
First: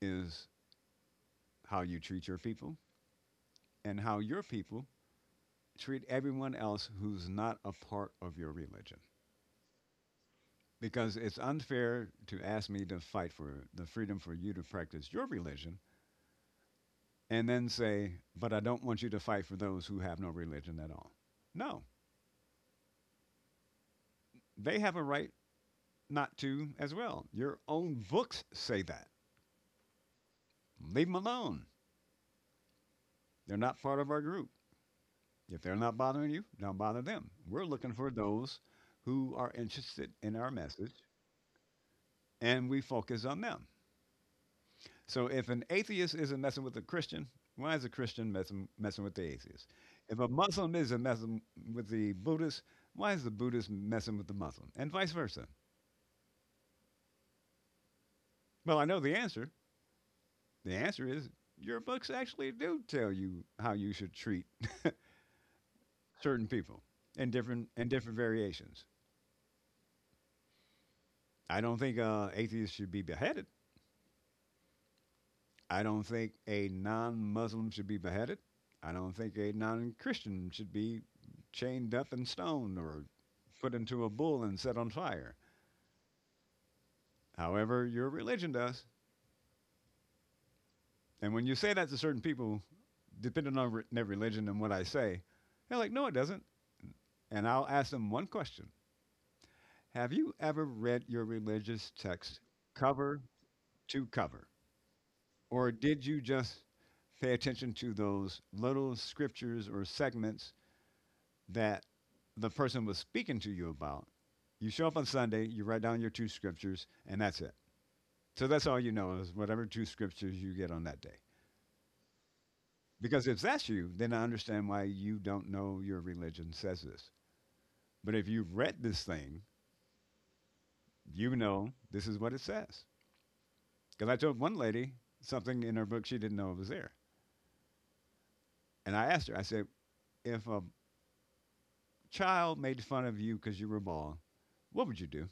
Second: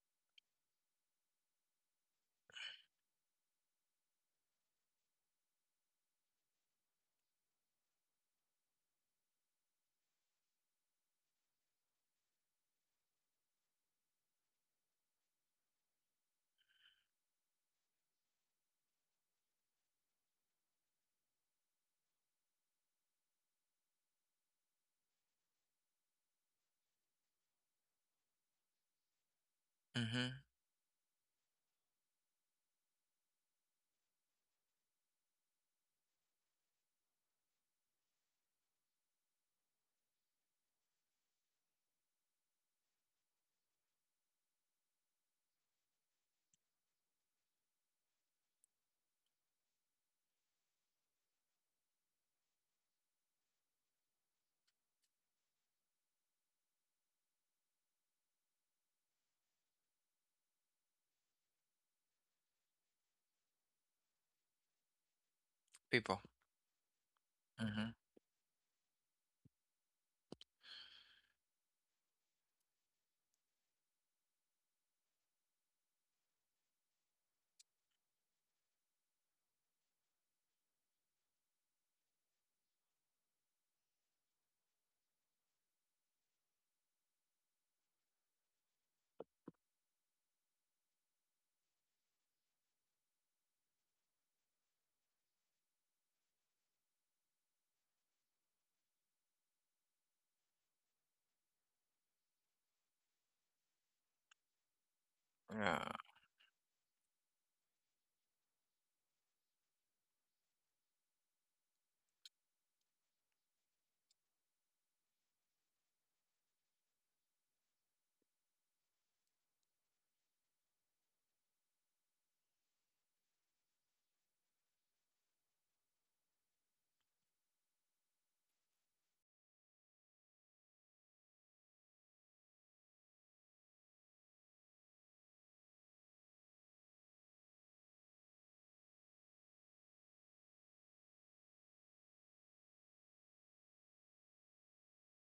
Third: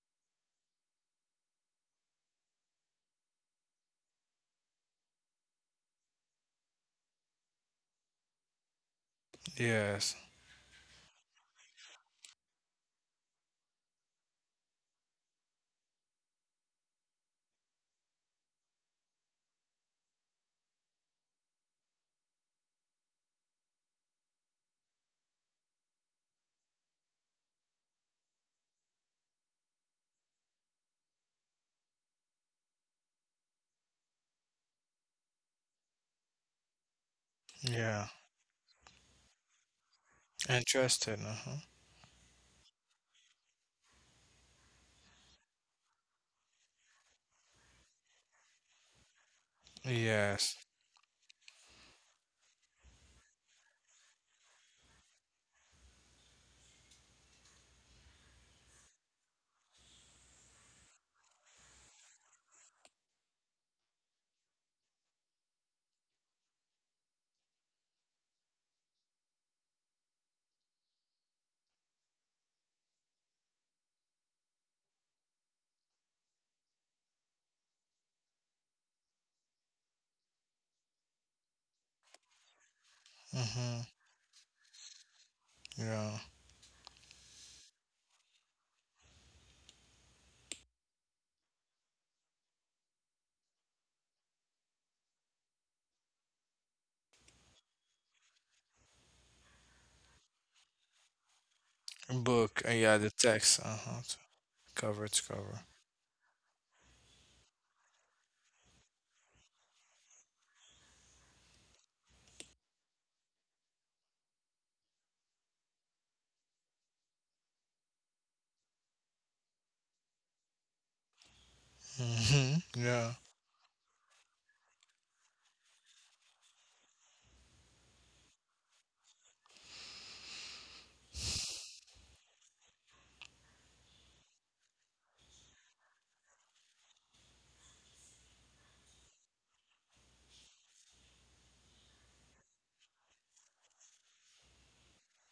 [SPEAKER 2] is how you treat your people and how your people treat everyone else who's not a part of your religion.
[SPEAKER 3] Yes.
[SPEAKER 2] Because it's unfair to ask me to fight for the freedom for you to practice your religion and then say, but I don't want you to fight for those who have no religion at all. No, they have a right not to as well. Your own books say that.
[SPEAKER 1] mhm.
[SPEAKER 2] Leave them alone. They're not part of our group. If they're not bothering you, don't bother them. We're looking
[SPEAKER 3] Yeah,
[SPEAKER 2] for those who are interested in our message
[SPEAKER 3] interested. Uh-huh.
[SPEAKER 2] and we focus on them. So if an atheist isn't messing with a Christian, why is a Christian messing with the atheist? If a
[SPEAKER 3] Yes.
[SPEAKER 2] Muslim isn't messing with the Buddhist, why is the Buddhist messing with the Muslim? And vice versa. Well, I know the answer. The answer is your books actually do tell you how you should treat
[SPEAKER 1] People.
[SPEAKER 2] certain people in
[SPEAKER 1] Mhm.
[SPEAKER 2] different variations. I don't think atheists should be beheaded. I don't think a non-Muslim should be beheaded. I don't think a non-Christian should be chained up and stoned or put
[SPEAKER 3] Mm-hmm.
[SPEAKER 2] into a bull and set on fire.
[SPEAKER 3] Yeah.
[SPEAKER 2] However, your religion does. And when you say that to certain people, depending on their religion and what I say, they're like, "No, it doesn't." And I'll ask them one question: Have you ever read your religious text
[SPEAKER 3] Book. Yeah, the
[SPEAKER 2] cover
[SPEAKER 3] text. Uh-huh.
[SPEAKER 2] to cover?
[SPEAKER 3] Cover to cover.
[SPEAKER 2] Or
[SPEAKER 1] Yeah.
[SPEAKER 2] did you just pay attention to those little scriptures or segments that the person was speaking to you about? You show up on Sunday, you write down your two scriptures, and that's it. So that's all you know is whatever two scriptures you get on that day.
[SPEAKER 3] Mm-hmm. Yeah.
[SPEAKER 2] Because if that's you, then I understand why you don't know your religion says this. But if you've read this thing, you know this is what it says. Because I told one lady something in her book she didn't know was there. And I asked her, I said, if a child made fun of you because you were bald, what would you do?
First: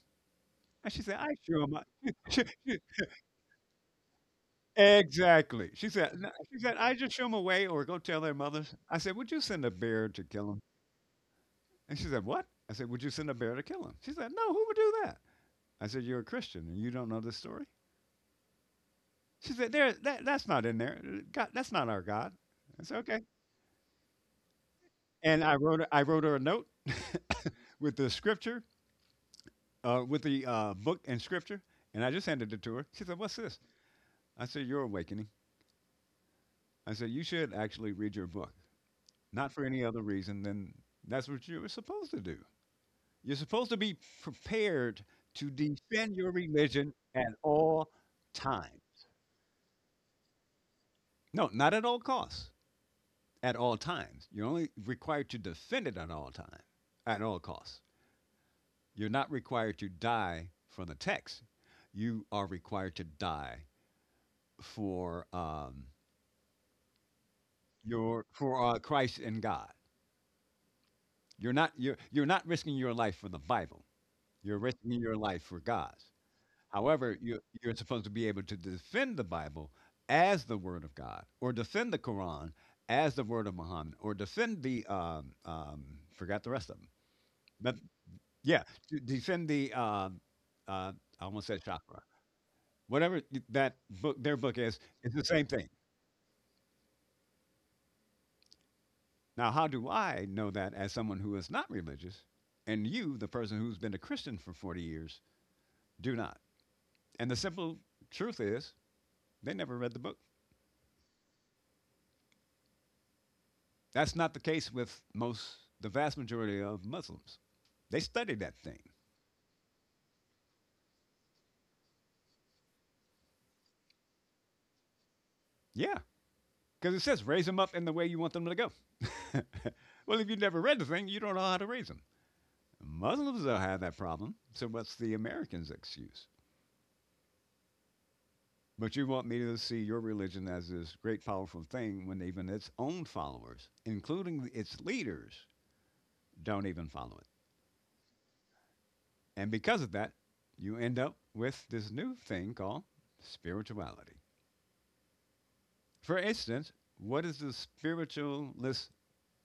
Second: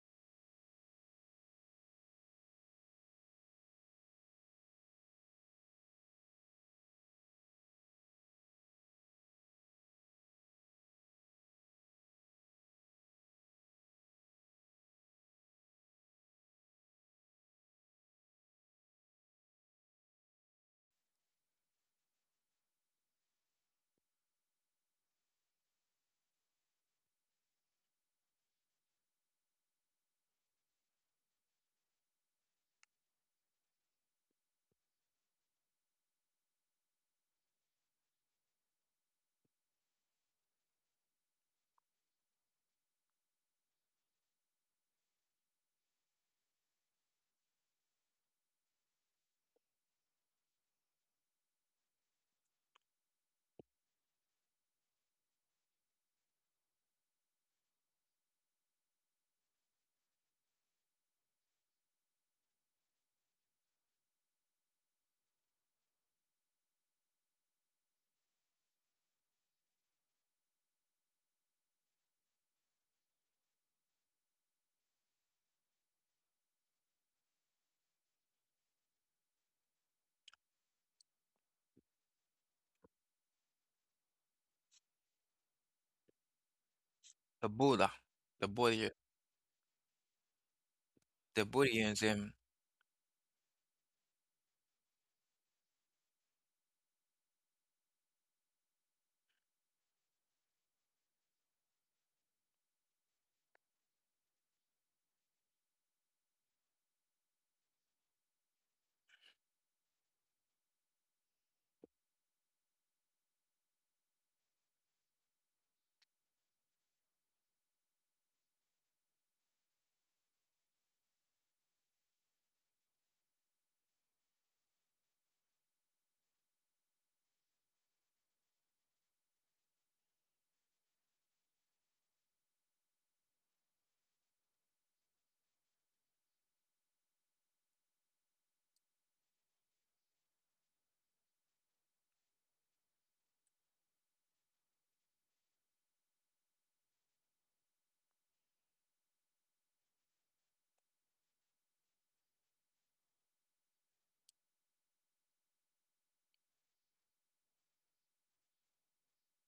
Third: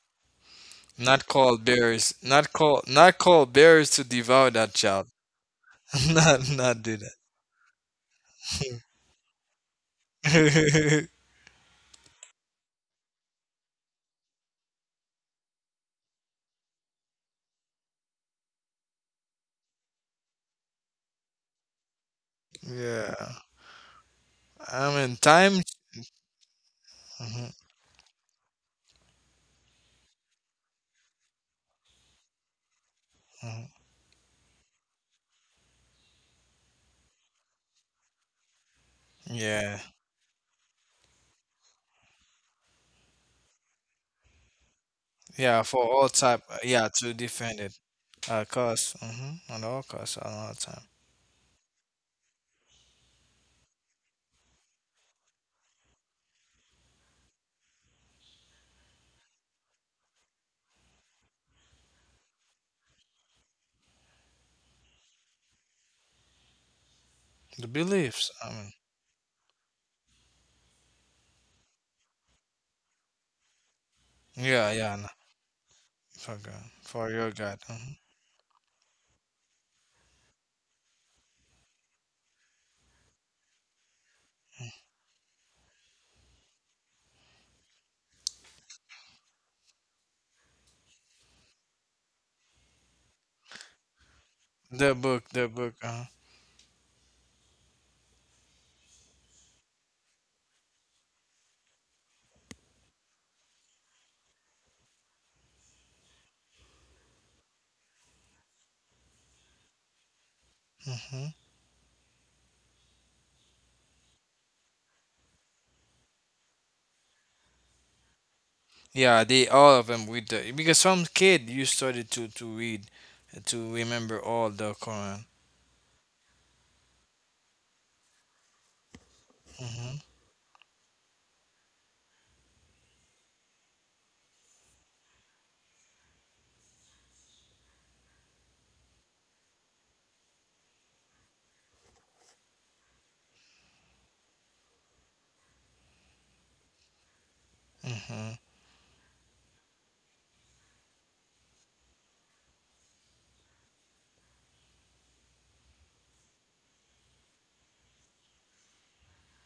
[SPEAKER 2] And she said,
[SPEAKER 3] Not
[SPEAKER 2] I show
[SPEAKER 3] called
[SPEAKER 2] him.
[SPEAKER 3] bears.
[SPEAKER 2] She-
[SPEAKER 3] Not
[SPEAKER 2] she-
[SPEAKER 3] call. Not called bears to devour that child.
[SPEAKER 2] exactly. She said, "No,"
[SPEAKER 3] Not.
[SPEAKER 2] she said,
[SPEAKER 3] Not
[SPEAKER 2] I
[SPEAKER 3] do
[SPEAKER 2] just
[SPEAKER 3] that.
[SPEAKER 2] show him away or go tell their mothers. I said, would you send a bear to kill him? And she said, what? I said, would you send a bear to kill him? She said, no, who would do that? I said, you're a Christian and you don't know this story? She said, that's not in there. God, that's not our God. I said, okay.
[SPEAKER 3] Yeah. I mean
[SPEAKER 2] And
[SPEAKER 3] time.
[SPEAKER 2] I wrote her a note
[SPEAKER 3] Mhm,
[SPEAKER 2] with the scripture, with the book and scripture, and I just handed it to her. She said, what's this?
[SPEAKER 3] mhm.
[SPEAKER 2] I said, your awakening. I said, you should actually read your book, not for
[SPEAKER 3] Yeah.
[SPEAKER 2] any other reason than that's what you were supposed to do. You're supposed to be prepared to
[SPEAKER 3] Yeah. For all
[SPEAKER 2] defend your
[SPEAKER 3] type. Yeah.
[SPEAKER 2] religion
[SPEAKER 3] To
[SPEAKER 2] at
[SPEAKER 3] defend it.
[SPEAKER 2] all
[SPEAKER 3] At cost.
[SPEAKER 2] times.
[SPEAKER 3] Mm-hmm. At all costs. At all time.
[SPEAKER 2] No, not at all costs, at all times. You're only required to defend it at all times, at all costs. You're not required to die for the text. You are required to die for
[SPEAKER 3] The
[SPEAKER 2] your
[SPEAKER 3] beliefs. I
[SPEAKER 2] for
[SPEAKER 3] mean.
[SPEAKER 2] Christ and God. You're not risking your life for the Bible. You're
[SPEAKER 3] Yeah.
[SPEAKER 2] risking
[SPEAKER 3] Yeah.
[SPEAKER 2] your life for God's.
[SPEAKER 3] For God, for
[SPEAKER 2] However,
[SPEAKER 3] your God.
[SPEAKER 2] you're
[SPEAKER 3] Mhm.
[SPEAKER 2] supposed to be able to defend the Bible as the Word of God, or defend the Quran as the Word of Muhammad, or defend the forgot the rest of them.
[SPEAKER 1] The
[SPEAKER 2] But
[SPEAKER 1] Buddha. The
[SPEAKER 2] yeah,
[SPEAKER 1] Buddha.
[SPEAKER 2] to defend the uh, I
[SPEAKER 1] The
[SPEAKER 2] almost said chakra.
[SPEAKER 1] Buddhism.
[SPEAKER 2] Whatever that their book is,
[SPEAKER 3] The
[SPEAKER 2] it's the
[SPEAKER 3] book,
[SPEAKER 2] same
[SPEAKER 3] the
[SPEAKER 2] thing.
[SPEAKER 3] book.
[SPEAKER 2] Now, how do I know that as someone who is not religious, and you, the person who's been a Christian for 40 years, do not? And the simple truth is, they never read the book.
[SPEAKER 3] Hmm.
[SPEAKER 2] That's not the case with most, the vast majority of Muslims. They study that thing.
[SPEAKER 3] Yeah, they all of them with the because some kid you started to read, to remember all the Quran.
[SPEAKER 2] Yeah, because it says raise them up in the way you want them to go.
[SPEAKER 3] Hmm.
[SPEAKER 2] Well, if you have never read the thing, you don't know how to raise them. Muslims don't have that problem. So what's the Americans' excuse? But you want me to see your religion as this great powerful thing when even its own followers, including its leaders, don't even follow it.
[SPEAKER 3] Hmm.
[SPEAKER 2] And because of that, you end up with this new thing called spirituality. For instance, what is the spiritualist?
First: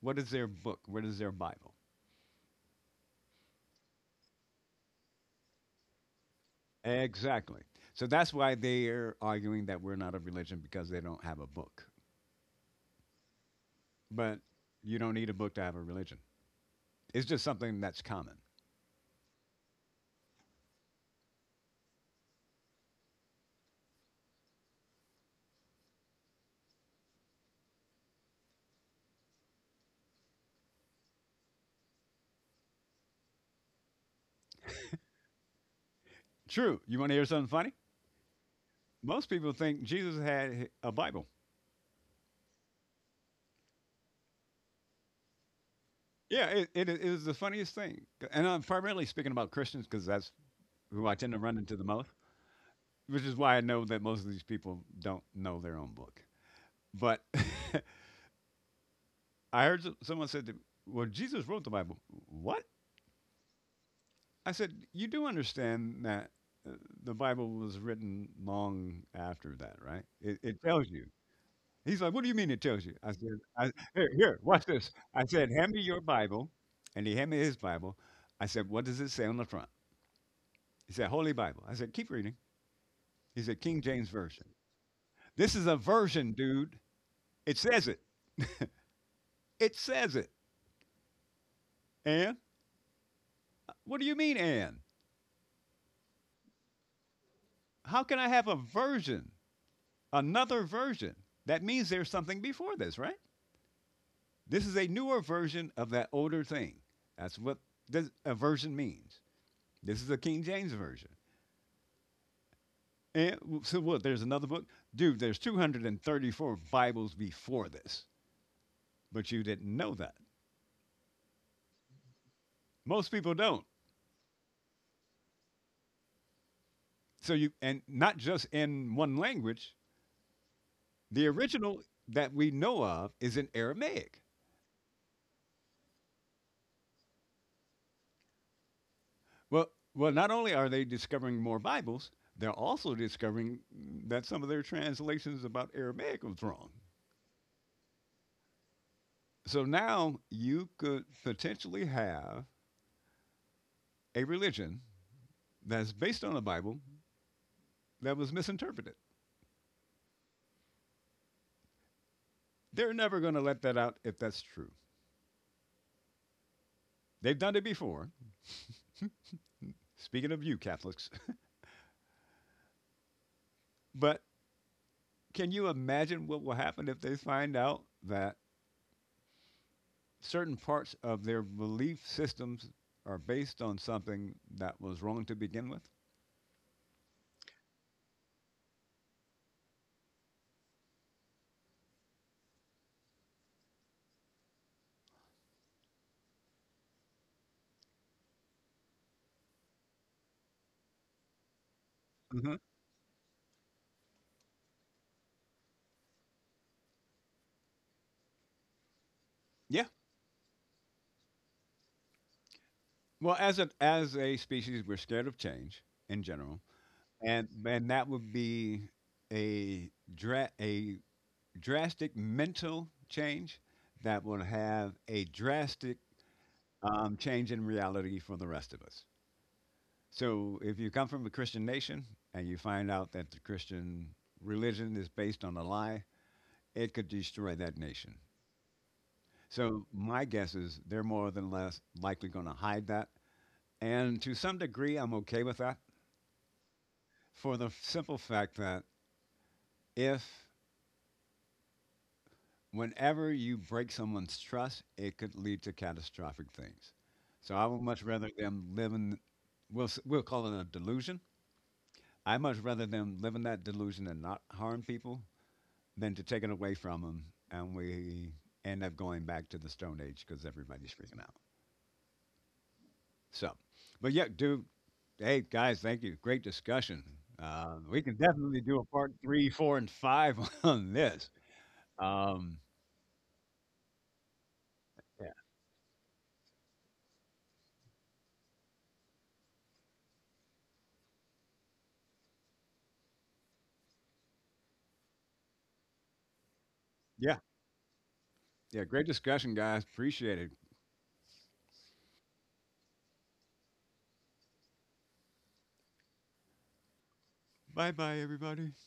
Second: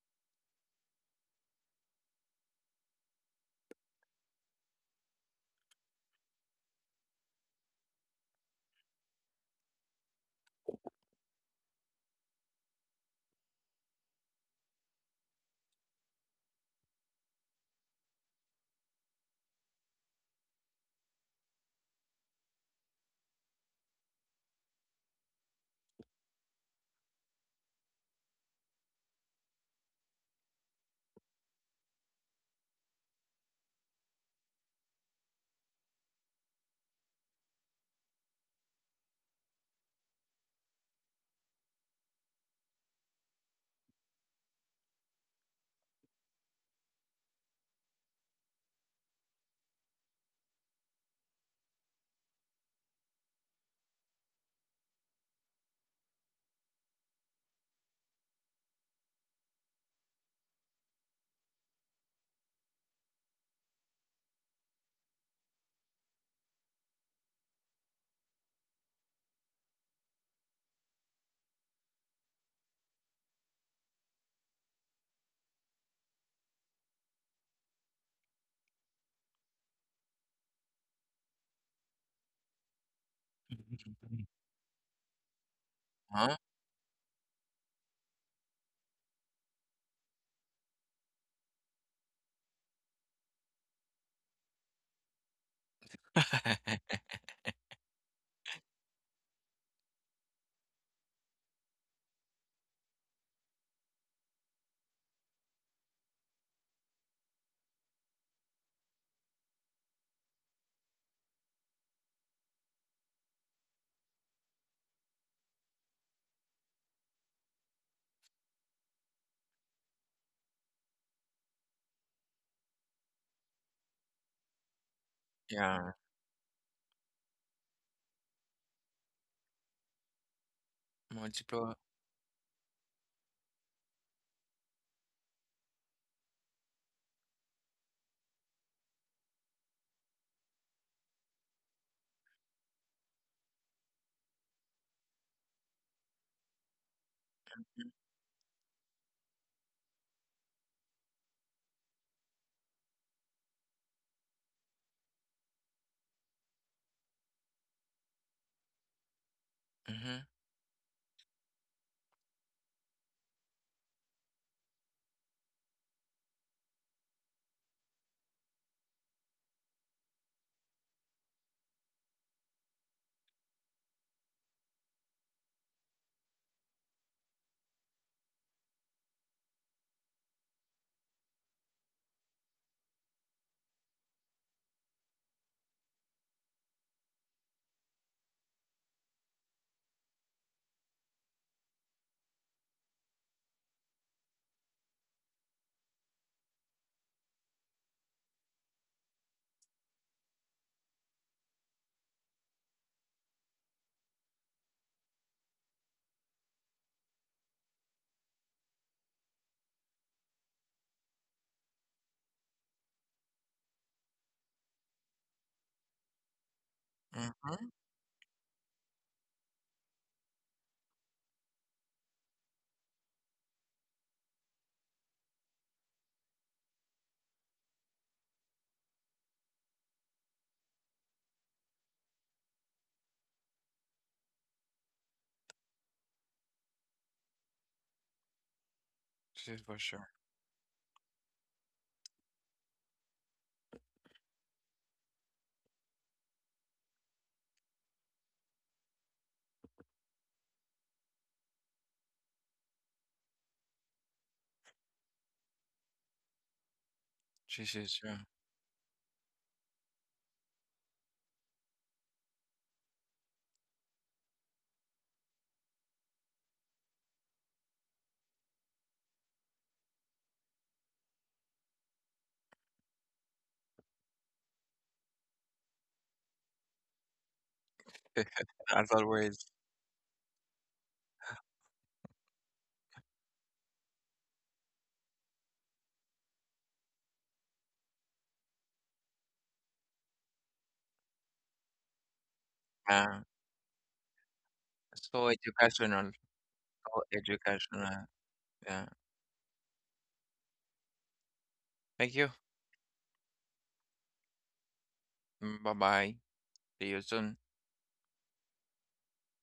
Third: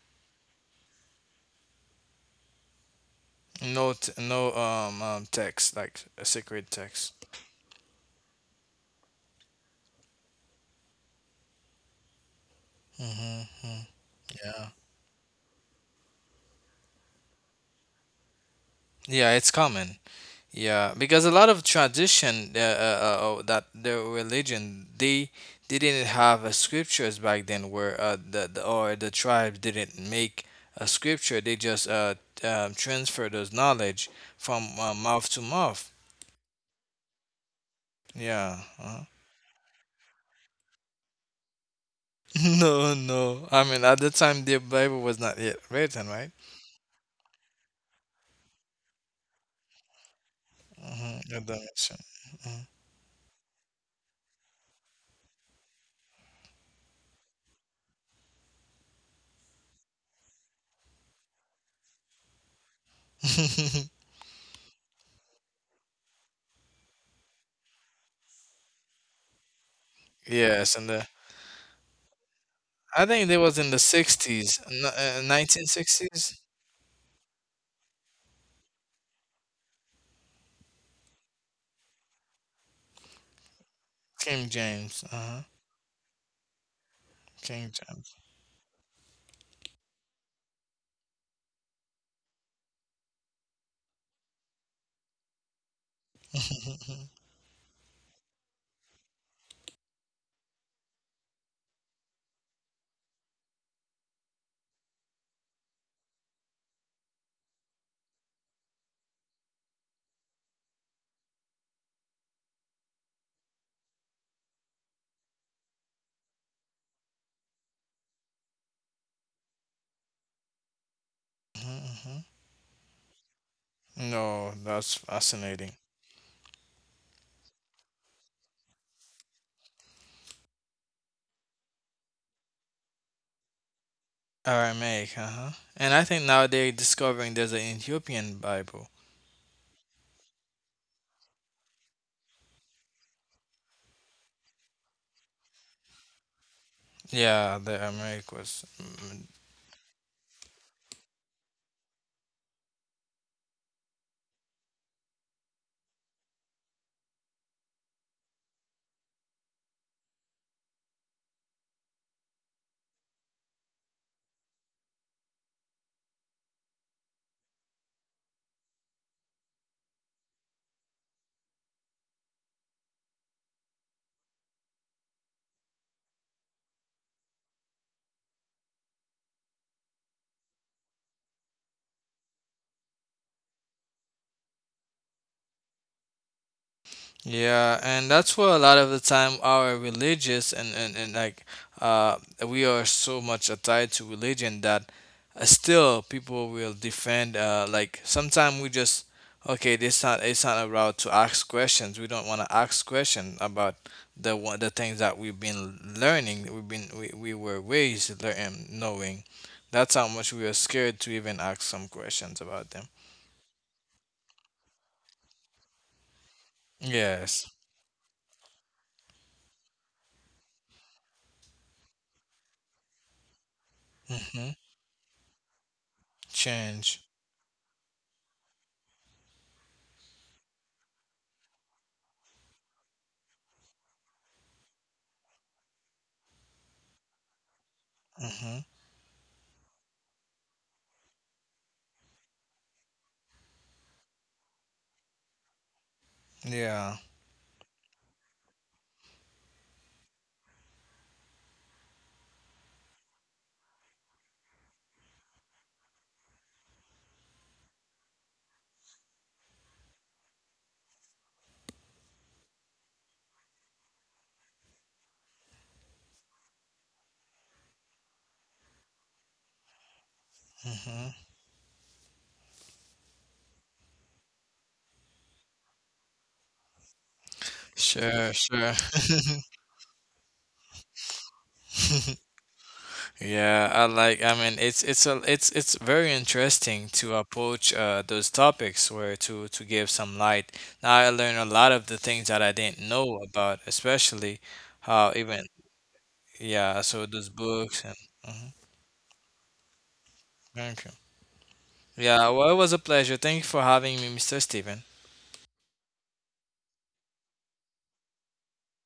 [SPEAKER 2] What is their book? What is their Bible?
[SPEAKER 3] No, no text like a sacred text.
[SPEAKER 2] Exactly. So that's why they're arguing that we're not a religion because they don't have a book.
[SPEAKER 3] Hmm.
[SPEAKER 2] But
[SPEAKER 3] Yeah,
[SPEAKER 2] you don't need a book to have a religion. It's just something that's common.
[SPEAKER 3] yeah, it's common. Yeah, because a lot of tradition oh, that the religion they didn't have scriptures back then, where the tribes didn't make a scripture. They just transfer those knowledge from mouth to mouth.
[SPEAKER 2] True. You want to hear something funny?
[SPEAKER 3] Yeah.
[SPEAKER 2] Most people think Jesus had a Bible.
[SPEAKER 3] No, no. I mean, at the time, the Bible was not yet written, right?
[SPEAKER 2] Yeah, it is the funniest thing. And I'm primarily speaking about Christians because that's who I tend
[SPEAKER 3] Mm-hmm.
[SPEAKER 2] to
[SPEAKER 3] At
[SPEAKER 2] run
[SPEAKER 3] that
[SPEAKER 2] into the
[SPEAKER 3] mention.
[SPEAKER 2] most, which is why I know that most of these people don't know their own book. But I heard someone said, to, me, "Well, Jesus wrote the Bible." What?
[SPEAKER 3] Mhm.
[SPEAKER 2] I said, "You do understand that uh, the Bible was written long after that, right? It
[SPEAKER 3] Yes,
[SPEAKER 2] tells
[SPEAKER 3] and
[SPEAKER 2] you."
[SPEAKER 3] the
[SPEAKER 2] He's like, "What do you mean it tells you?"
[SPEAKER 3] I
[SPEAKER 2] I
[SPEAKER 3] think it
[SPEAKER 2] said,
[SPEAKER 3] was in
[SPEAKER 2] I,
[SPEAKER 3] the
[SPEAKER 2] "Here, here,
[SPEAKER 3] sixties,
[SPEAKER 2] watch this." I said,
[SPEAKER 3] nineteen
[SPEAKER 2] "Hand me your
[SPEAKER 3] sixties.
[SPEAKER 2] Bible," and he handed me his Bible. I said, "What does it say on the front?" He said, "Holy Bible." I said, "Keep reading." He
[SPEAKER 1] 굳이
[SPEAKER 2] said,
[SPEAKER 1] iks
[SPEAKER 2] "King
[SPEAKER 1] 굳이
[SPEAKER 2] James
[SPEAKER 1] 쫀나 Eck
[SPEAKER 2] Version."
[SPEAKER 3] King James. Uh-huh.
[SPEAKER 2] This is a version,
[SPEAKER 1] 그렇죠
[SPEAKER 2] dude. It says it.
[SPEAKER 3] Kingdom.
[SPEAKER 2] It says it. And what do you mean, and? How can I have a version? Another version. That means there's something before this, right? This is a newer version of that older thing. That's what a version means. This is the King James version. And so what? There's another book, dude. There's 234 Bibles before this, but you didn't know that.
[SPEAKER 3] Mhm, mhm.
[SPEAKER 2] Most people don't.
[SPEAKER 3] No, that's fascinating.
[SPEAKER 2] So you and not just in one language.
[SPEAKER 1] ام
[SPEAKER 2] The original that we know of is in Aramaic.
[SPEAKER 3] Aramaic, uh-huh. And I think now they're discovering there's an Ethiopian Bible.
[SPEAKER 2] Well, well, not only are they discovering more Bibles, they're also discovering that some of their translations about Aramaic was wrong.
[SPEAKER 3] Yeah, the Aramaic was
[SPEAKER 2] So now you could potentially have a religion that's based on a Bible that was misinterpreted.
[SPEAKER 1] Mhm,
[SPEAKER 2] They're never going to let that out if that's true. They've done it before. Speaking of you, Catholics, but can you imagine what will happen if they find out that certain parts of their belief systems are based on something that was wrong to begin with?
[SPEAKER 3] Yeah, and that's where a lot of the time our religious and like uh, we are so much tied to religion that still people will defend. Like sometimes we just okay, this not it's not allowed to ask questions. We don't want to ask questions about the things that we've been learning. We were raised learning knowing.
[SPEAKER 2] Yeah.
[SPEAKER 3] That's how much we are scared to even ask some questions about them.
[SPEAKER 2] Well, as a species, we're scared of change in general,
[SPEAKER 3] Yes.
[SPEAKER 1] mhm.
[SPEAKER 2] and that would be a drastic mental change that will
[SPEAKER 3] Mm-hmm.
[SPEAKER 2] have a drastic
[SPEAKER 3] Change.
[SPEAKER 2] change in reality for the rest of us. So, if you come from a Christian nation and you find out that the Christian religion is based on a lie, it could destroy that nation.
[SPEAKER 3] Mm-hmm.
[SPEAKER 1] Sí, for
[SPEAKER 2] So,
[SPEAKER 1] sure.
[SPEAKER 2] my guess is they're more than less likely going to hide that, and to some degree, I'm okay with that
[SPEAKER 3] Yeah.
[SPEAKER 2] for the simple fact that if whenever you break someone's trust, it could lead to catastrophic things. So
[SPEAKER 1] Sí,
[SPEAKER 2] I would
[SPEAKER 1] sí,
[SPEAKER 2] much
[SPEAKER 1] sí.
[SPEAKER 2] rather them live in, we'll call it a delusion. I much rather them live in that delusion and not harm people than to take it away from them and we end up going back to the Stone Age because everybody's freaking
[SPEAKER 3] Mhm.
[SPEAKER 2] out. So, but yeah, dude, hey guys, thank you. Great discussion. We can
[SPEAKER 3] Sure,
[SPEAKER 2] definitely
[SPEAKER 3] sure.
[SPEAKER 2] do a
[SPEAKER 1] As
[SPEAKER 2] part
[SPEAKER 1] always,
[SPEAKER 2] three, four, and five on this. Um,
[SPEAKER 3] Yeah, I like I mean it's a it's it's very interesting to approach those topics where to give some light. Now I learned a lot of the things that I didn't know
[SPEAKER 1] uh,
[SPEAKER 3] about, especially how
[SPEAKER 1] so
[SPEAKER 3] even
[SPEAKER 1] educational,
[SPEAKER 3] yeah,
[SPEAKER 1] so
[SPEAKER 3] so those
[SPEAKER 2] Yeah.
[SPEAKER 3] books and
[SPEAKER 1] educational.
[SPEAKER 3] mhm.
[SPEAKER 2] Yeah.
[SPEAKER 1] Yeah.
[SPEAKER 2] Great discussion, guys. Appreciate it.
[SPEAKER 3] Thank you.
[SPEAKER 1] Thank you.
[SPEAKER 3] Yeah, well it was a pleasure. Thank you for having me, Mr. Steven.
[SPEAKER 1] Bye bye. See you soon.
[SPEAKER 2] Bye bye, everybody.